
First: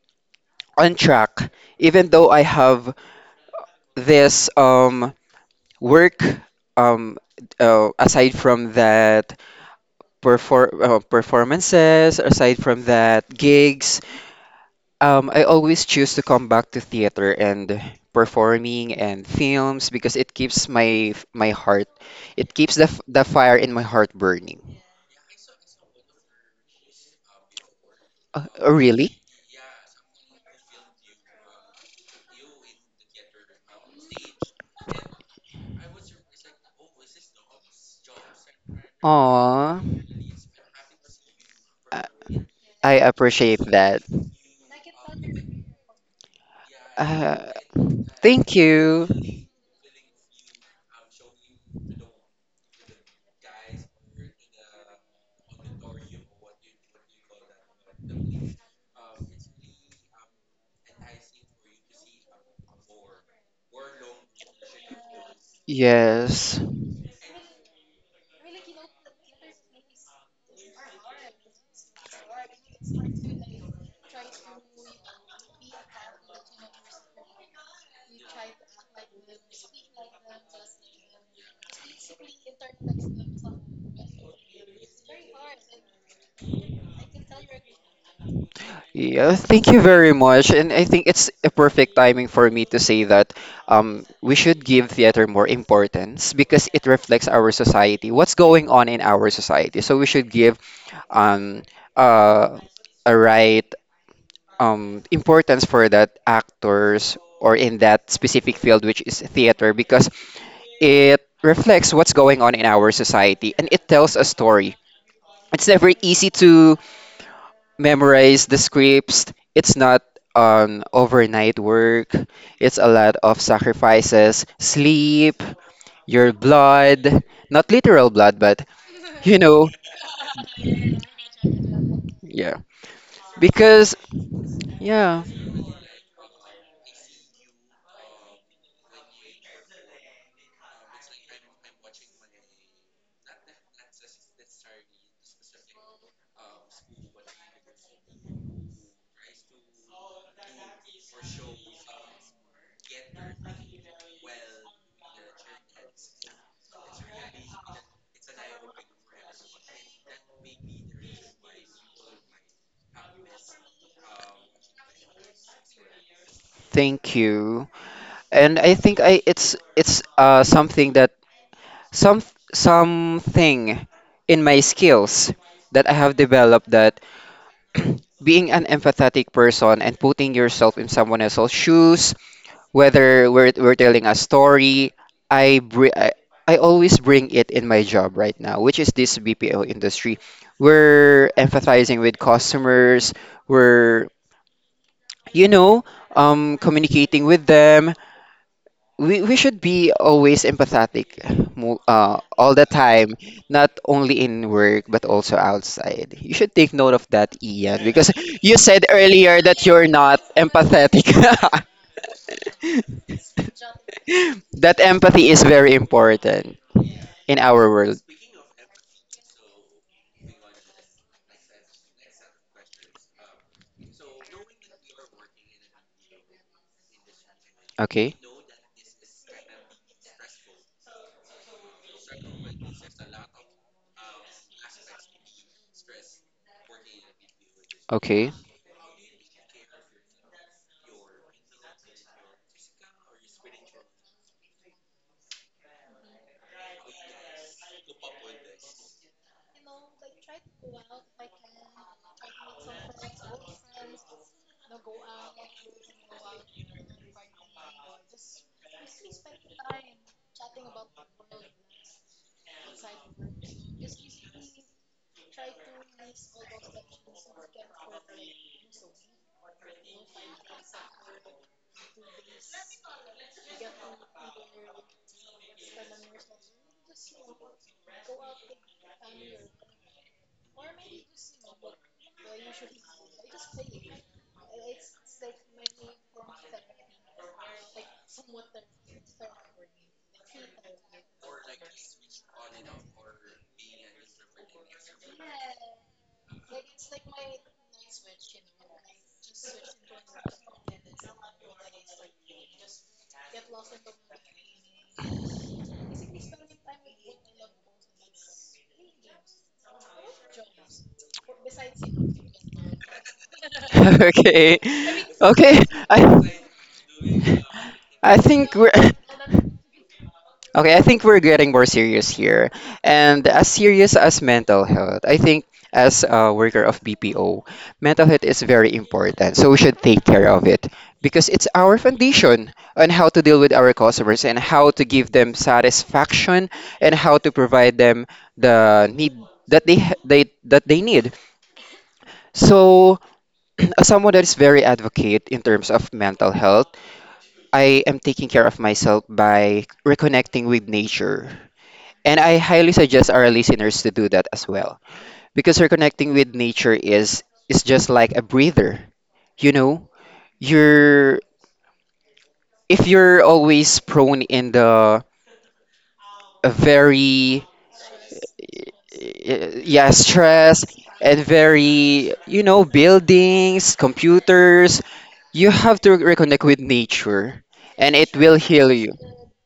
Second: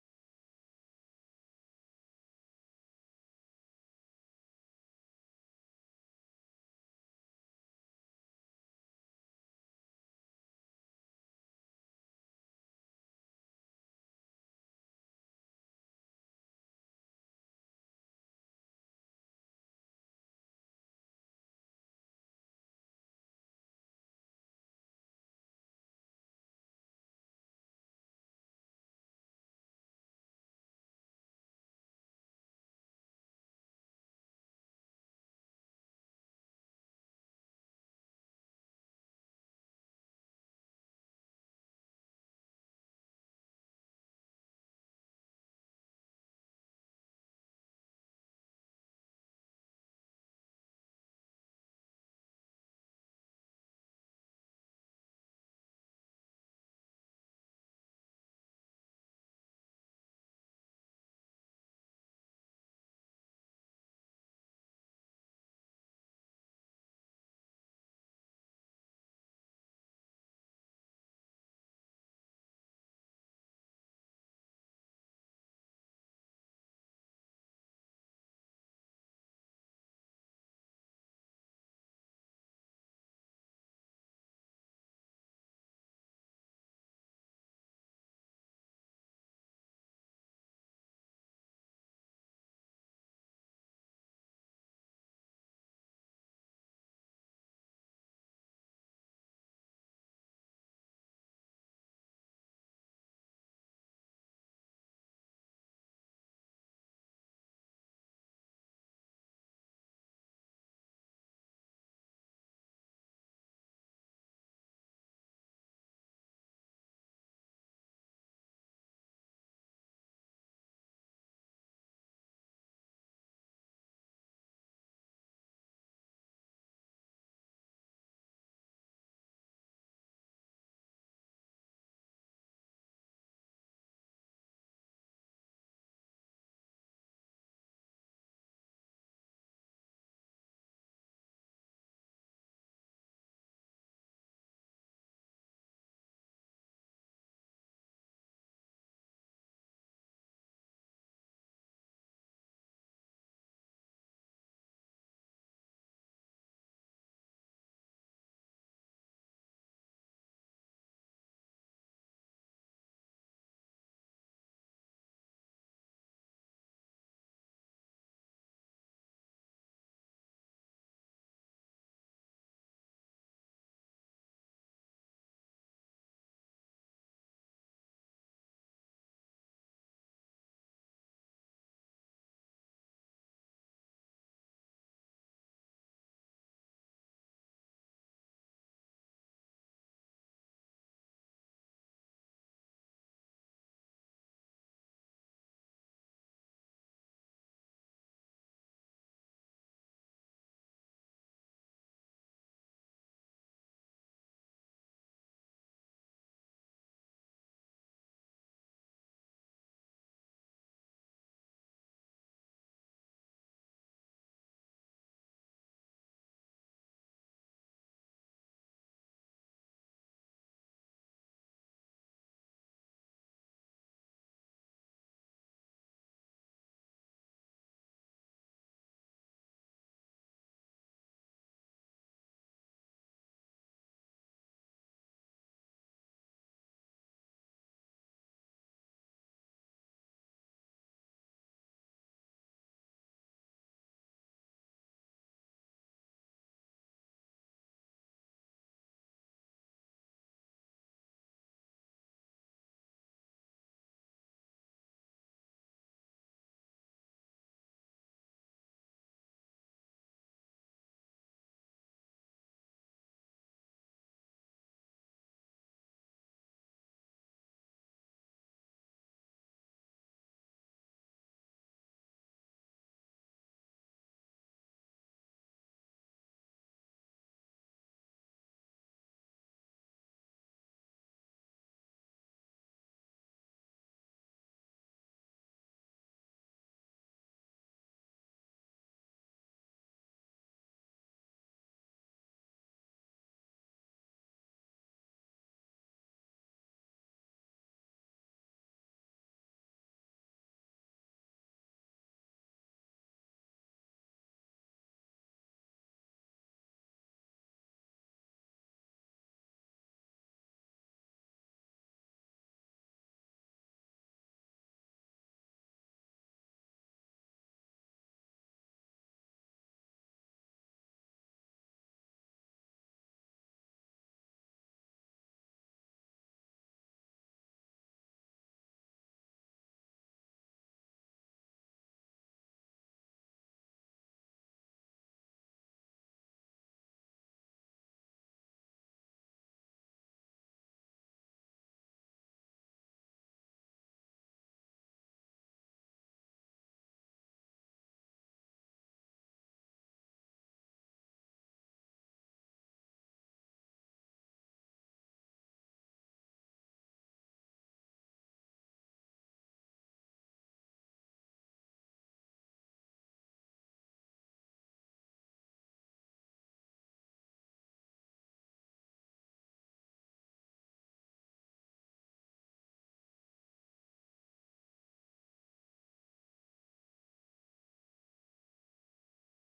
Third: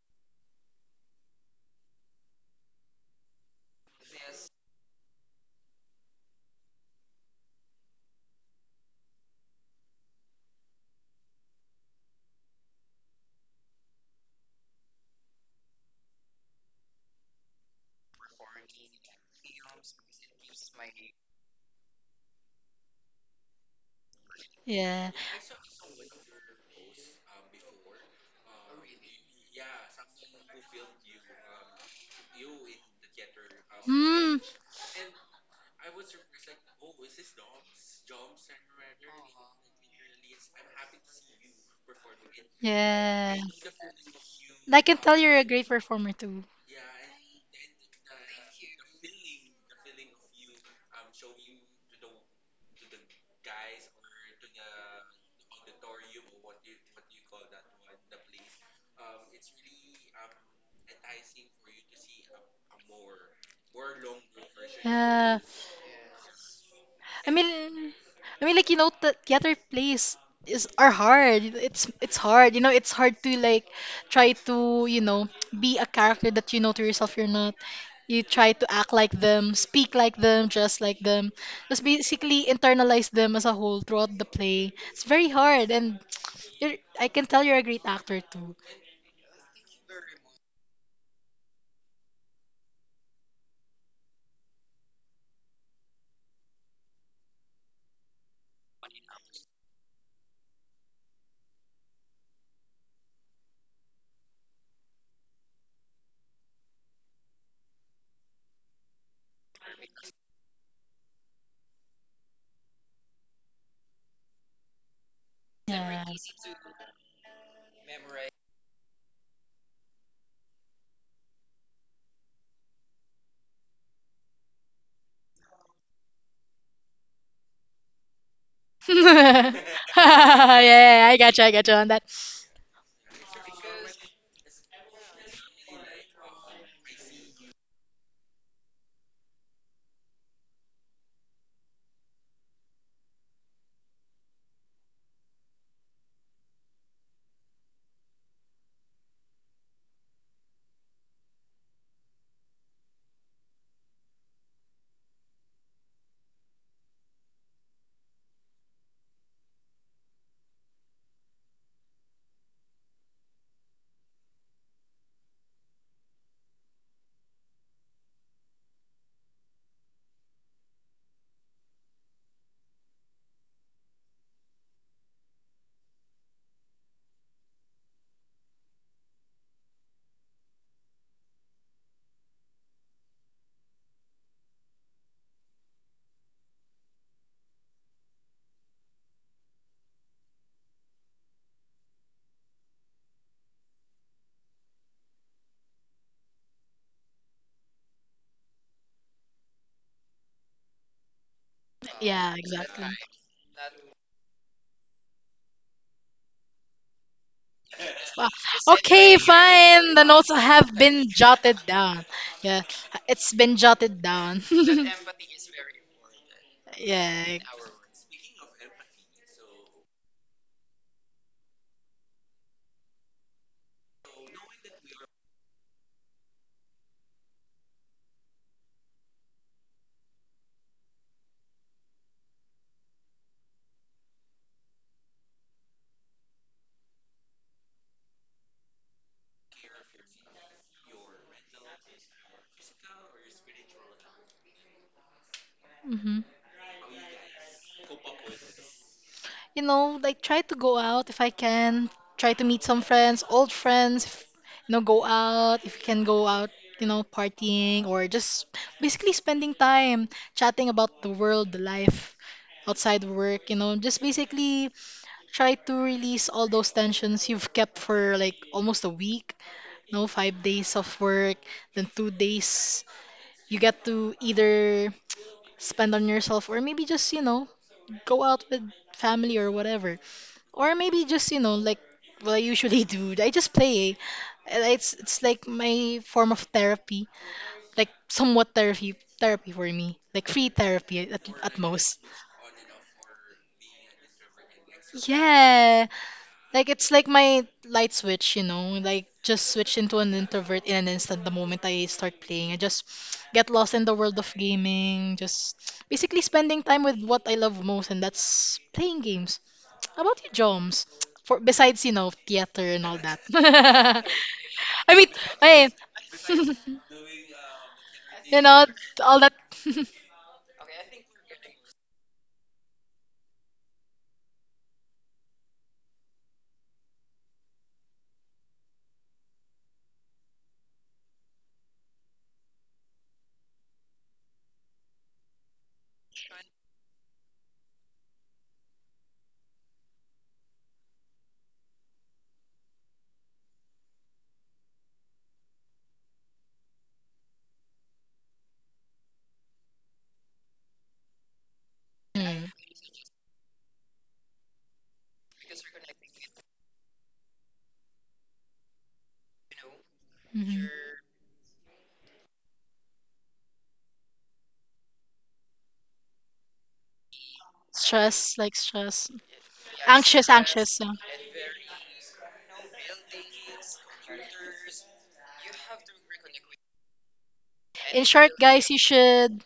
[SPEAKER 1] on track even though I have this work, um, aside from that performances aside from that gigs. I always choose to come back to theater and performing and films because it keeps my my heart, it keeps the fire in my heart burning.
[SPEAKER 2] Yeah.
[SPEAKER 1] Really?
[SPEAKER 2] Mm.
[SPEAKER 1] Aw, I I
[SPEAKER 2] Yeah.
[SPEAKER 1] appreciate that.
[SPEAKER 2] And I can tell you're a great performer too.
[SPEAKER 1] Uh, thank you.
[SPEAKER 2] Yeah.
[SPEAKER 1] Yes.
[SPEAKER 2] I mean, I mean, like you know, the theater plays is are hard. You know, it's hard. You know, it's hard to like try to you know be a character that you know to yourself you're not. You try to act like them, speak like them, dress like them, just basically internalize them as a whole throughout the play. It's very hard, and I can tell you're a great actor too.
[SPEAKER 1] Yeah, thank you very much. And I think it's a perfect timing for me to say that we should give theater more importance because it reflects our society, what's going on in our society. So we should give um uh a right importance for that actors or in that specific field, which is theater, because it reflects what's going on in our society, and it tells a story. It's never
[SPEAKER 2] Yes.
[SPEAKER 1] easy to memorize the scripts. It's not an overnight work. It's a lot of sacrifices, sleep, your blood, not literal blood, but
[SPEAKER 2] <laughs>
[SPEAKER 1] you
[SPEAKER 2] Yeah,
[SPEAKER 1] know
[SPEAKER 2] yeah, I gotcha on that.
[SPEAKER 1] yeah, because yeah, thank you. And I think I it's something that some something in my skills that I have developed that <clears throat> being an empathetic person and putting yourself in someone else's shoes, whether we're telling a story, I, br- I always bring it in my job right now, which is this BPO industry. We're empathizing with customers. We're you know communicating with them. We should be always empathetic
[SPEAKER 2] Yeah,
[SPEAKER 1] all the
[SPEAKER 2] exactly.
[SPEAKER 1] time, not only in work but also outside. You should take note of that, Ian, because
[SPEAKER 2] Uh,
[SPEAKER 1] you said
[SPEAKER 2] Okay,
[SPEAKER 1] earlier that you're
[SPEAKER 2] fine. The
[SPEAKER 1] not
[SPEAKER 2] notes have
[SPEAKER 1] empathetic.
[SPEAKER 2] been jotted down. Yeah, it's been jotted down. <laughs>
[SPEAKER 1] <laughs> That empathy is very important in
[SPEAKER 2] Yeah.
[SPEAKER 1] our world. Okay, okay.
[SPEAKER 2] Hmm. You know, like try to go out if I can. Try to meet some friends, old friends. If, you know, go out if you can go out. You know, partying or just basically spending time chatting about the world, the life outside work. You know, just basically try to release all those tensions you've kept for like almost a week. No, 5 days of work, then 2 days you get to either spend on yourself or maybe just, you know, go out with family or whatever. Or maybe just, you know, like what I usually <laughs> do. I just play. And it's like my form of therapy, like somewhat therapy for me, like free therapy at most. Yeah. Like it's like my light switch, you know, like just switch into an introvert in an instant the moment I start playing. I just get lost in the world of gaming, just basically spending time with what I love most, and that's playing games. How about you, Joms? For besides, you know, theater and all that.
[SPEAKER 1] <laughs>
[SPEAKER 2] <laughs>
[SPEAKER 1] Okay,
[SPEAKER 2] I mean,
[SPEAKER 1] okay.
[SPEAKER 2] I
[SPEAKER 1] I i
[SPEAKER 2] <laughs> you
[SPEAKER 1] think
[SPEAKER 2] know,
[SPEAKER 1] we're. <laughs>
[SPEAKER 2] all that. <laughs>
[SPEAKER 1] Okay, I think we're getting more serious here. And as serious as mental health, I think, as a worker of BPO, mental health is very important. So we should take care of it, because it's our foundation on how to deal with our customers and how to give them satisfaction, and how to provide them the need that they ha- they that they need. So <clears throat> as someone that is very advocate in terms of mental health, I am taking care of myself by reconnecting with nature. And I
[SPEAKER 2] Mm,
[SPEAKER 1] highly suggest our listeners to do that as well, because reconnecting with nature is just like a breather. You know,
[SPEAKER 2] mhm.
[SPEAKER 1] you're if you're always prone in the a very
[SPEAKER 2] Stress, like stress.
[SPEAKER 1] yeah,
[SPEAKER 2] Anxious,
[SPEAKER 1] stress,
[SPEAKER 2] anxious. Yeah.
[SPEAKER 1] and very, buildings, computers, you have to reconnect with nature and
[SPEAKER 2] In
[SPEAKER 1] it
[SPEAKER 2] short,
[SPEAKER 1] will
[SPEAKER 2] guys,
[SPEAKER 1] heal
[SPEAKER 2] you
[SPEAKER 1] you. <laughs>
[SPEAKER 2] should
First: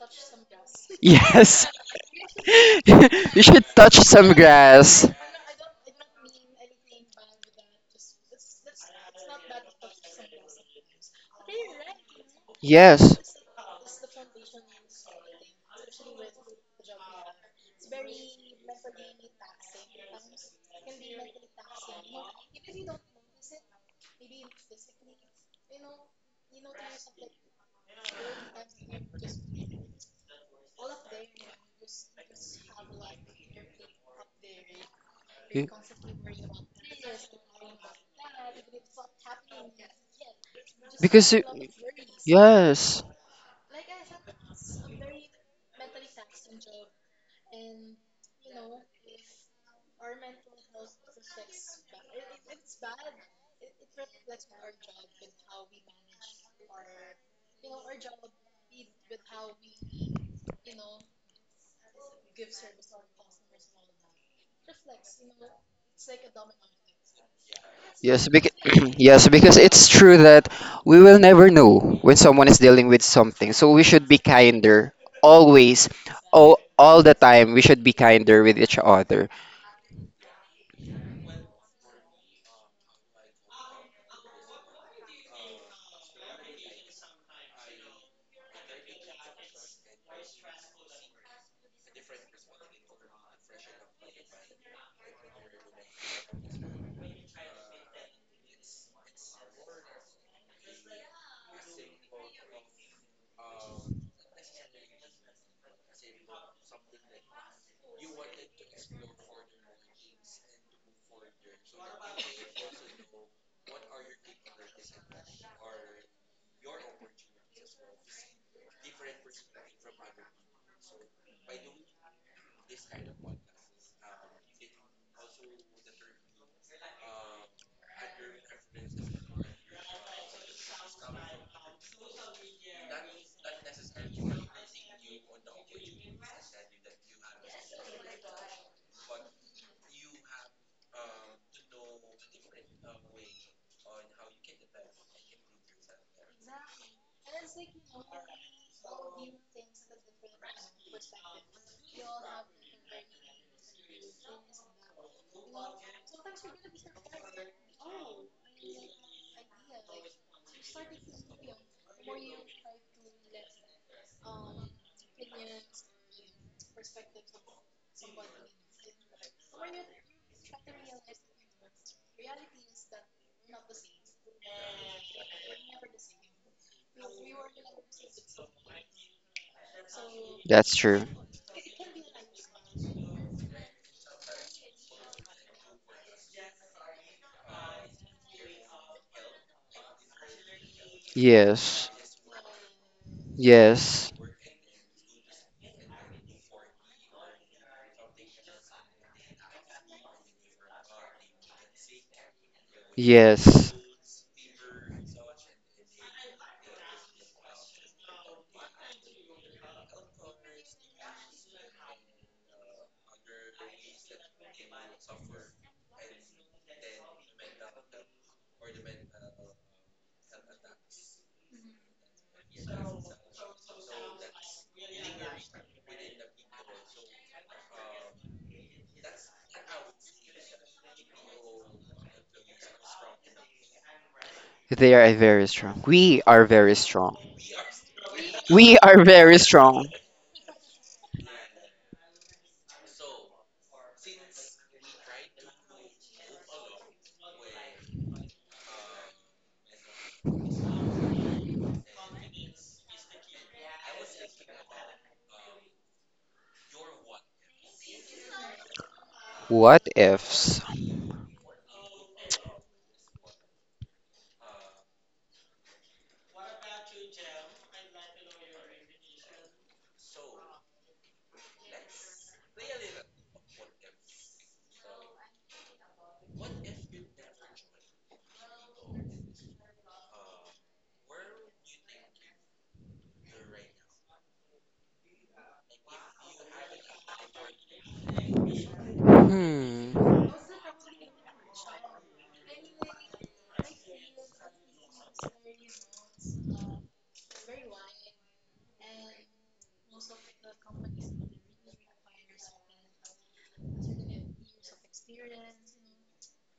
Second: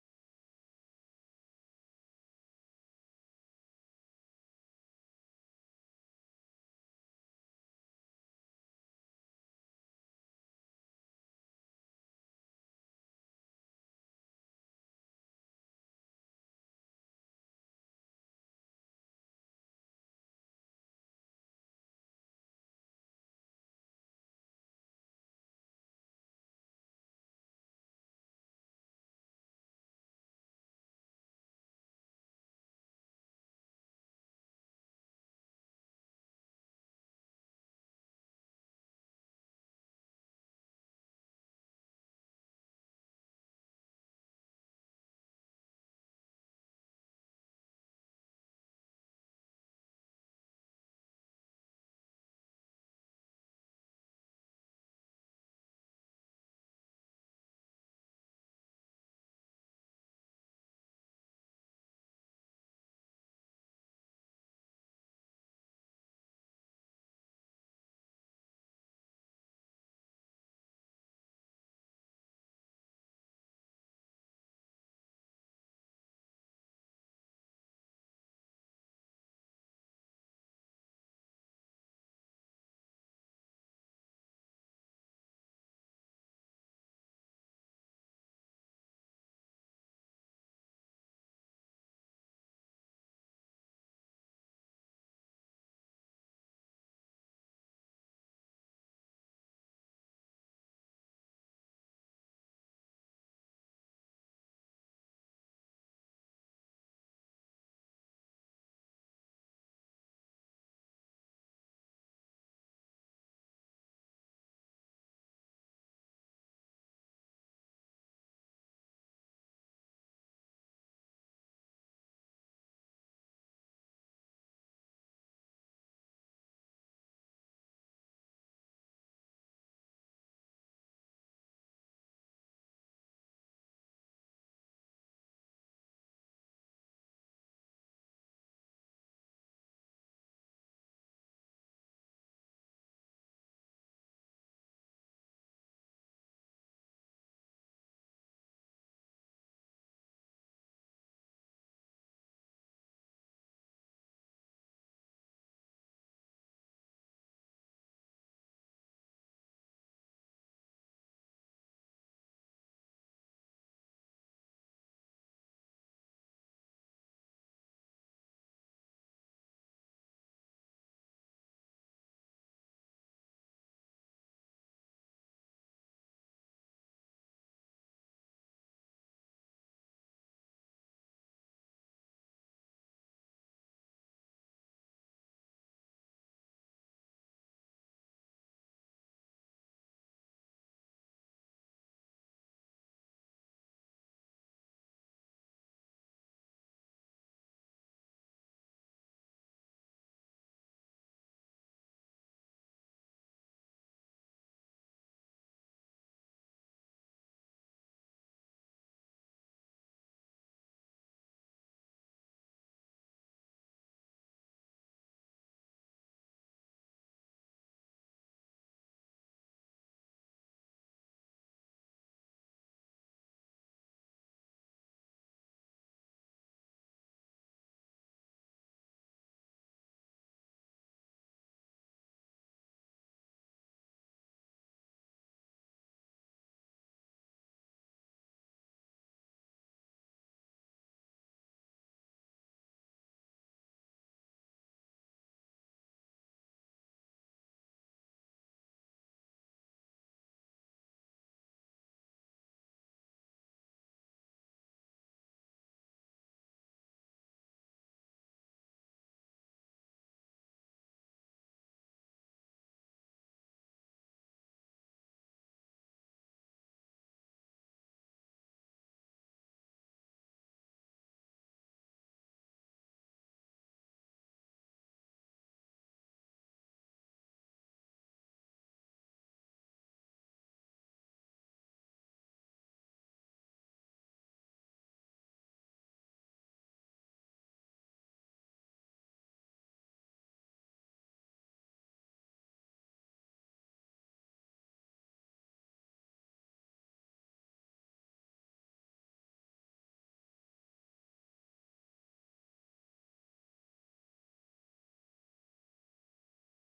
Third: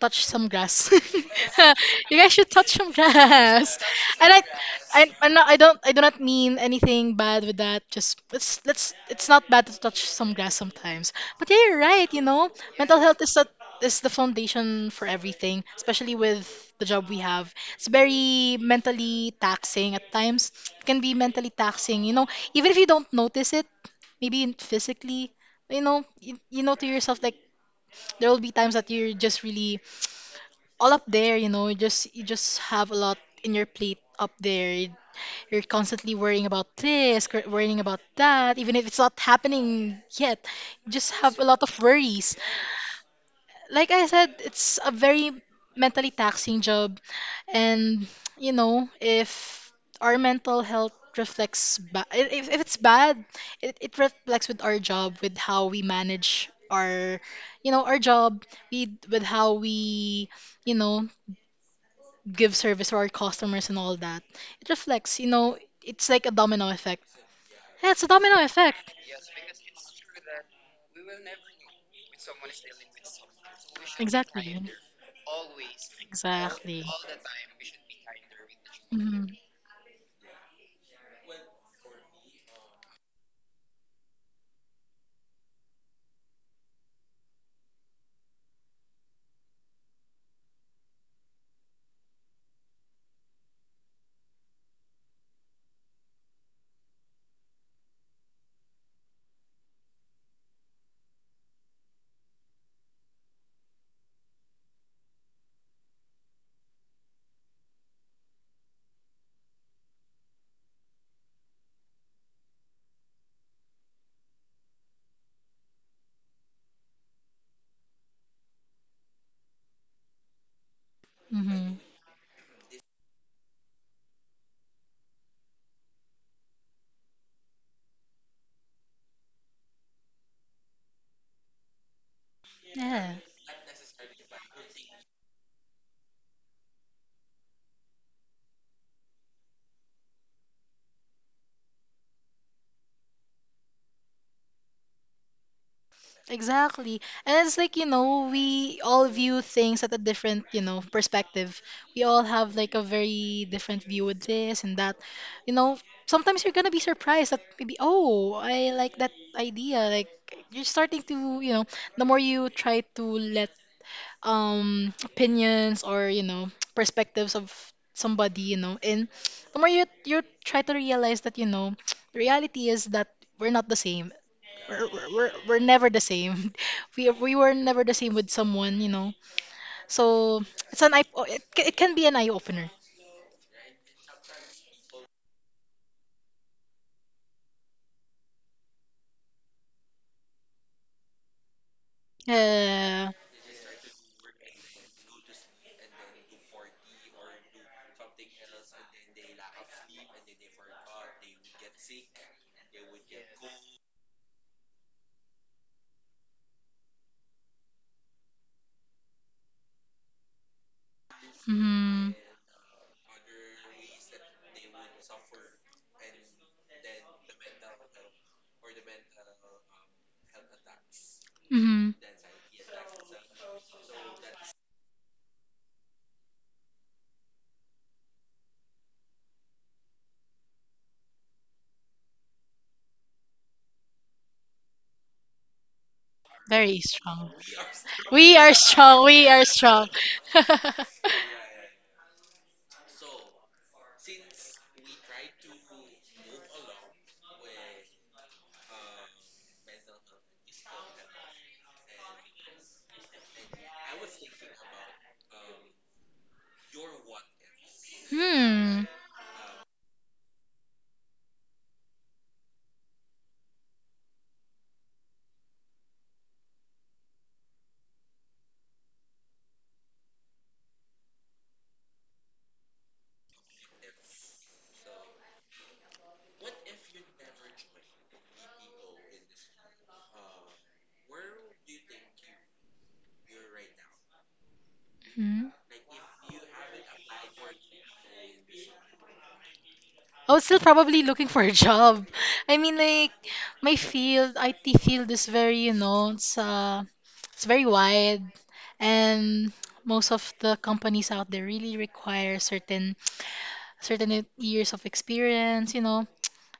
[SPEAKER 2] touch some grass.
[SPEAKER 1] Yes.
[SPEAKER 2] <laughs> You guys should touch
[SPEAKER 1] <laughs>
[SPEAKER 2] some
[SPEAKER 1] You should
[SPEAKER 2] grass.
[SPEAKER 1] touch
[SPEAKER 2] And
[SPEAKER 1] some grass.
[SPEAKER 2] I'm not, I do not mean anything bad with that. Just let's, let's. It's not bad to touch some grass sometimes. But yeah, you're right. You know, mental health is
[SPEAKER 1] Yes.
[SPEAKER 2] a, is the foundation for everything, especially with the job we have. It's very mentally taxing at times. It can be mentally taxing. You know, even if you don't notice it, maybe physically. You know, you know to yourself like there will be times that you're just really all up there, you know, you just have a lot in your plate up there. You're
[SPEAKER 1] You-
[SPEAKER 2] constantly worrying about this, worrying about that, even if it's not happening yet. You just
[SPEAKER 1] Because
[SPEAKER 2] have a
[SPEAKER 1] you-
[SPEAKER 2] lot of worries.
[SPEAKER 1] yes,
[SPEAKER 2] Like I said, it's a very mentally taxing job, and you know, if our mental health reflects if it's bad, it reflects with our job, with how we manage you know, our job, with how we you know give service to our customers and all that, it reflects, you know, it's like a domino effect. Yeah, it's a
[SPEAKER 1] yes,
[SPEAKER 2] domino
[SPEAKER 1] because
[SPEAKER 2] effect.
[SPEAKER 1] <clears throat> yes, because it's true that we will never know when someone is dealing with something. So we should be
[SPEAKER 2] Exactly.
[SPEAKER 1] kinder always, all
[SPEAKER 2] Exactly.
[SPEAKER 1] all the time. We should be kinder with each
[SPEAKER 2] Mm-hmm.
[SPEAKER 1] other.
[SPEAKER 2] Mm-hmm. Yeah. Exactly. And it's like, you know, we all view things at a different, you know, perspective. We all have like a very different view with this and that. You know, sometimes you're gonna be surprised that maybe, oh, I like that idea. Like you're starting to, you know, the more you try to let opinions or, you know, <tsk> perspectives of somebody, you know, in, the more you try to realize that, you know, <tsk> the reality is that we're not the same we're never the same. <laughs> We were never the same with someone, you know. So
[SPEAKER 1] That's true.
[SPEAKER 2] it can be an eye opener.
[SPEAKER 1] Yes,
[SPEAKER 2] Uh,
[SPEAKER 1] yes, yes.
[SPEAKER 2] mm-hmm, mm-hmm.
[SPEAKER 1] They are very strong. We are very
[SPEAKER 2] Very
[SPEAKER 1] strong.
[SPEAKER 2] strong. We are
[SPEAKER 1] We
[SPEAKER 2] strong.
[SPEAKER 1] are
[SPEAKER 2] We
[SPEAKER 1] very
[SPEAKER 2] are
[SPEAKER 1] strong.
[SPEAKER 2] strong. <laughs> Hmm.
[SPEAKER 1] What ifs? Hmm.
[SPEAKER 2] I was still probably looking for a job. <laughs> I mean, like my field, IT field is very, you know, it's very wide, and most of the companies out there really require certain years of experience, you know.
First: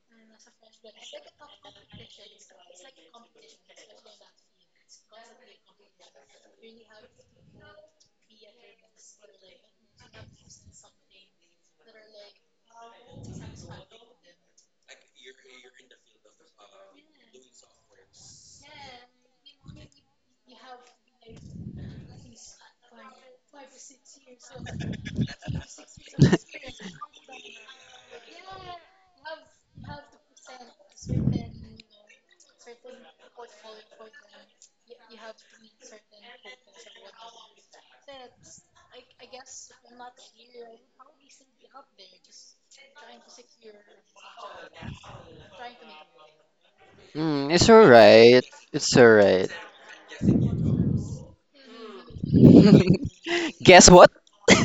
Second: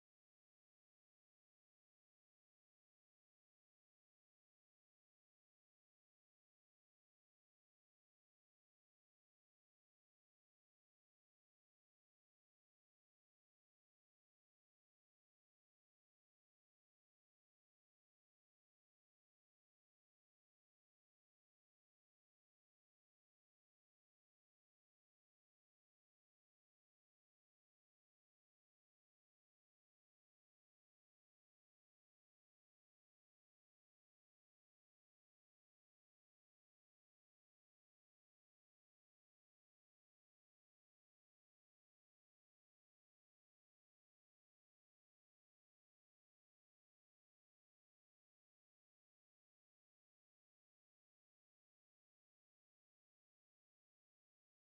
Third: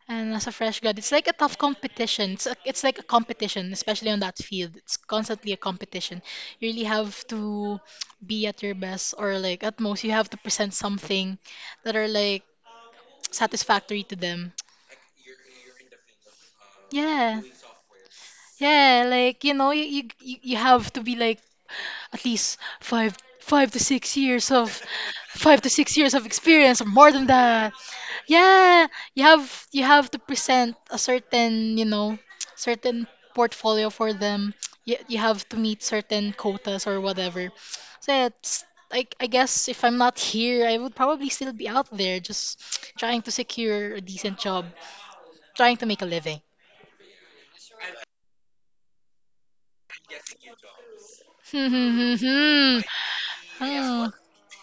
[SPEAKER 2] And as a fresh grad, it's like a tough competition. It's like a competition, especially on that field. It's constantly a competition. You really have to be at your best, or like at most, you have to present something that are like satisfactory to them. Yeah. Yeah, like you know, you have to be like at least 5 to 6 years of <laughs> 5 to 6 years of experience or more than
[SPEAKER 1] <laughs>
[SPEAKER 2] that. Yeah, you have to present a certain, you know, <tsk> certain portfolio for them. You have to meet certain quotas or whatever. So yeah, I guess if I'm not here, I would probably still be out there just <tsk> trying to secure a decent job, trying to make a living. <laughs>
[SPEAKER 1] Mm, it's alright. It's alright.
[SPEAKER 2] Hmm, hmm, hmm, hmm.
[SPEAKER 1] <laughs> Guess
[SPEAKER 2] Hmm.
[SPEAKER 1] what? <laughs>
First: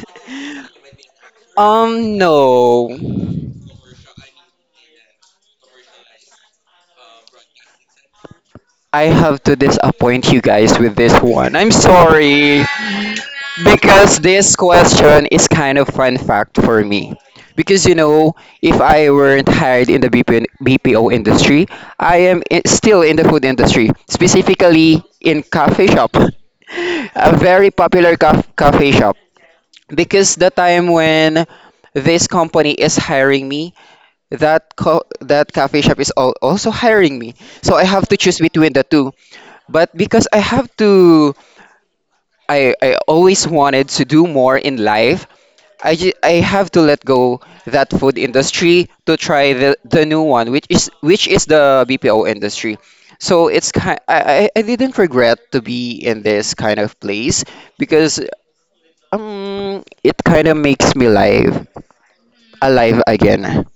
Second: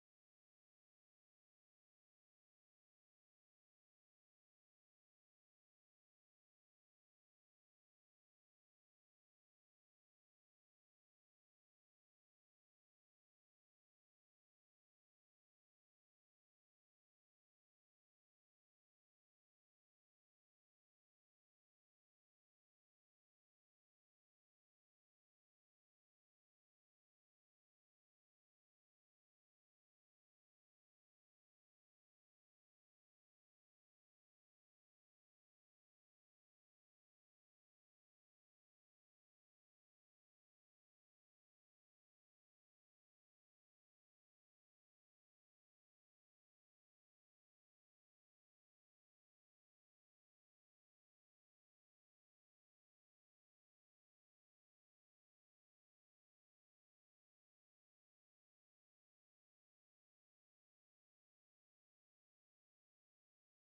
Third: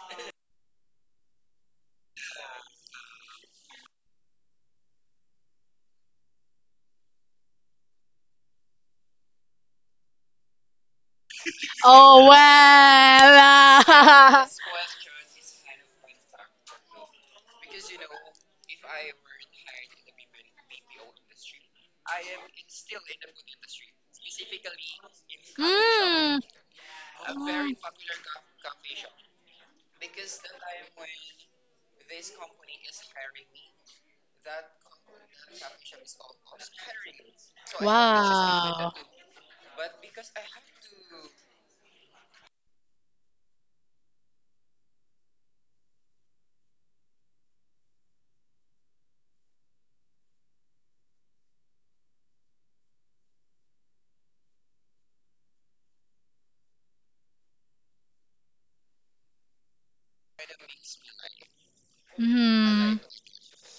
[SPEAKER 1] No. I have to disappoint you guys with this one. I'm
[SPEAKER 2] Oh,
[SPEAKER 1] sorry. Because
[SPEAKER 2] well.
[SPEAKER 1] this
[SPEAKER 2] <laughs>
[SPEAKER 1] question is kind of fun fact for me. Because if I weren't hired in the BPO industry, I am still in the food industry, specifically in coffee shop. <laughs>
[SPEAKER 2] Hmm.
[SPEAKER 1] A very popular coffee shop. Because the time when this company is hiring me, that that cafe shop is also hiring me, so I have to choose between the
[SPEAKER 2] Wow.
[SPEAKER 1] two. But because I always wanted to do more in life, I have to let go that food industry to try the new one, which is the BPO industry. So it's kind I didn't regret to be in this kind of place because it kind of makes me live
[SPEAKER 2] Hmm.
[SPEAKER 1] alive again.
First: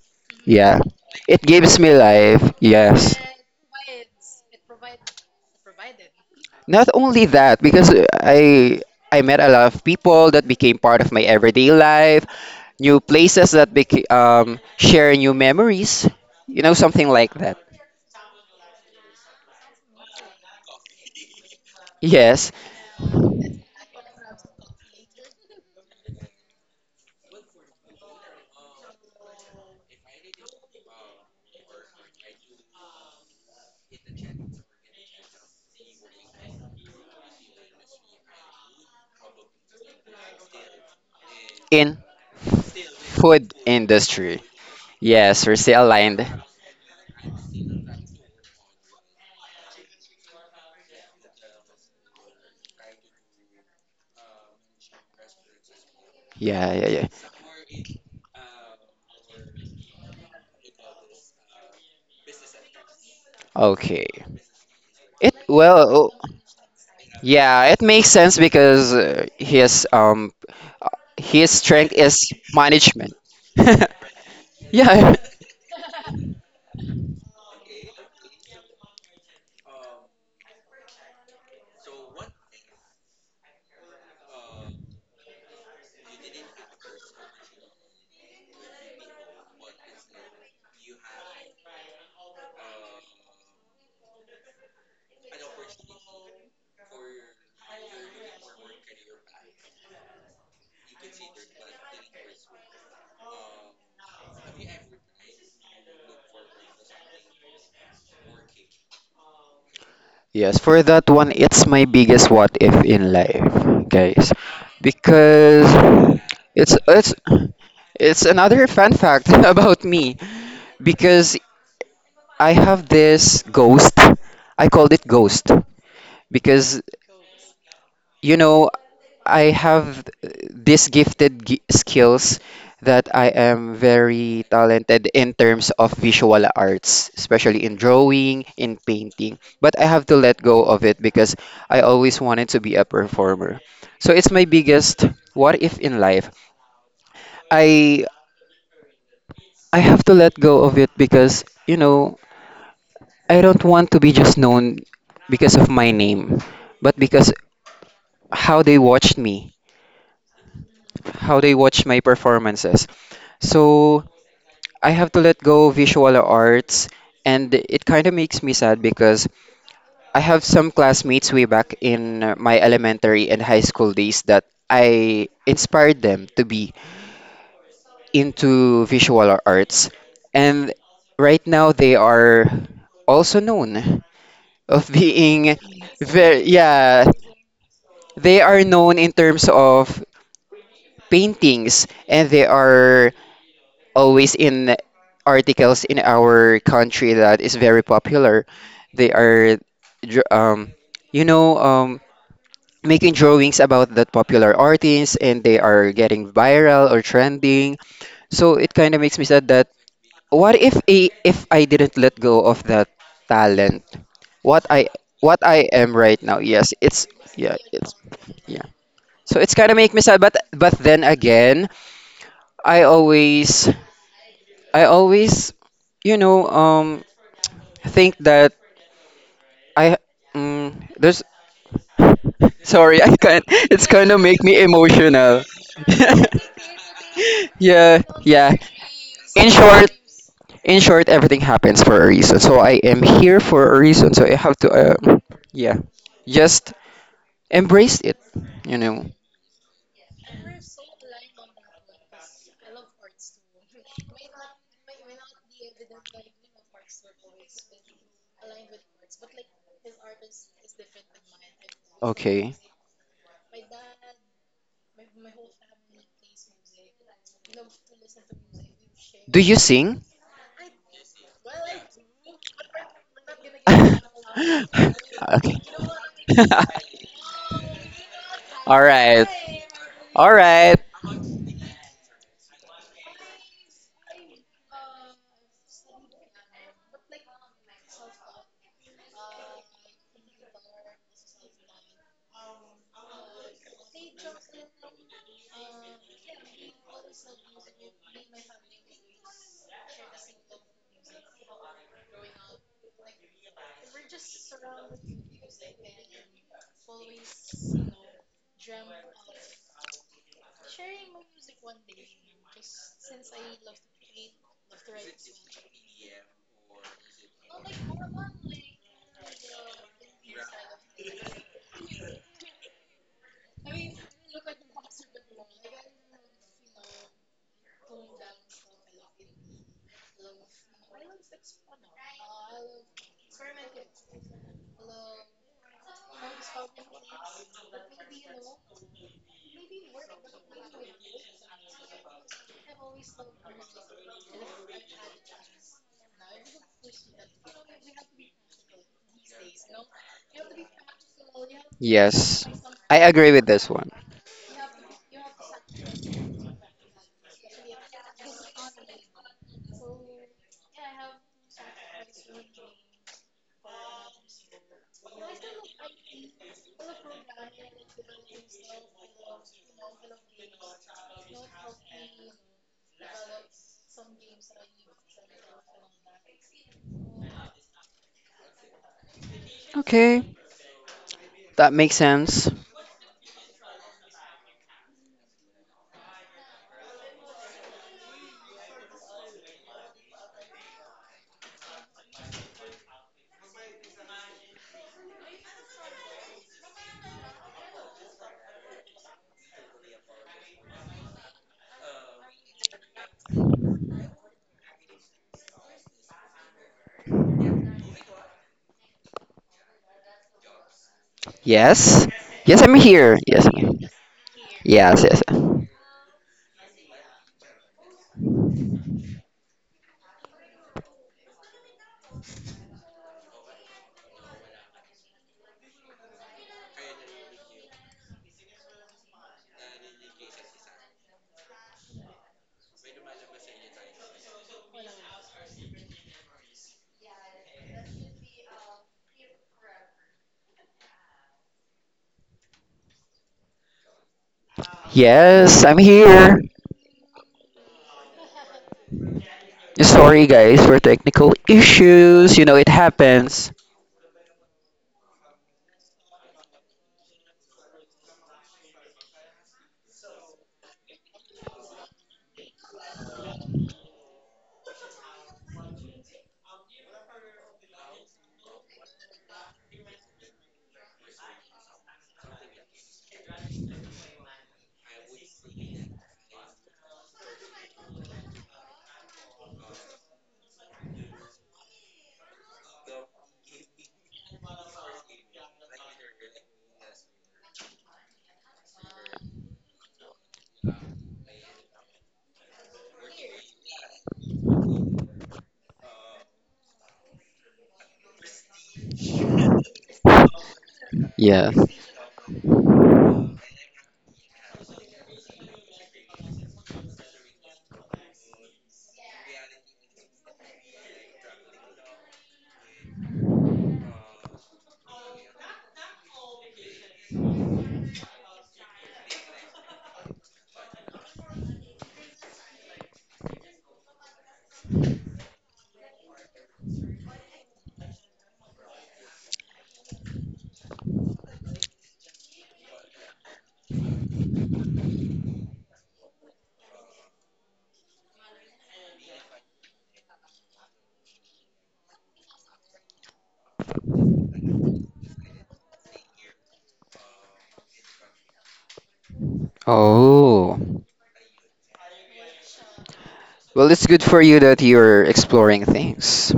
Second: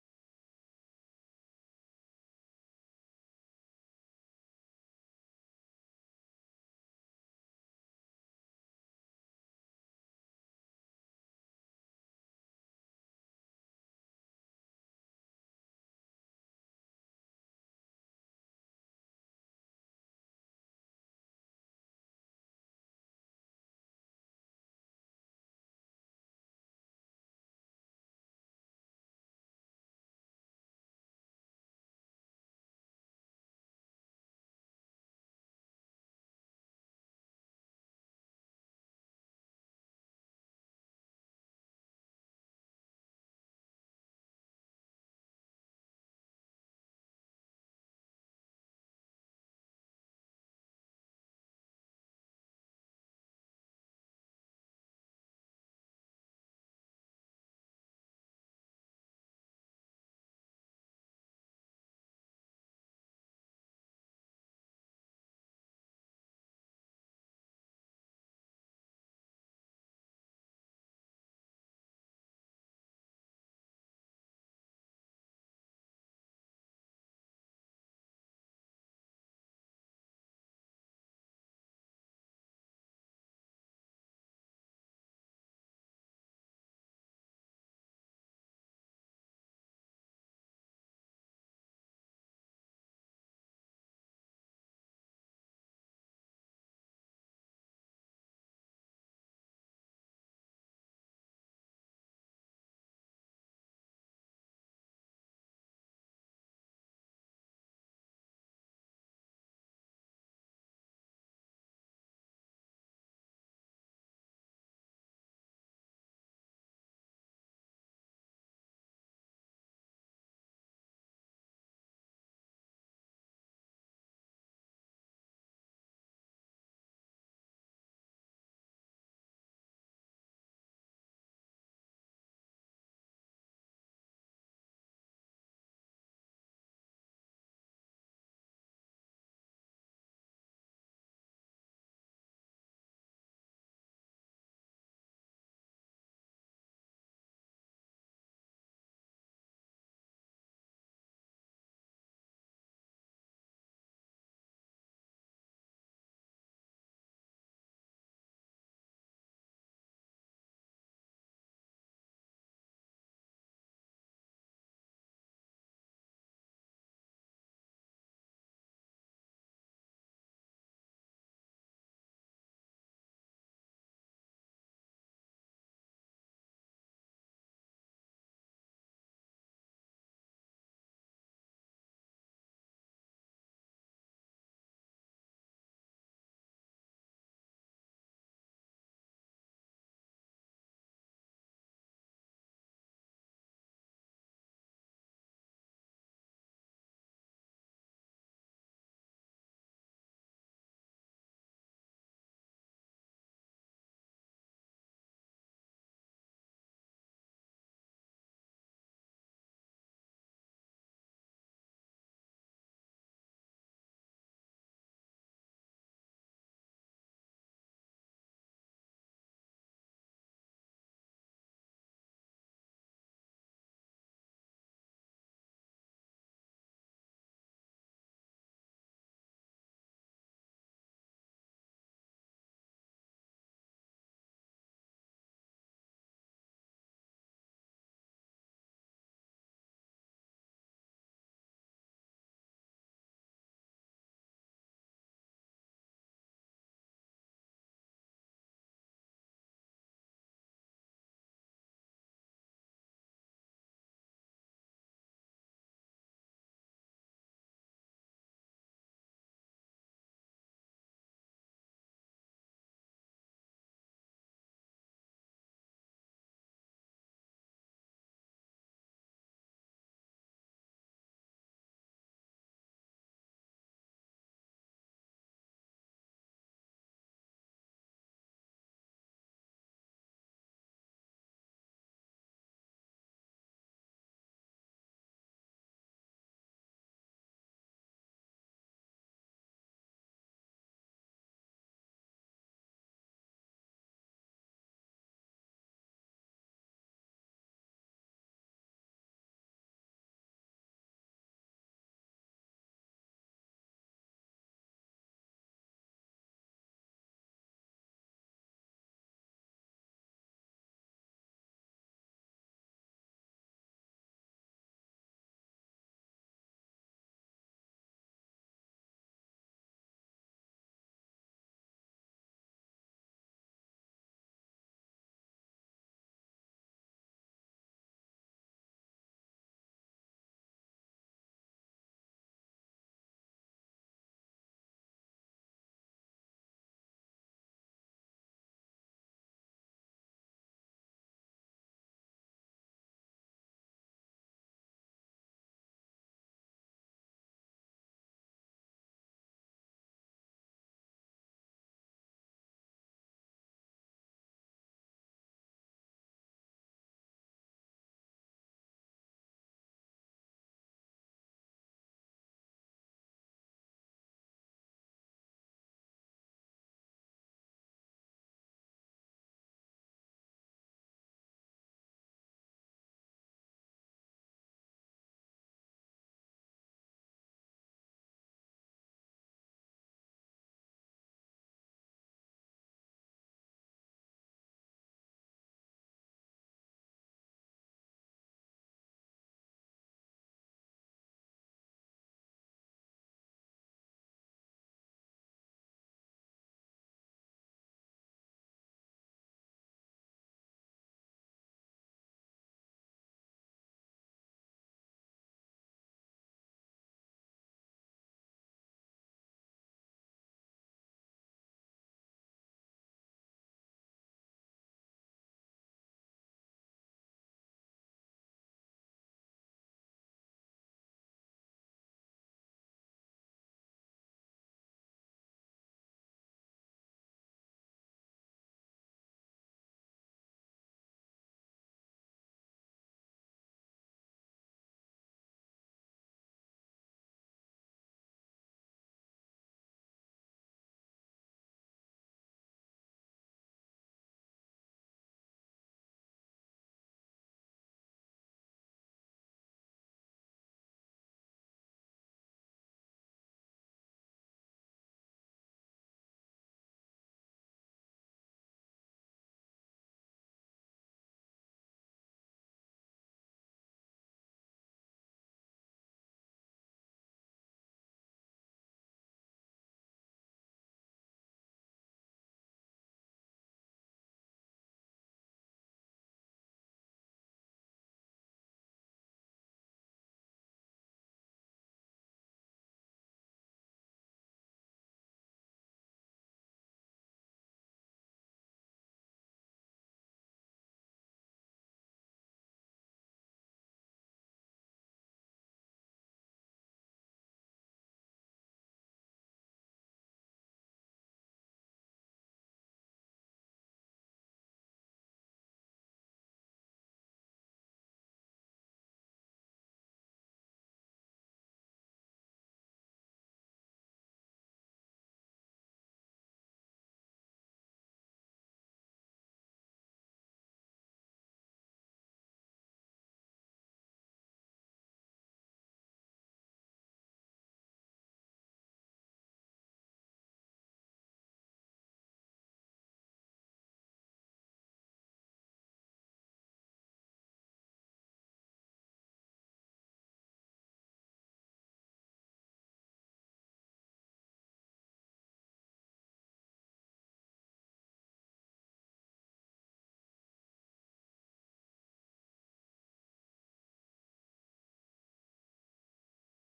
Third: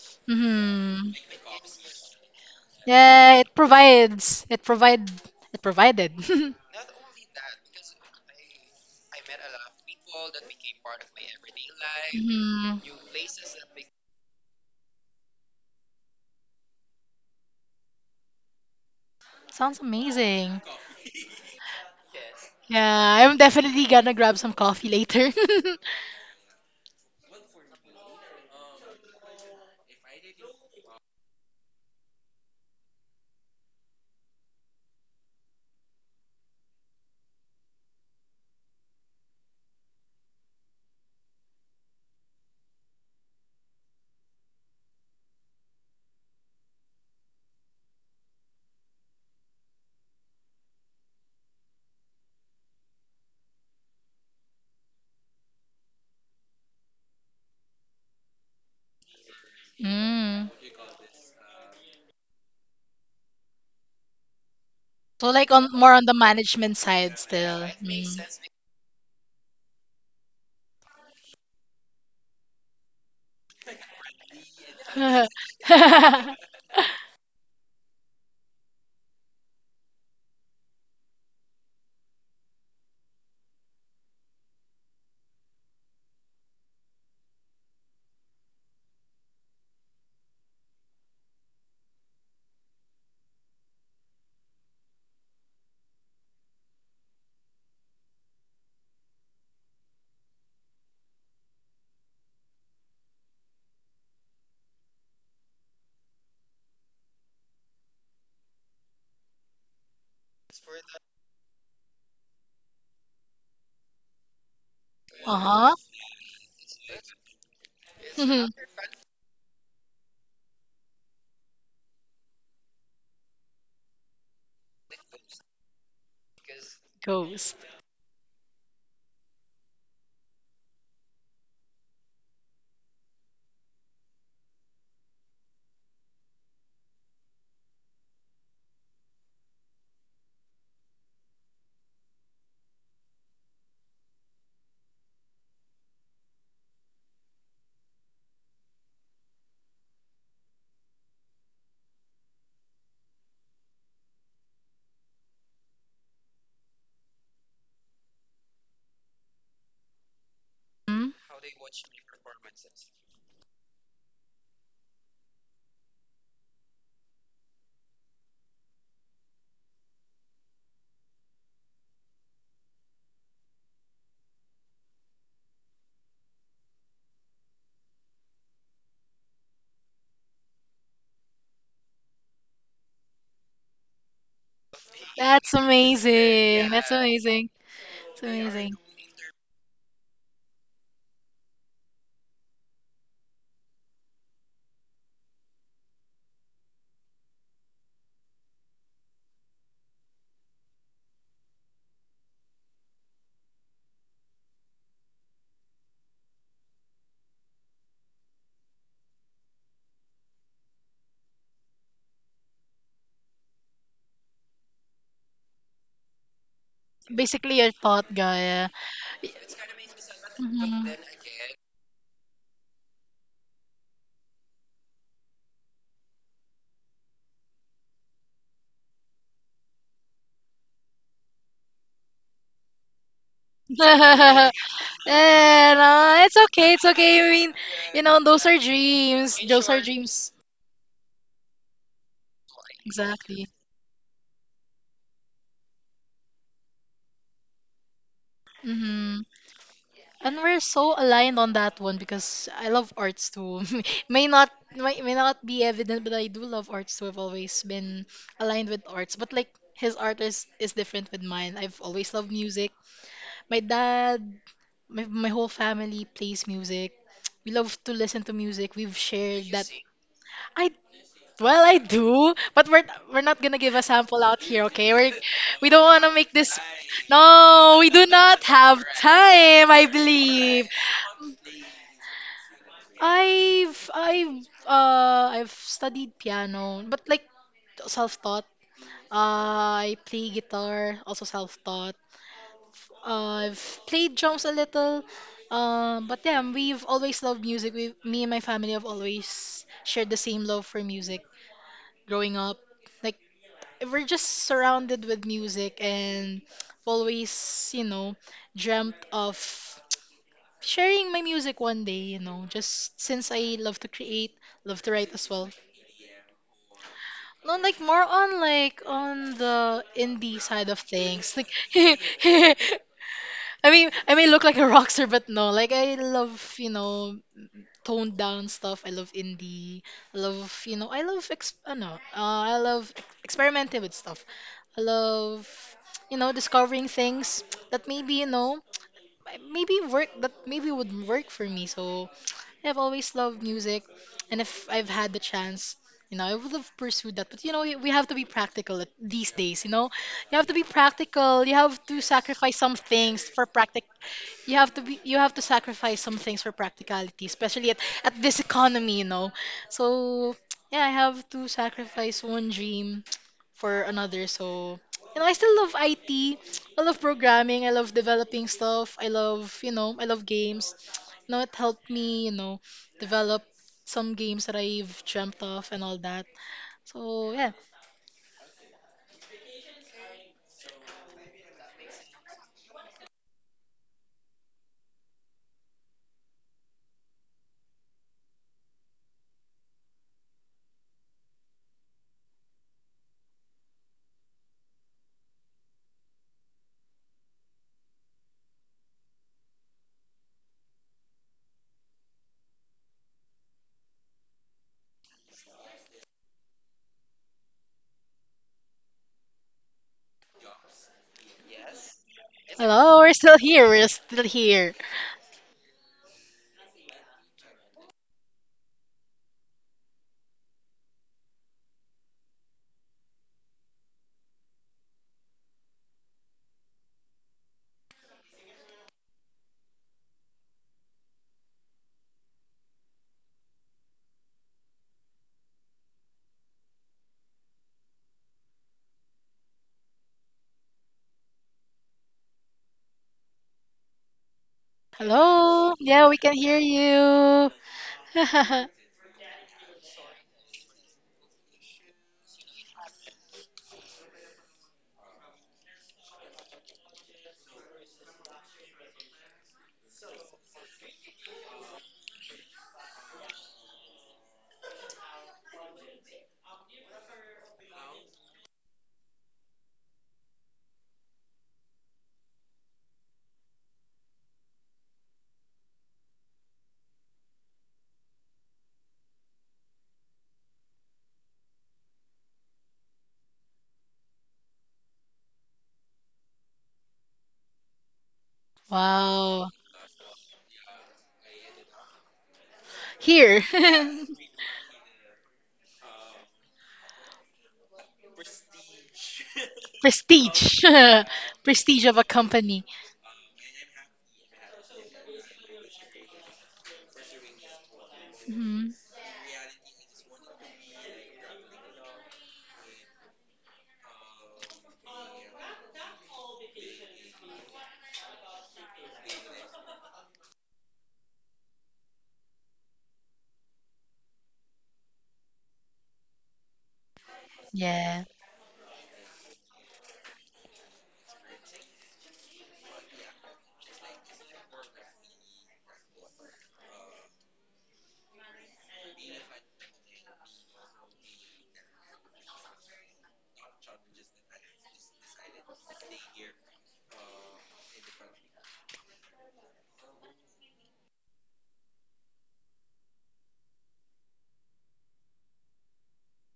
[SPEAKER 1] Yeah.
[SPEAKER 2] Hmm.
[SPEAKER 1] It gives me life. Yes.
[SPEAKER 2] Yeah, it provides. It provide. it provided. <laughs>
[SPEAKER 1] Not only that, because I I met a lot of people that became part of my everyday life,
[SPEAKER 2] Hmm.
[SPEAKER 1] new places that share new memories, something like that.
[SPEAKER 2] Sounds amazing.
[SPEAKER 1] Yes,
[SPEAKER 2] Yeah, I'm definitely gonna grab some coffee later. <laughs>
[SPEAKER 1] in food industry. Yes, we're still aligned. Yeah, yeah, yeah.
[SPEAKER 2] Mm.
[SPEAKER 1] Okay.
[SPEAKER 2] So
[SPEAKER 1] It
[SPEAKER 2] like on more on
[SPEAKER 1] well.
[SPEAKER 2] the management side still.
[SPEAKER 1] Yeah, it makes
[SPEAKER 2] Mm.
[SPEAKER 1] sense because uh, his strength is management. <laughs> Yeah.
[SPEAKER 2] <laughs>
[SPEAKER 1] Yes, for that one, it's my biggest what if in life, guys, because
[SPEAKER 2] Uh-huh.
[SPEAKER 1] it's it's it's another
[SPEAKER 2] <laughs>
[SPEAKER 1] fun fact <laughs> about me, because I have this ghost. I called it ghost because
[SPEAKER 2] Ghost.
[SPEAKER 1] you know, I have these gifted skills, that I am very talented in terms of visual arts, especially in drawing, in painting. But I have to let go of it because I always wanted to be a performer. So it's my biggest what if in life. I I have to let go of it because, you know, I don't want to be just known because of my name, but because how they watched me,
[SPEAKER 2] Mm.
[SPEAKER 1] how they watched my performances. So I have to let go visual arts, and it kind of makes me sad because I have some classmates way back in my elementary and high school days that I inspired them to be into visual arts, and right now they are also known of <laughs>
[SPEAKER 2] That's
[SPEAKER 1] being very.
[SPEAKER 2] amazing. That's
[SPEAKER 1] Yeah,
[SPEAKER 2] amazing. It's
[SPEAKER 1] they are
[SPEAKER 2] amazing.
[SPEAKER 1] known in terms of paintings, and they are always in articles in our country that is very popular. They are, dr- um, you know, making drawings about that popular artist, and they are getting viral or trending. So it kind of makes me sad that what if I didn't let go of that talent? What I what I am right now. Yes, it's yeah,
[SPEAKER 2] Basically your
[SPEAKER 1] it's
[SPEAKER 2] thought guy.
[SPEAKER 1] yeah.
[SPEAKER 2] Yeah.
[SPEAKER 1] So it's kind of make me sad, but
[SPEAKER 2] Mhm.
[SPEAKER 1] then again, I always I always you know um I think that I there's <laughs> sorry I can't.
[SPEAKER 2] <laughs>
[SPEAKER 1] It's kind of make
[SPEAKER 2] And
[SPEAKER 1] me emotional.
[SPEAKER 2] no, it's okay, it's okay. I
[SPEAKER 1] <laughs>
[SPEAKER 2] mean,
[SPEAKER 1] Yeah,
[SPEAKER 2] you know, those
[SPEAKER 1] yeah.
[SPEAKER 2] are dreams.
[SPEAKER 1] In
[SPEAKER 2] Those are
[SPEAKER 1] short,
[SPEAKER 2] dreams.
[SPEAKER 1] in short, everything happens for a reason. So I am here
[SPEAKER 2] Exactly.
[SPEAKER 1] for a reason. So I have to, yeah, just embrace it. You know.
[SPEAKER 2] Mm-hmm. And we're so aligned on that one because I love arts too. <laughs> May not be evident, but I do love arts too. I've always been aligned with arts, but like his art is different with mine. I've always loved
[SPEAKER 1] Okay.
[SPEAKER 2] music. My dad, my whole family plays music. We love to listen to music. We've
[SPEAKER 1] Do
[SPEAKER 2] shared
[SPEAKER 1] you
[SPEAKER 2] that.
[SPEAKER 1] sing?
[SPEAKER 2] I. Well, I do, but we're not gonna
[SPEAKER 1] <laughs>
[SPEAKER 2] give a sample out
[SPEAKER 1] Okay.
[SPEAKER 2] here, okay? We don't
[SPEAKER 1] <laughs>
[SPEAKER 2] want to make this. No, we do not have
[SPEAKER 1] All right.
[SPEAKER 2] time. I
[SPEAKER 1] All
[SPEAKER 2] believe
[SPEAKER 1] right.
[SPEAKER 2] I've studied piano, but like self-taught. I play guitar, also self-taught. I've played drums a little. But yeah, we've always loved music. We, me and my family have always shared the same love for music growing up. Like we're just surrounded with music and I've always, you know, dreamt of sharing my music one day, you know, just since I love to create, love to write as well. No, like more on like on the indie side of things. Like <laughs> I mean, I may look like a rockster, but no, like I love, you know, toned down stuff. I love indie. I love, you know, I love experimenting with stuff. I love, you know, discovering things that maybe, you know, maybe would work for me. So I've always loved music, and if I've had the chance, you know, I would have pursued that. But you know, we have to be practical these days. You know, you have to be practical. You have to
[SPEAKER 1] Yes,
[SPEAKER 2] sacrifice some
[SPEAKER 1] I
[SPEAKER 2] things
[SPEAKER 1] agree
[SPEAKER 2] for
[SPEAKER 1] with this
[SPEAKER 2] practic.
[SPEAKER 1] one.
[SPEAKER 2] You have to be. You have to sacrifice some things for practicality, especially at this economy. You know, so yeah, I have to sacrifice one dream for another. So you know, I still love IT. I love programming. I love developing stuff. I love, you know, I love games. It helped me, develop some games that I've dreamt of and all that. So yeah.
[SPEAKER 1] Okay, that makes sense. Yes, yes, I'm
[SPEAKER 2] Hello, we're
[SPEAKER 1] here.
[SPEAKER 2] still
[SPEAKER 1] Yes, I'm
[SPEAKER 2] here. We're
[SPEAKER 1] here.
[SPEAKER 2] still here.
[SPEAKER 1] Yes, yes, yes,
[SPEAKER 2] Hello.
[SPEAKER 1] I'm
[SPEAKER 2] Yeah, we can
[SPEAKER 1] here.
[SPEAKER 2] hear you. <laughs>
[SPEAKER 1] Sorry, guys, for technical issues. You know it happens.
[SPEAKER 2] Wow. Here. <laughs> Prestige. <laughs>
[SPEAKER 1] Yeah.
[SPEAKER 2] Prestige of a company. Hmm. Yeah.
[SPEAKER 1] Oh. Well, it's good for you that you're exploring things.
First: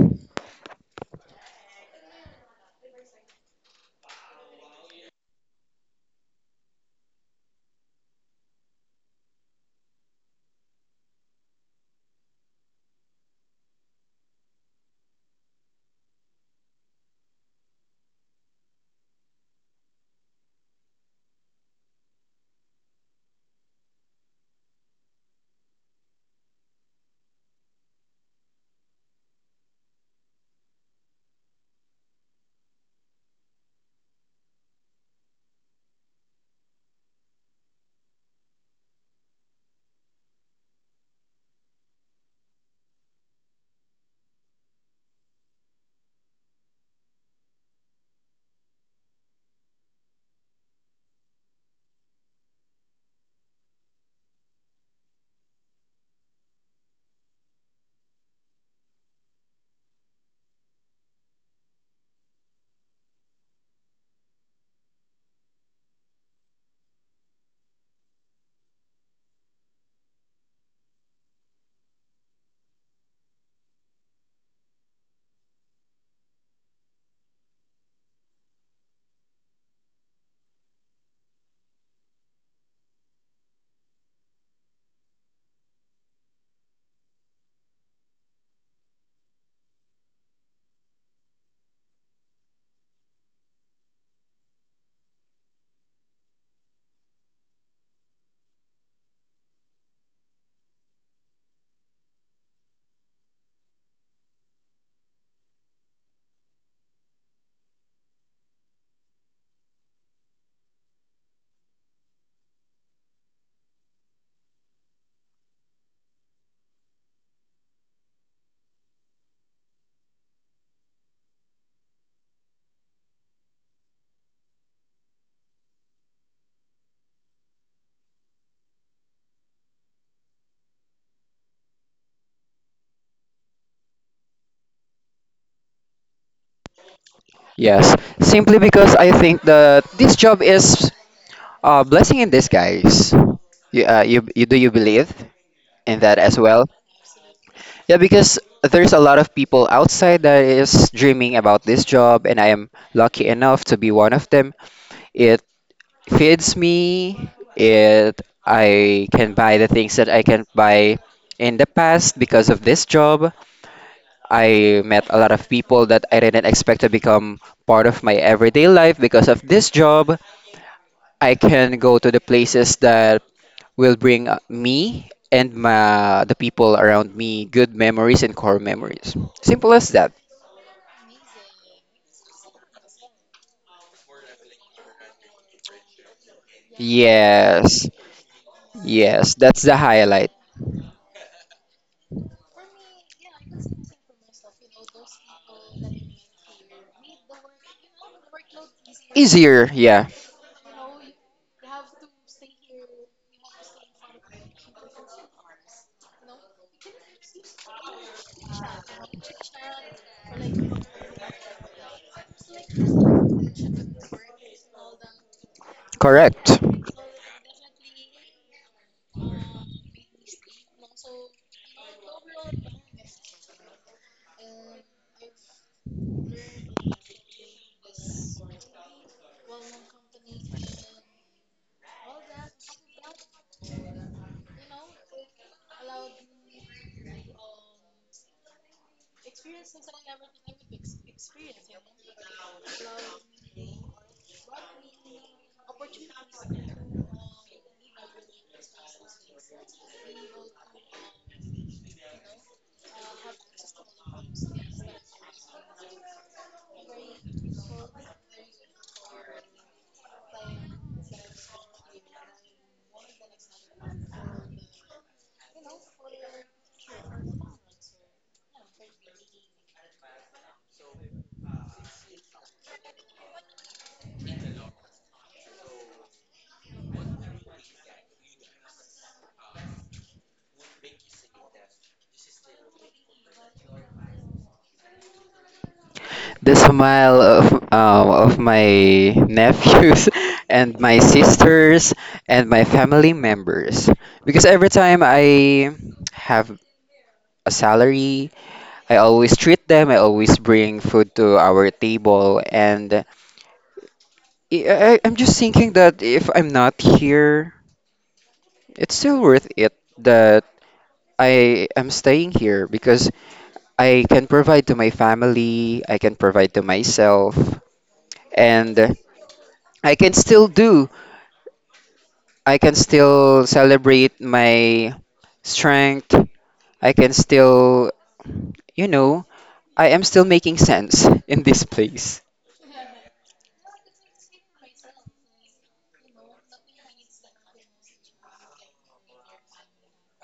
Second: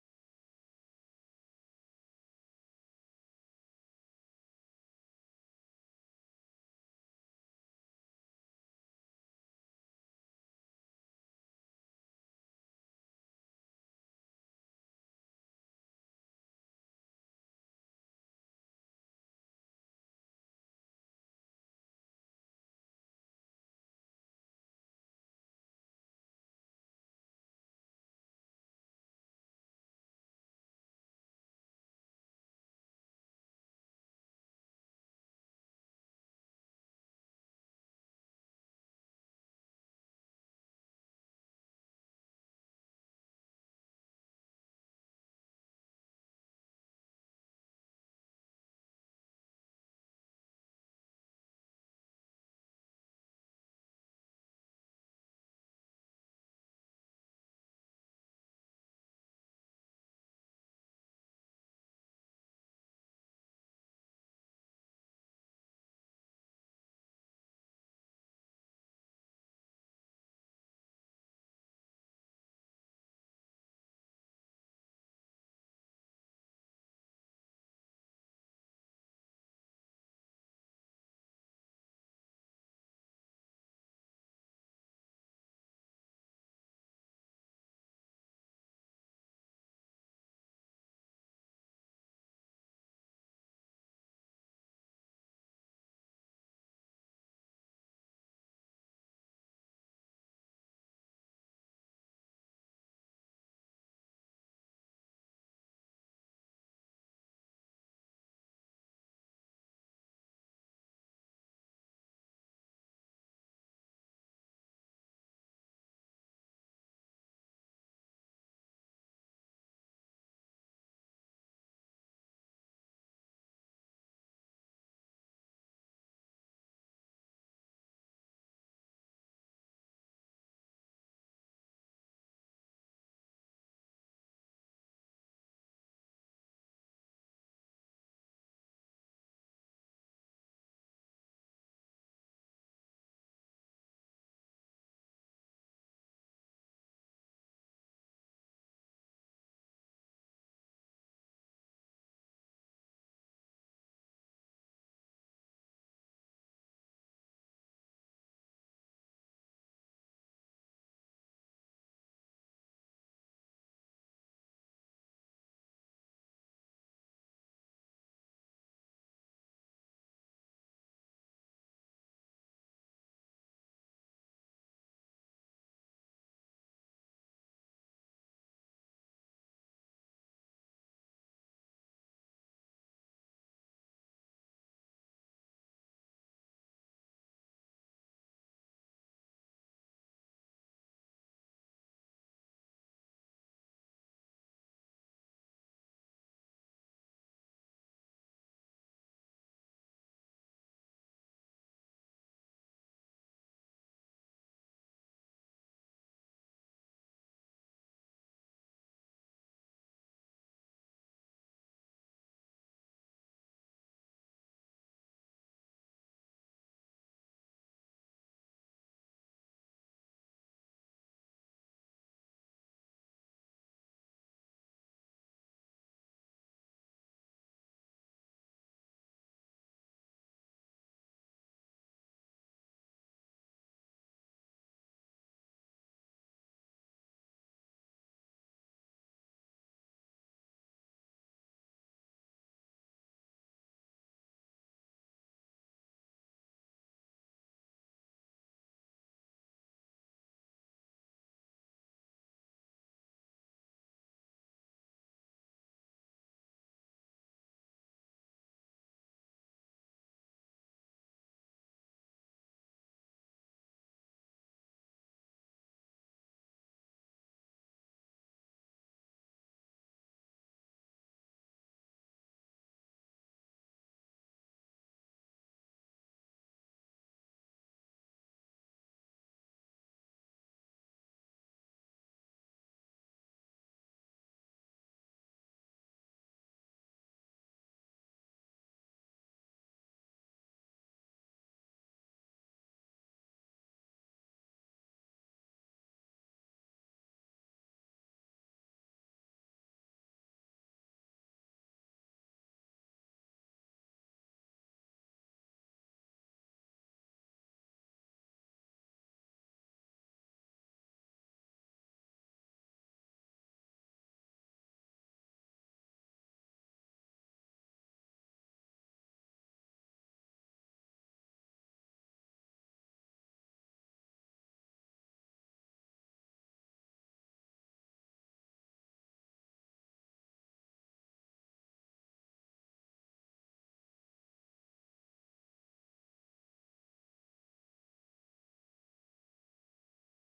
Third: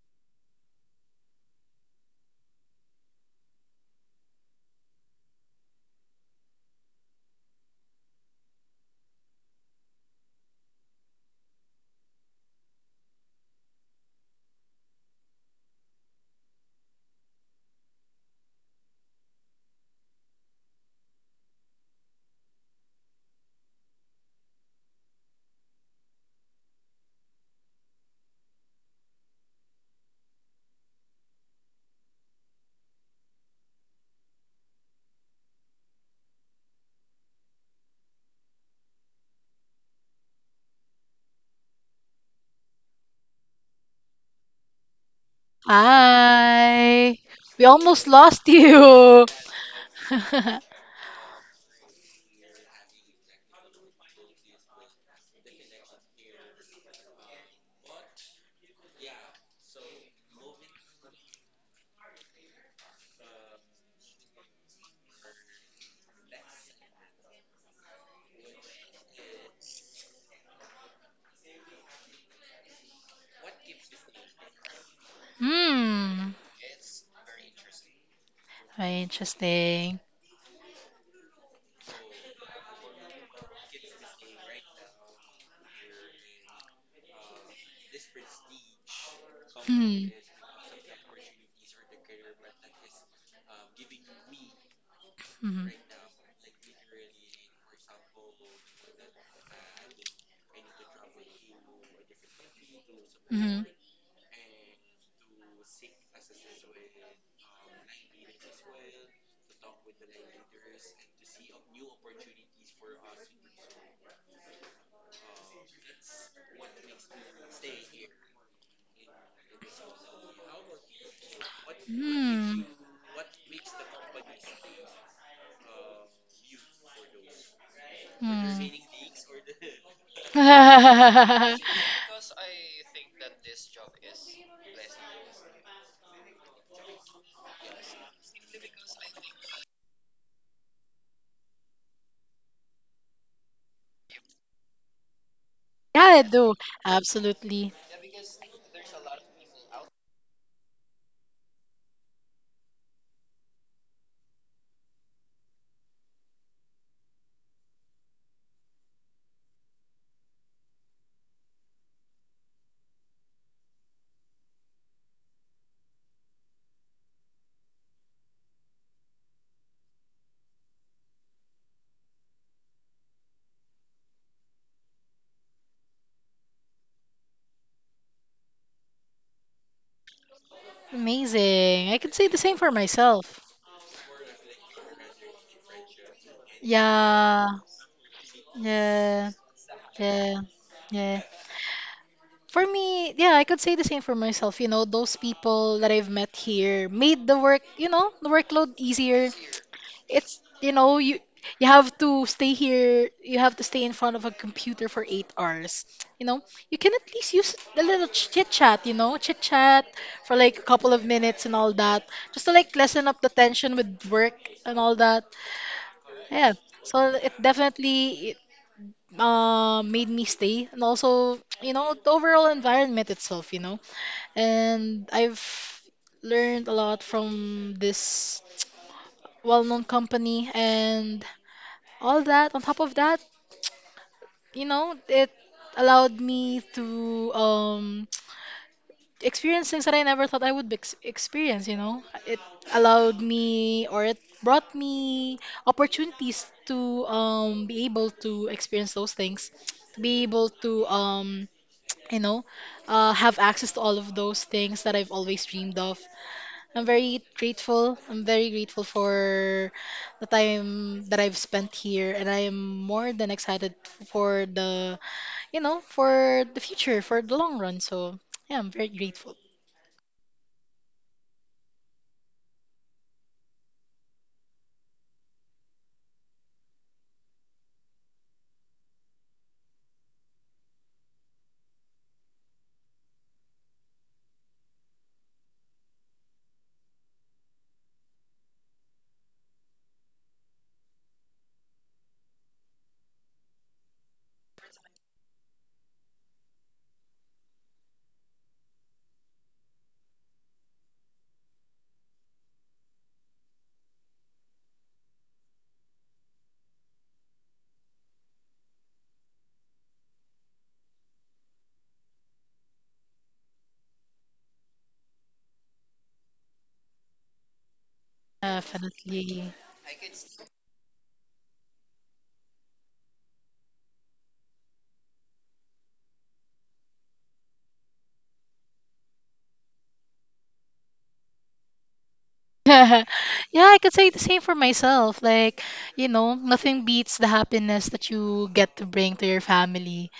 [SPEAKER 2] Hi. We almost lost you. <laughs> Hmm. Very interesting. Hmm. Mhm. Mhm. Hmm. Hmm. <laughs> Yeah,
[SPEAKER 1] Yes, simply because I think that this job is a blessing in disguise. You, you, you do you believe in that
[SPEAKER 2] I
[SPEAKER 1] as
[SPEAKER 2] do.
[SPEAKER 1] well?
[SPEAKER 2] Absolutely.
[SPEAKER 1] Yeah, because there's a lot of people outside that is dreaming about this job, and I am lucky enough to be one of them. It feeds me. It I can buy the things that I can buy in the past because of this job. I met a lot of people that I didn't expect to become part of my everyday life because of this job. I can go to the places that will bring me and the people around me good memories and core memories. Simple as that.
[SPEAKER 2] Amazing. I could say the same for myself. Yeah.
[SPEAKER 1] Yes.
[SPEAKER 2] Yeah.
[SPEAKER 1] Yes, that's the highlight.
[SPEAKER 2] Yeah. Yeah. For me, yeah, I could say the same for myself. You know, those people that I've met here made the workload easier.
[SPEAKER 1] Easier, yeah.
[SPEAKER 2] It's, you know, you have to stay here, you have to stay in front of a computer for 8 hours. You know, you can at least use a little chit chat, chit chat for like a couple of minutes and all that, just to like lessen up the tension with work and all that. Yeah.
[SPEAKER 1] Correct.
[SPEAKER 2] So it definitely made me stay, and also, the overall environment itself, and I've learned a lot from this well-known company and all that. On top of that, it allowed me to experience things that I never thought I would experience. You know, it allowed me, or it brought me opportunities to be able to experience those things, to be able to you know, have access to all of those things that I've always dreamed of. I'm very grateful. I'm very grateful for the time that I've spent here, and I am more than excited for the future, for the long run. So yeah, I'm very grateful.
[SPEAKER 1] The smile of my nephews <laughs> and my sisters and my family members. Because every time I have a salary, I always treat them. I always bring food to our table, and I'm just thinking that if I'm not here, it's still worth it that I am staying here because I can provide to my family, I can provide to myself, and
[SPEAKER 2] Definitely. <laughs>
[SPEAKER 1] I can still do. I can still celebrate my strength. I can still, you know, I am still making sense <laughs> in this place.
[SPEAKER 2] Yeah, I could say the same for myself. Like, nothing beats the happiness that you get to bring to your family.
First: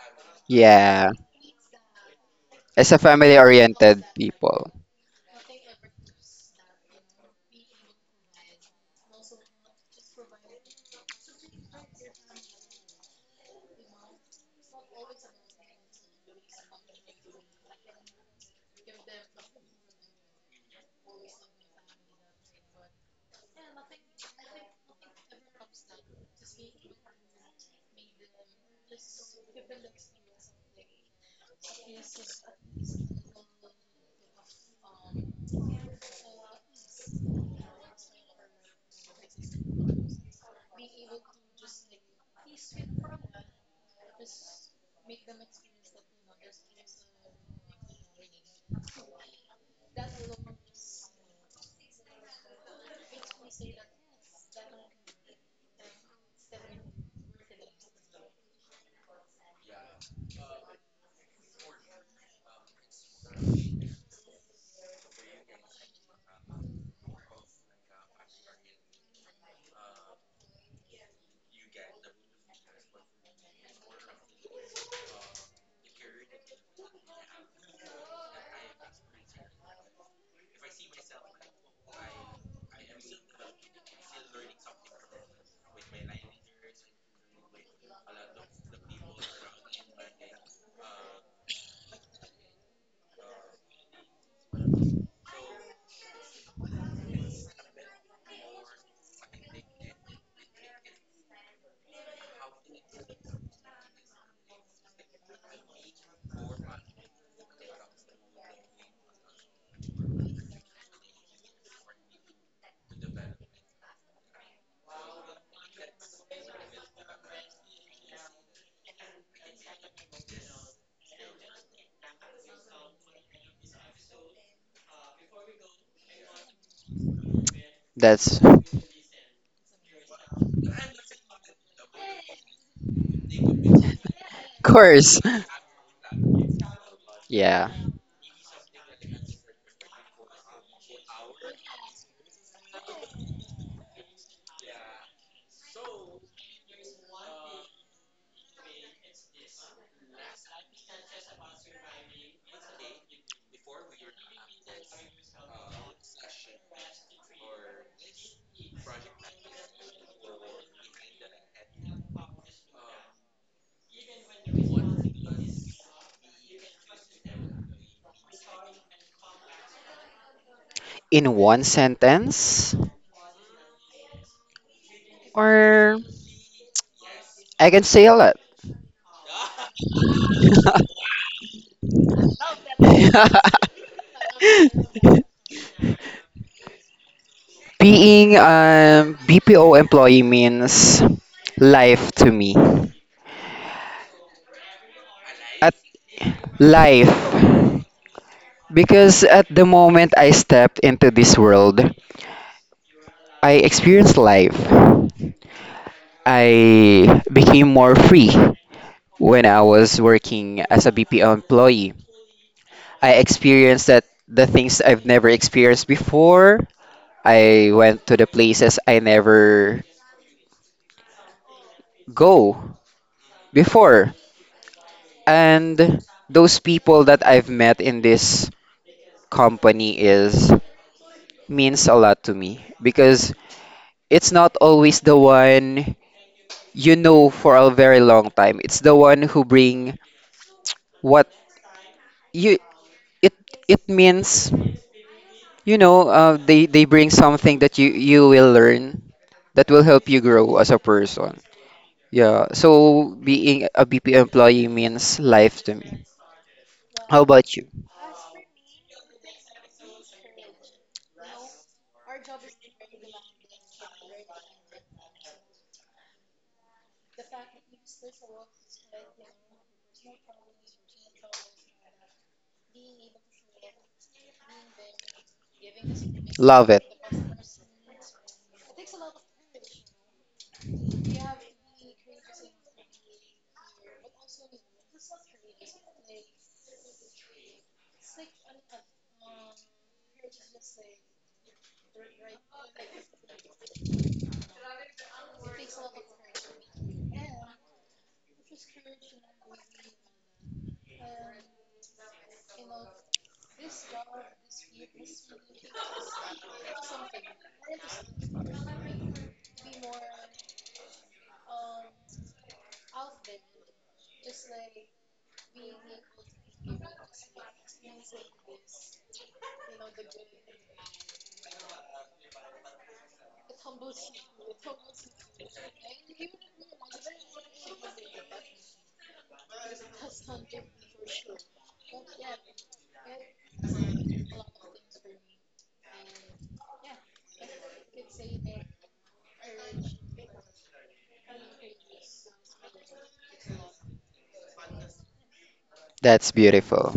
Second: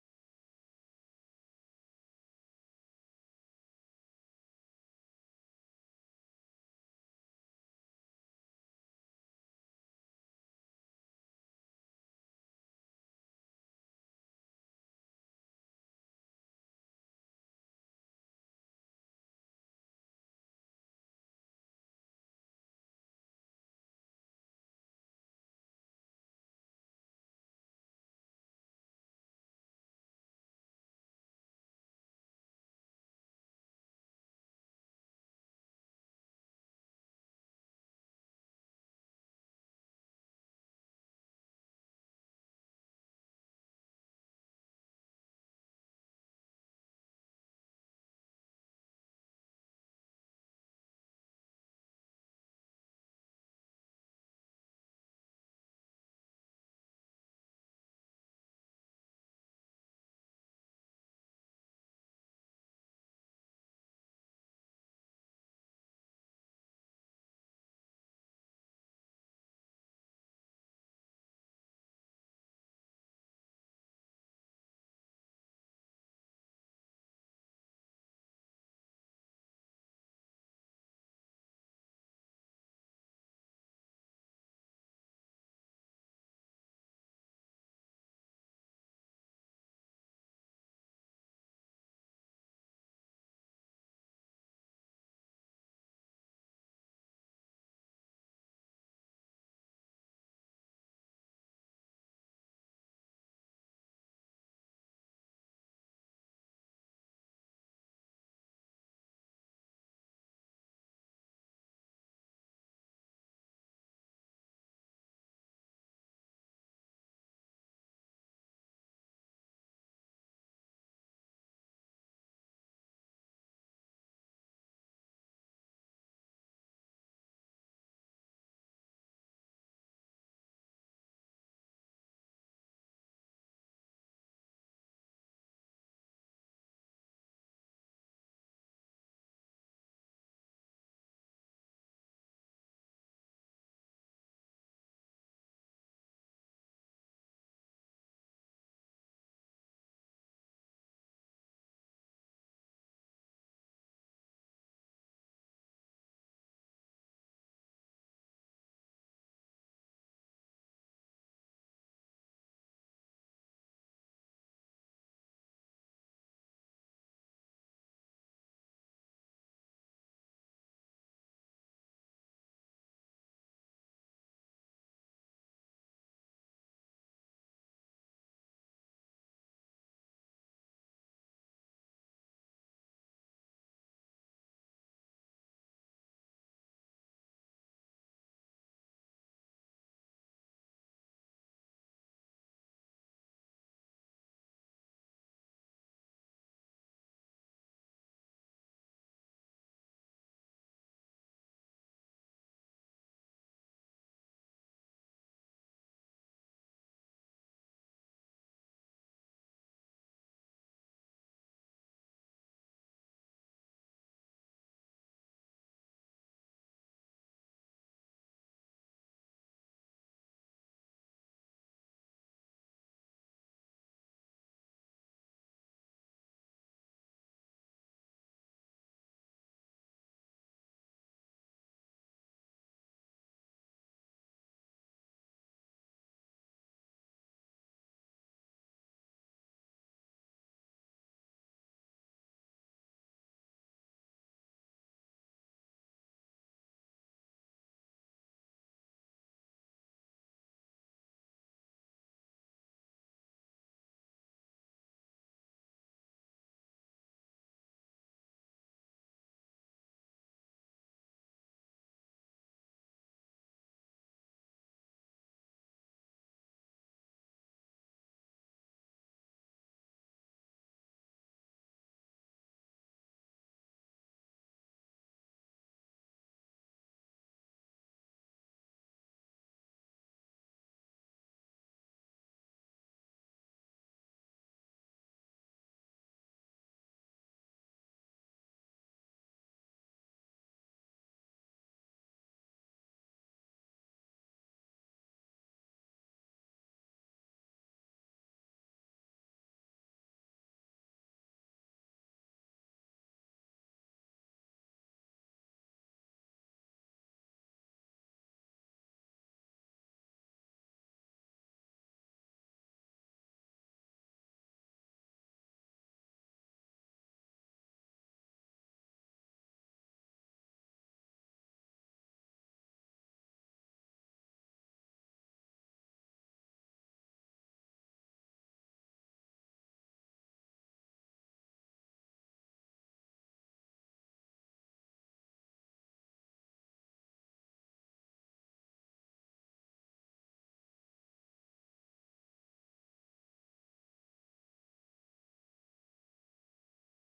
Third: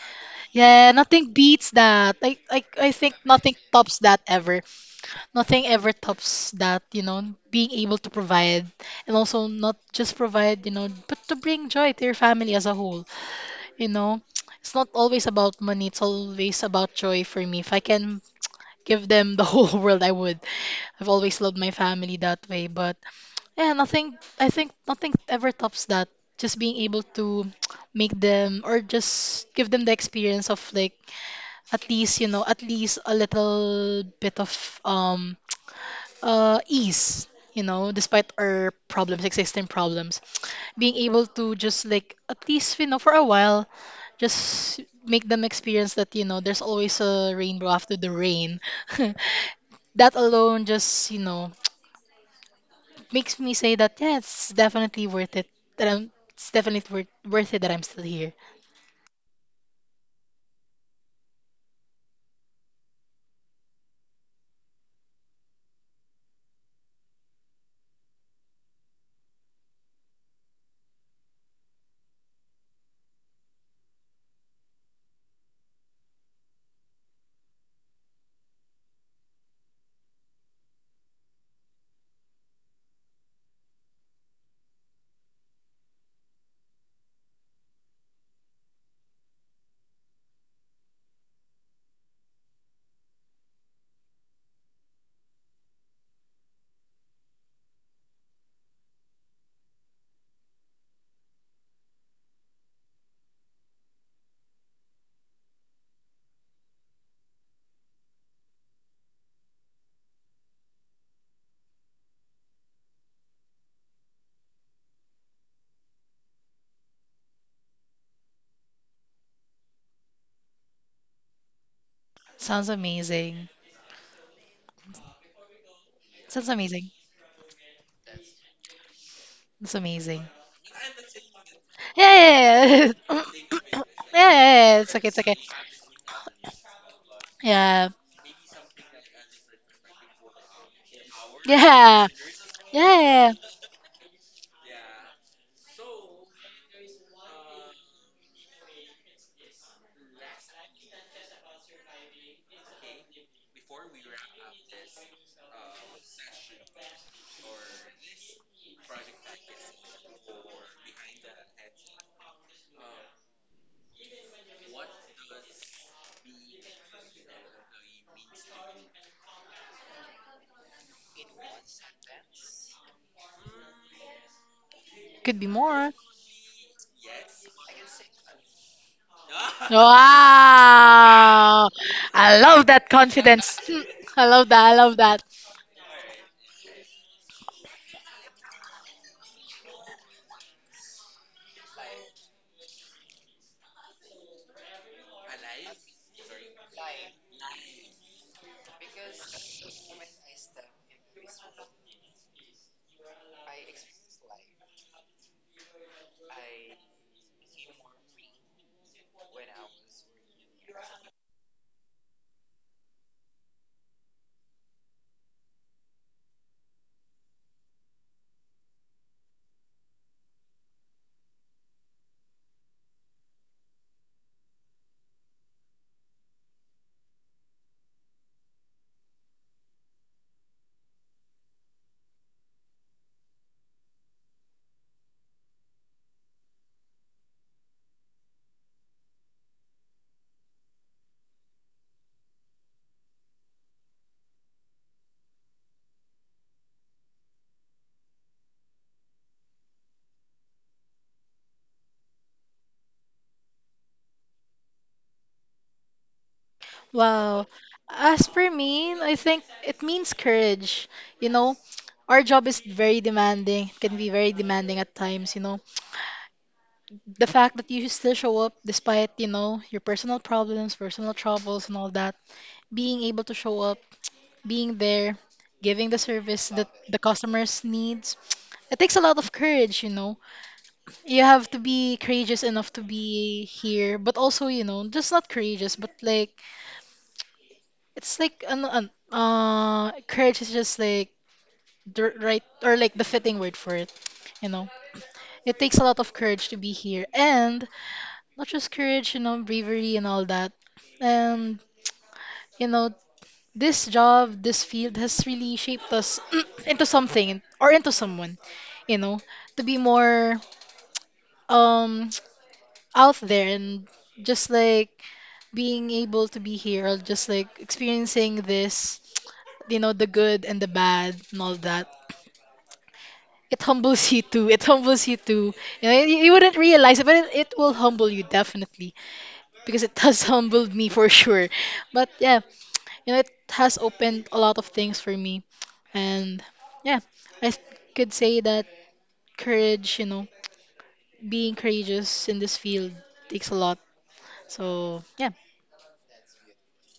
[SPEAKER 2] Yeah,
[SPEAKER 1] Yeah,
[SPEAKER 2] nothing beats that. I
[SPEAKER 1] as a
[SPEAKER 2] think
[SPEAKER 1] family
[SPEAKER 2] nothing tops
[SPEAKER 1] oriented
[SPEAKER 2] that ever.
[SPEAKER 1] people.
[SPEAKER 2] Nothing ever tops that, being able to provide, and also not just provide, but to bring joy to your family as a whole, you know. It's not always about money, it's always about joy for me. If I can give them the <laughs> whole world, I would. I've always loved my family that way, but yeah, nothing, I think nothing ever tops that. Just being able to <tsk> make them, or just give them the experience of, like, at least, at least a little bit of um ease, despite our problems, existing problems, being able to just, like, at least, for a while, just make them experience that, there's always a rainbow after the rain. <laughs> That alone, just, <tsk> makes me say that, yeah, it's definitely worth it, that I'm it's definitely worth it, that I'm still here. Sounds amazing. Sounds amazing.
[SPEAKER 1] That's, of
[SPEAKER 2] It's amazing. Yes. <coughs> Yes. It's okay. It's
[SPEAKER 1] course.
[SPEAKER 2] okay.
[SPEAKER 1] Yeah.
[SPEAKER 2] Yeah. Yeah. Yeah.
[SPEAKER 1] In one sentence,
[SPEAKER 2] Could be more.
[SPEAKER 1] or
[SPEAKER 2] <laughs>
[SPEAKER 1] I can say a lot.
[SPEAKER 2] Wow. I love that confidence. <laughs> Hmm, I love that. I love that.
[SPEAKER 1] <laughs> Being a BPO employee means life to me. At life. Because at the moment I stepped into this world, I experienced life. I became more free when I was working as a BPO employee. I experienced that the things I've never experienced before. I went to the places I never go before. And those people that I've met in this company is means a lot to me because it's not always the one you know for a very long time. It's the one who bring what you it it means, they bring something that you will learn, that will help you grow as a person. Yeah, so being a BP employee means life to me. How
[SPEAKER 2] Wow.
[SPEAKER 1] about you?
[SPEAKER 2] As per me, I think it means courage. You know, our job is very demanding. It can be very demanding at times. The fact that you still show up despite, your personal problems, personal troubles, and all that, being able to show up, being there, giving the service that
[SPEAKER 1] Love it.
[SPEAKER 2] the customers needs. It takes a lot of courage, you know. You have to be courageous enough to be here, but also, just not courageous, but, like, it's like an courage is just like the right, or like the fitting word for it, you know. It takes a lot of courage to be here, and not just courage, bravery and all that. And, you know, this field has really shaped us <clears throat> into something or into someone, you know, to be more um <tsk> out there, and just like being able to be here, or just like experiencing this, the good and the bad and all that. It humbles <laughs> you too. It humbles you too. You know, you wouldn't realize it, but it will humble you definitely, because it has <laughs> humbled me for sure. But yeah, it has opened a lot of things for me. And yeah, I could say that courage, being courageous in this field, takes a lot. So yeah.
[SPEAKER 1] That's beautiful.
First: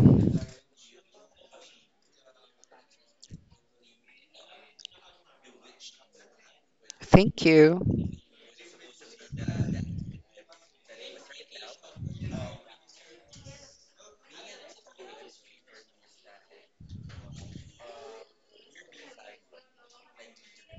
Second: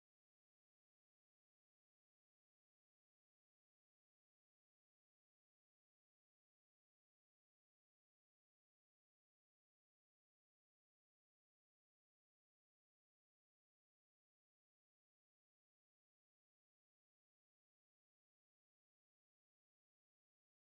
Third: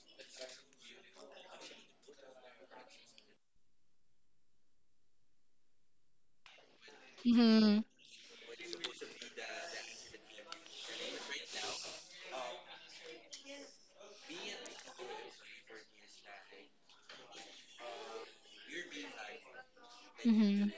[SPEAKER 1] Thank
[SPEAKER 2] Mm-hmm.
[SPEAKER 1] you.
[SPEAKER 2] Mm-hmm.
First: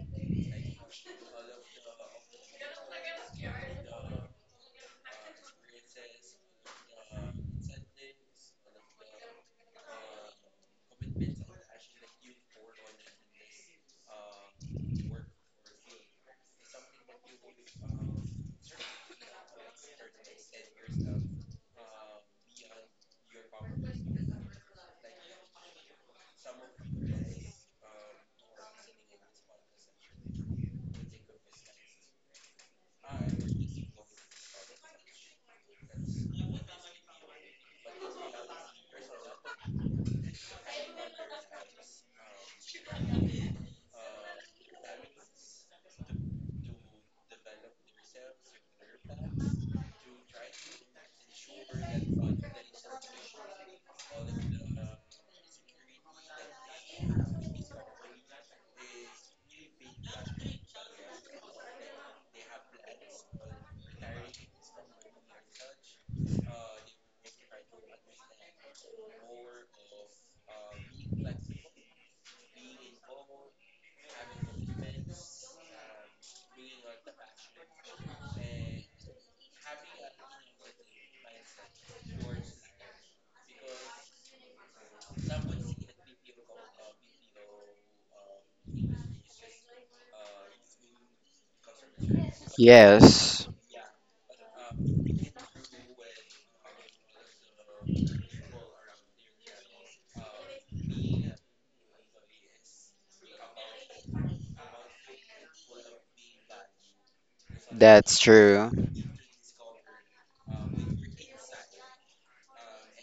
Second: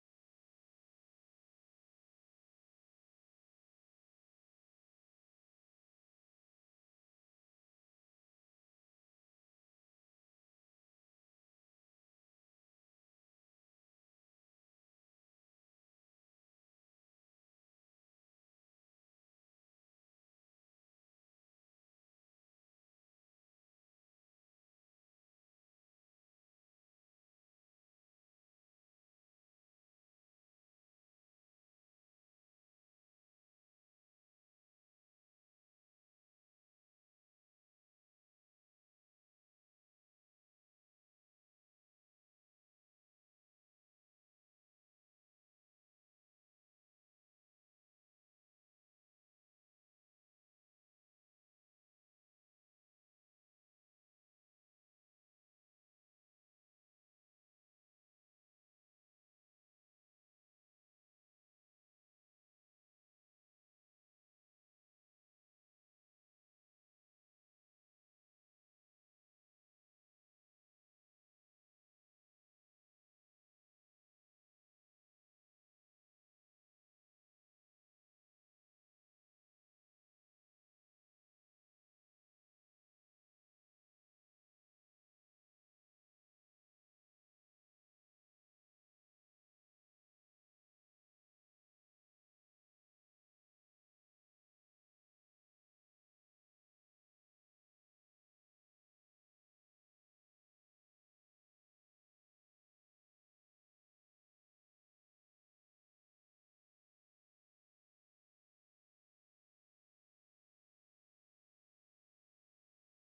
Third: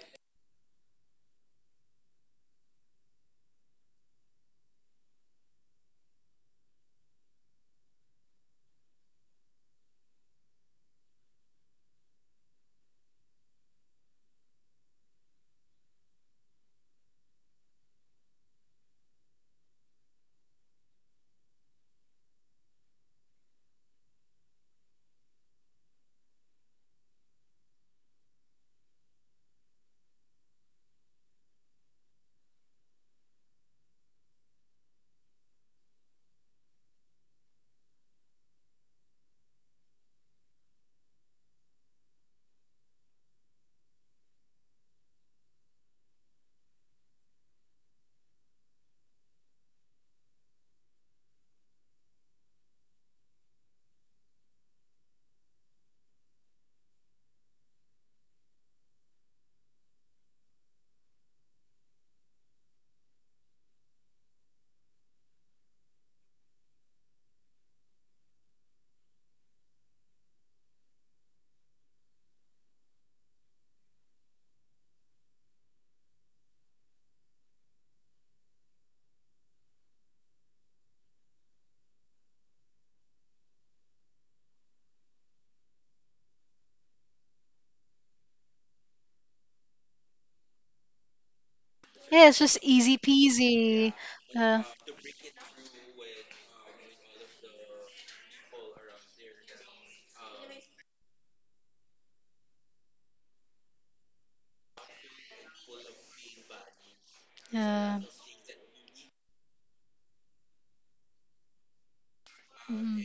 [SPEAKER 2] Yeah, it's just easy
[SPEAKER 1] Yes,
[SPEAKER 2] peasy. Uh, yeah.
[SPEAKER 1] that's true.
[SPEAKER 2] Mm-hmm.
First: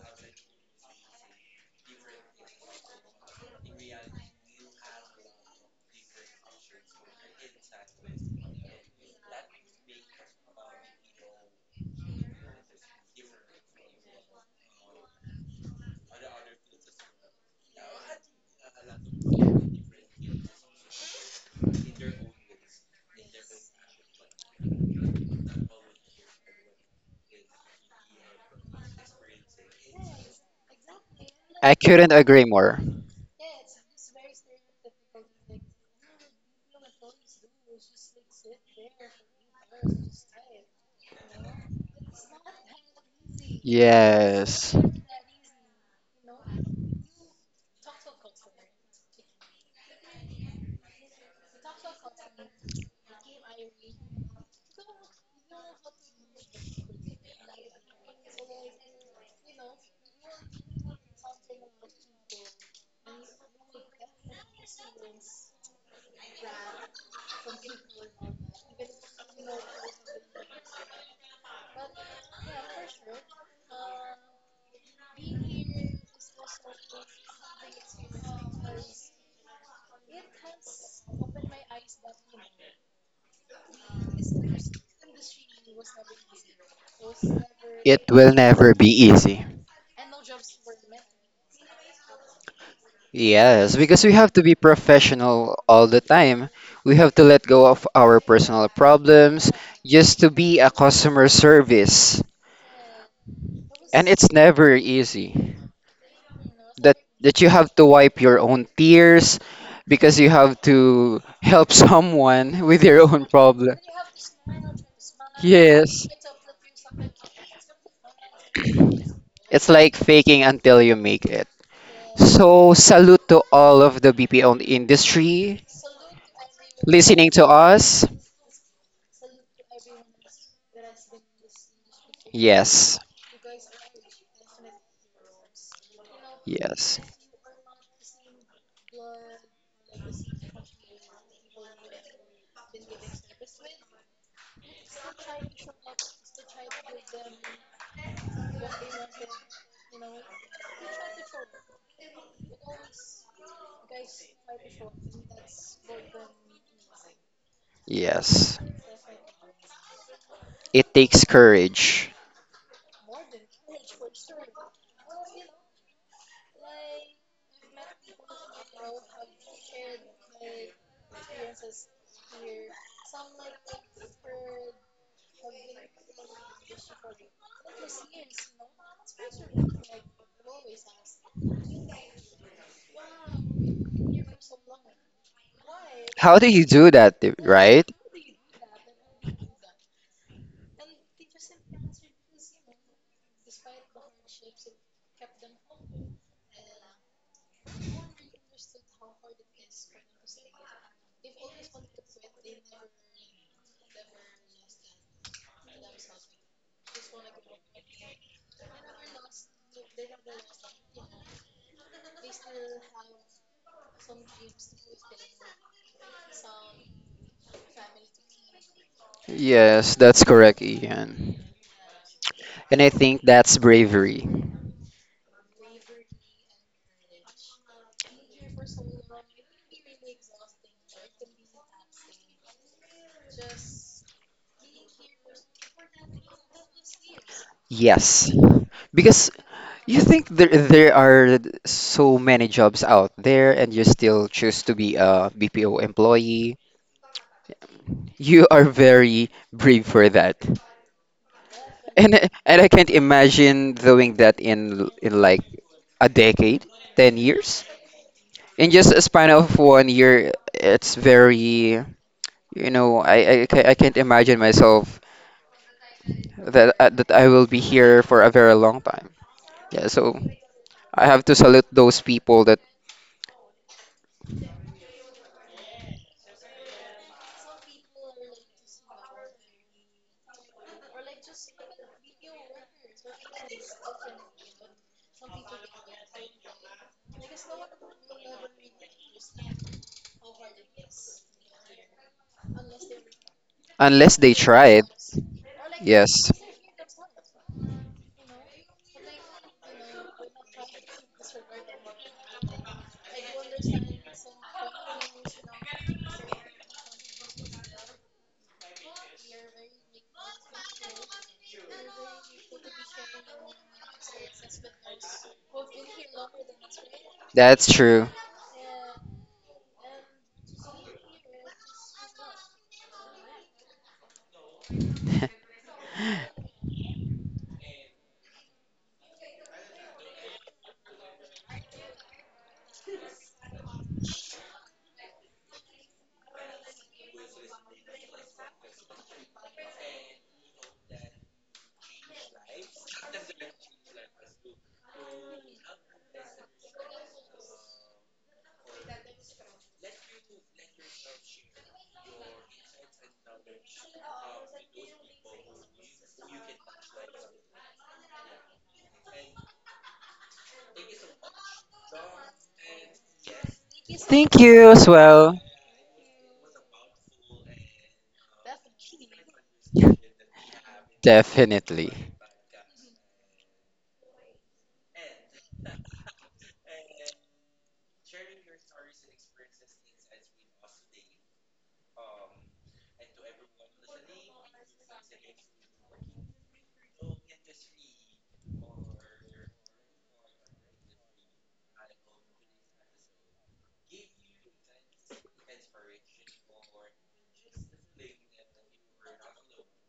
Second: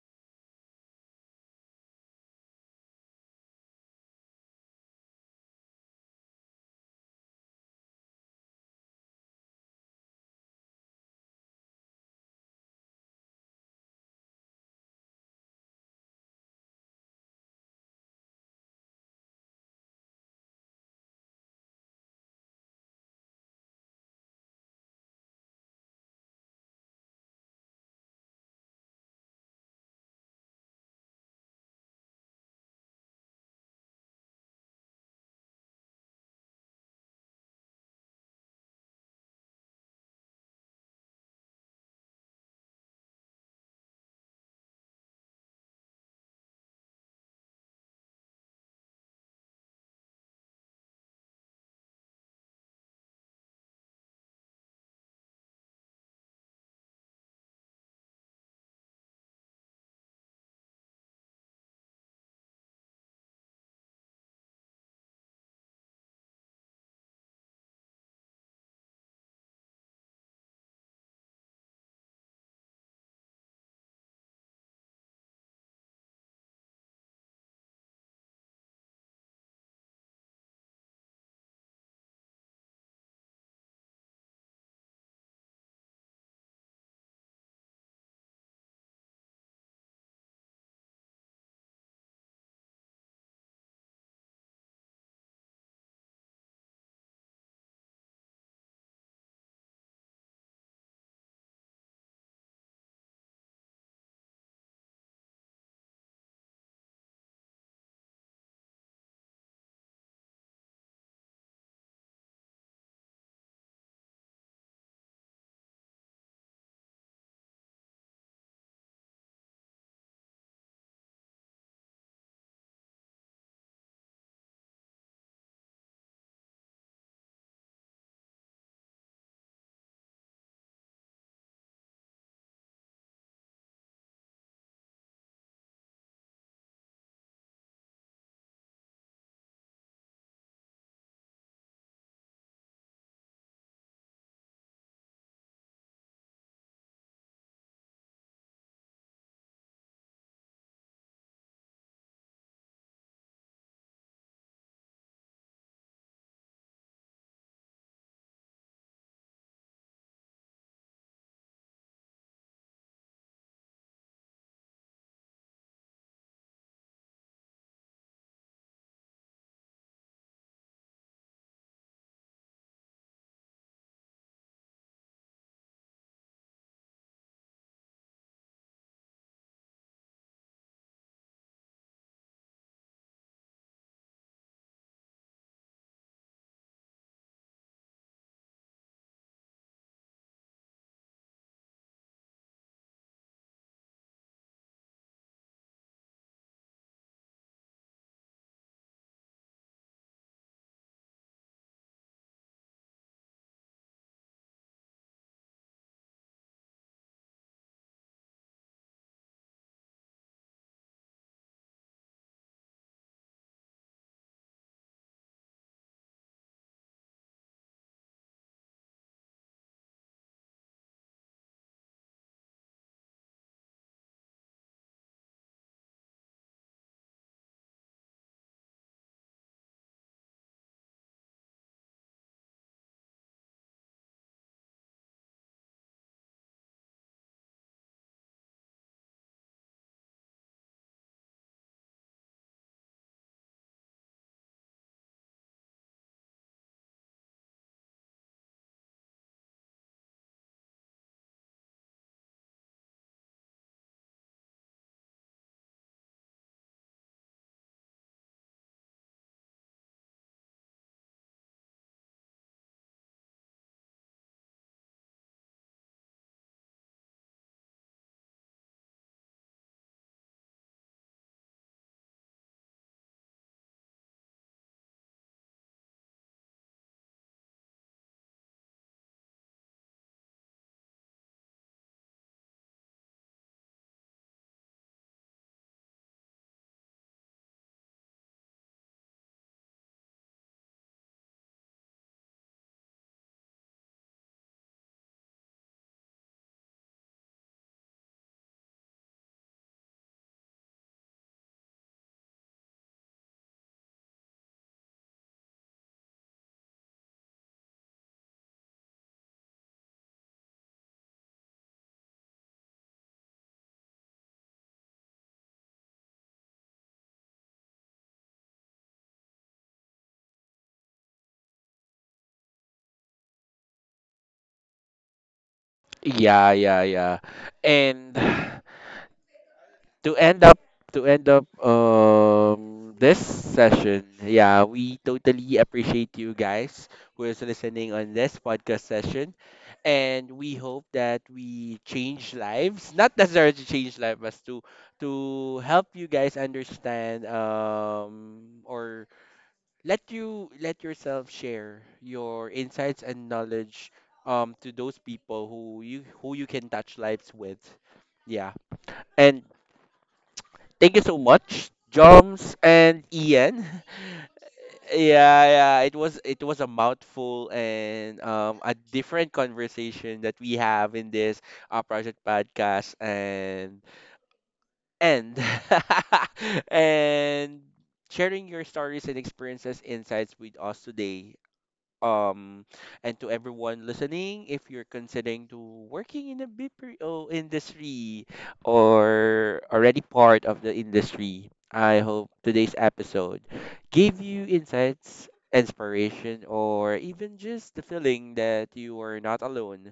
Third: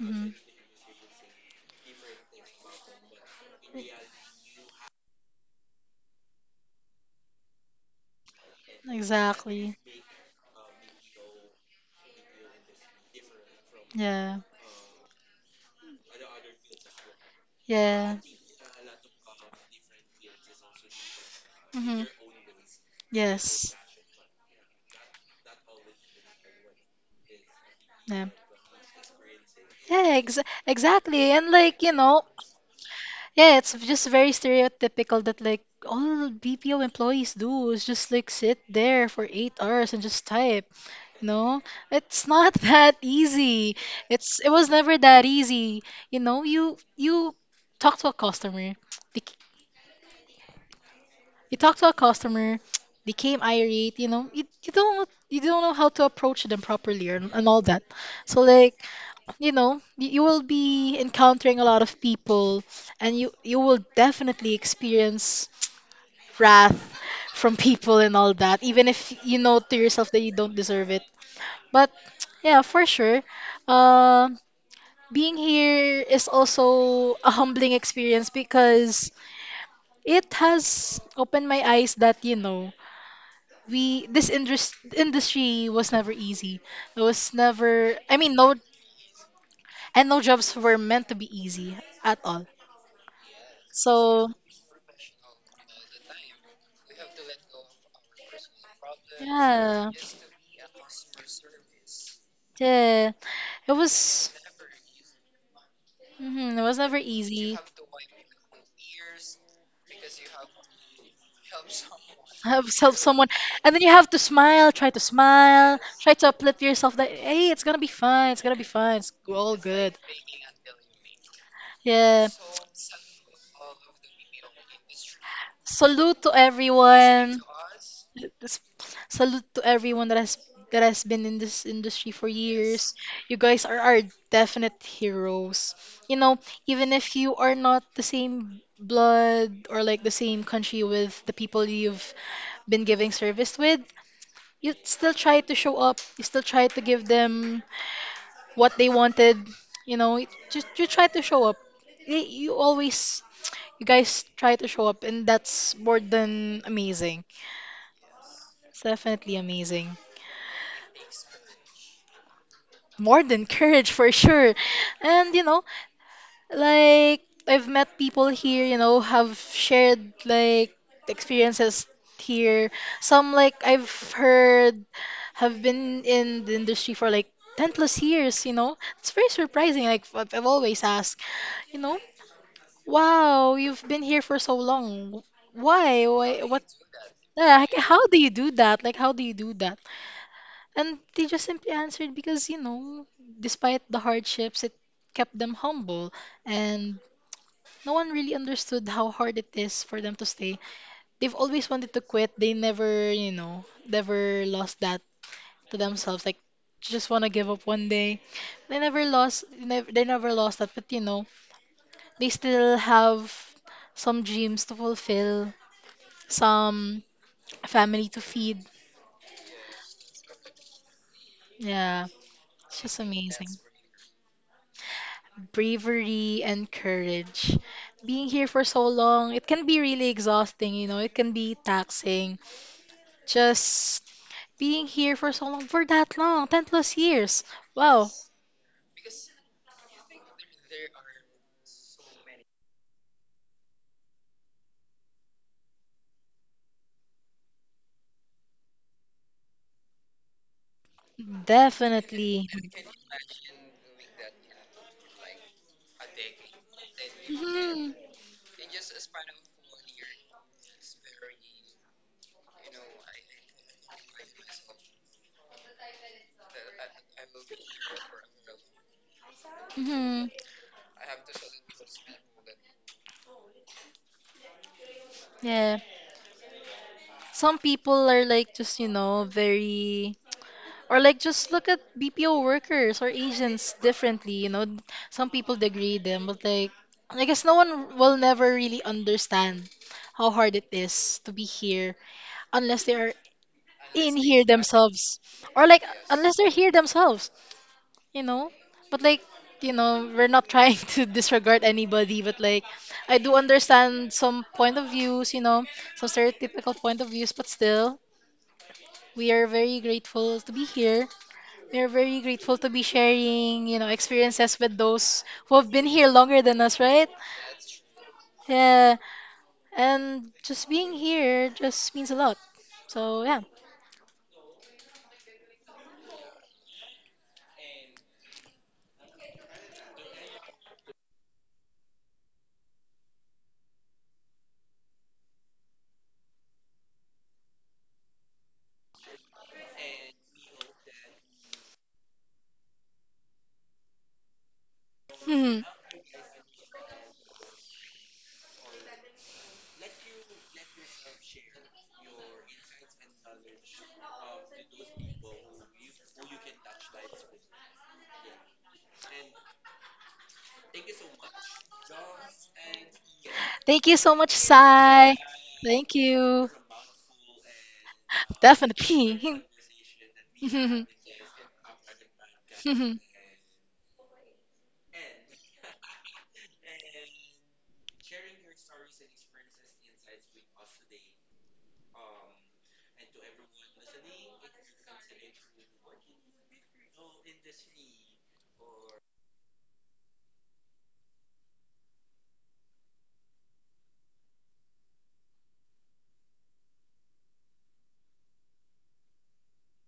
[SPEAKER 2] Mm-hmm. Exactly. Yeah. Yeah. Mm-hmm. Yes. Yeah. Yeah, ex exactly. And,
[SPEAKER 1] I
[SPEAKER 2] like, you
[SPEAKER 1] couldn't
[SPEAKER 2] know,
[SPEAKER 1] agree more.
[SPEAKER 2] yeah, it's just very stereotypical that like all BPO employees do is just like sit there for 8 hours and just type. You know, it's not <laughs> that easy. It was
[SPEAKER 1] Yes,
[SPEAKER 2] never that easy. You know, you talk to a customer, they, c- you talk to a customer, they came irate. You know, you don't know how to approach them properly, and all that. So, like, you will be encountering a lot of people, and you will definitely experience wrath from people and all that, even if you know to yourself that you don't deserve it. But yeah, for sure. Um, being here is also a humbling experience, because it has opened my eyes that, industry was never easy. It was never,
[SPEAKER 1] it
[SPEAKER 2] I
[SPEAKER 1] will
[SPEAKER 2] mean, no,
[SPEAKER 1] never be easy.
[SPEAKER 2] and no jobs were meant to be easy at all.
[SPEAKER 1] Yes, because we have
[SPEAKER 2] So,
[SPEAKER 1] to be professional all the time. We have to let go of our personal problems
[SPEAKER 2] yeah,
[SPEAKER 1] just to be a customer service.
[SPEAKER 2] yeah, it
[SPEAKER 1] And it's
[SPEAKER 2] was.
[SPEAKER 1] never easy.
[SPEAKER 2] Hmm. It was never
[SPEAKER 1] That you
[SPEAKER 2] easy.
[SPEAKER 1] have to wipe your own tears because you have to help someone <laughs>
[SPEAKER 2] Have
[SPEAKER 1] with
[SPEAKER 2] help
[SPEAKER 1] your own
[SPEAKER 2] someone,
[SPEAKER 1] problem.
[SPEAKER 2] and then you have to smile. Try to smile.
[SPEAKER 1] Yes.
[SPEAKER 2] Try to uplift yourself. That hey, it's gonna be fine. It's gonna be fine. It's all
[SPEAKER 1] It's like
[SPEAKER 2] good.
[SPEAKER 1] faking until you make it.
[SPEAKER 2] Yeah.
[SPEAKER 1] So, salute to all of the BPO industry
[SPEAKER 2] Salute to
[SPEAKER 1] listening to
[SPEAKER 2] everyone.
[SPEAKER 1] us.
[SPEAKER 2] This- Salute to everyone that has been in this industry for
[SPEAKER 1] Yes,
[SPEAKER 2] years. You guys are our definite heroes. You know, even
[SPEAKER 1] yes,
[SPEAKER 2] if you are not the same blood or like the same country with the people you've been giving service with, you still try to show up. You still try to give them what they wanted. You know, just you try to show up. You, you always, you guys try to show up, and that's more than amazing.
[SPEAKER 1] yes.
[SPEAKER 2] It's definitely amazing.
[SPEAKER 1] It takes courage.
[SPEAKER 2] More than courage for sure. And, like I've met people here, have shared like experiences here. Some like I've heard have been in the industry for like 10 plus years. It's very surprising. Like, I've always asked, you know, wow, you've been here for so long. Why?
[SPEAKER 1] How
[SPEAKER 2] Why?
[SPEAKER 1] do you
[SPEAKER 2] What?
[SPEAKER 1] do that, th-
[SPEAKER 2] Like,
[SPEAKER 1] right?
[SPEAKER 2] how do you do that? Like, how do you do that? And they just simply answered, because, despite the hardships, it kept them humble, and no one really understood how hard it is for them to stay. They've always wanted to quit. They never, you know, never lost that to themselves. Like, just want to give up one day. They never lost. Never, they never lost that. But you know, they still have some dreams to fulfill, some family to feed.
[SPEAKER 1] Yes, that's correct, Ian.
[SPEAKER 2] Yeah,
[SPEAKER 1] And
[SPEAKER 2] it's
[SPEAKER 1] I
[SPEAKER 2] just
[SPEAKER 1] think
[SPEAKER 2] amazing.
[SPEAKER 1] that's bravery.
[SPEAKER 2] Bravery and courage. Being here for so long, it can be really exhausting. You know, it can be taxing. Just being here for so long, for that long, 10 plus years. Wow,
[SPEAKER 1] Yes, because you think there are so many jobs out there and you still choose to be a BPO employee. You are very brave for that. <laughs> And
[SPEAKER 2] definitely.
[SPEAKER 1] and I can't imagine doing that in like a decade, 10 years.
[SPEAKER 2] Mm-hmm.
[SPEAKER 1] In just a span of one year, it's very, I can't imagine myself that that I will be here for a very long time. Yeah, so
[SPEAKER 2] Mm-hmm.
[SPEAKER 1] I have to salute those people that
[SPEAKER 2] Yeah. Some people are, like, just, very, or like just look at BPO workers or agents differently. Some people degrade them, but like I guess no one will never really understand how hard it is to be here, unless they are
[SPEAKER 1] unless
[SPEAKER 2] in
[SPEAKER 1] they
[SPEAKER 2] here
[SPEAKER 1] try it.
[SPEAKER 2] themselves. Or, like,
[SPEAKER 1] Yes,
[SPEAKER 2] unless they're here themselves. You know, but, like, we're not trying <laughs> to disregard anybody, but, like, I do understand some point of views, some stereotypical point of views, but still we are very grateful to be here, we are very grateful to be sharing, experiences with those who have been here longer than us, right?
[SPEAKER 1] that's true.
[SPEAKER 2] Yeah. And just being here just means a lot. So yeah.
[SPEAKER 1] <laughs>
[SPEAKER 3] Yeah, yeah, yeah. And <sighs> to end up to end up this session, yeah, we totally appreciate you guys who is listening on this podcast session. And we hope that we change lives, not necessarily to change lives, but to
[SPEAKER 2] <laughs>
[SPEAKER 3] help you guys understand or let yourself share your insights and knowledge to those people who you can touch lives with. Yeah. And thank you so much, Joms and Ian.
[SPEAKER 2] Thank
[SPEAKER 3] <laughs>
[SPEAKER 2] you so much,
[SPEAKER 1] Thank you as
[SPEAKER 2] Sai.
[SPEAKER 3] Yeah,
[SPEAKER 1] well.
[SPEAKER 3] yeah. It
[SPEAKER 2] Thank
[SPEAKER 3] was it
[SPEAKER 2] you.
[SPEAKER 3] was a mouthful and a
[SPEAKER 2] Definitely.
[SPEAKER 3] different conversation that we have in this
[SPEAKER 2] <laughs>
[SPEAKER 1] Definitely.
[SPEAKER 3] project podcast and <laughs> and sharing your stories and experiences insights with us today um and to everyone listening, if you're considering to working in the BPO industry or already part of the industry, I hope today's episode gave you insights, inspiration, or even just the feeling that you are not alone.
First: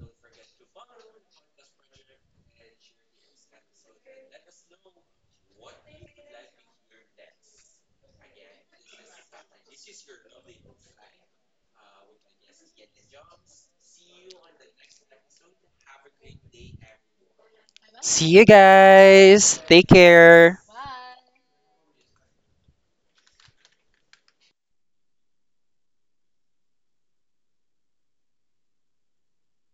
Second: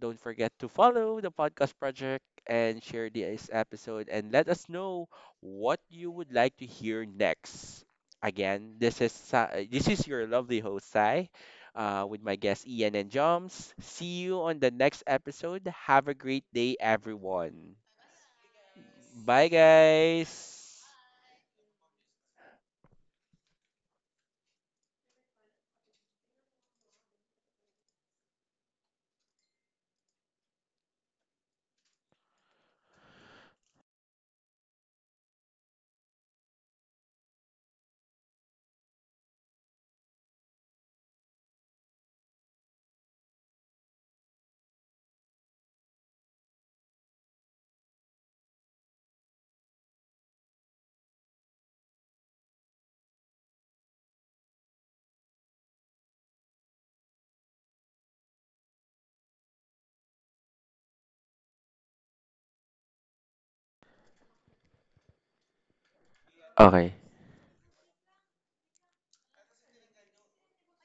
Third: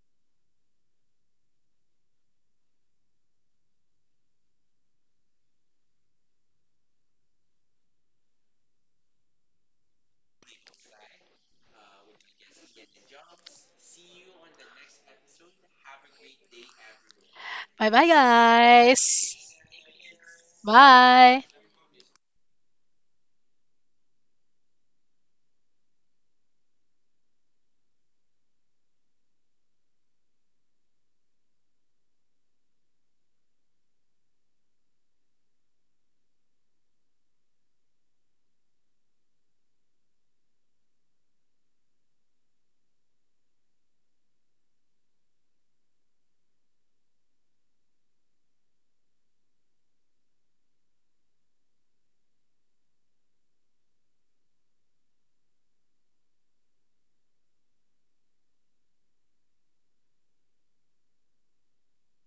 [SPEAKER 3] Don't forget to follow the Podcast Project and share this episode and let us know what you would like to hear next. Again, this is Sai, this is your lovely host Sai, with my guest Ian and Joms. See you on the next episode. Have a great day, everyone.
[SPEAKER 2] Bye bye,
[SPEAKER 1] See you
[SPEAKER 2] guys.
[SPEAKER 3] Bye,
[SPEAKER 1] guys. Take care.
[SPEAKER 3] guys.
[SPEAKER 2] Bye.
[SPEAKER 3] Okay.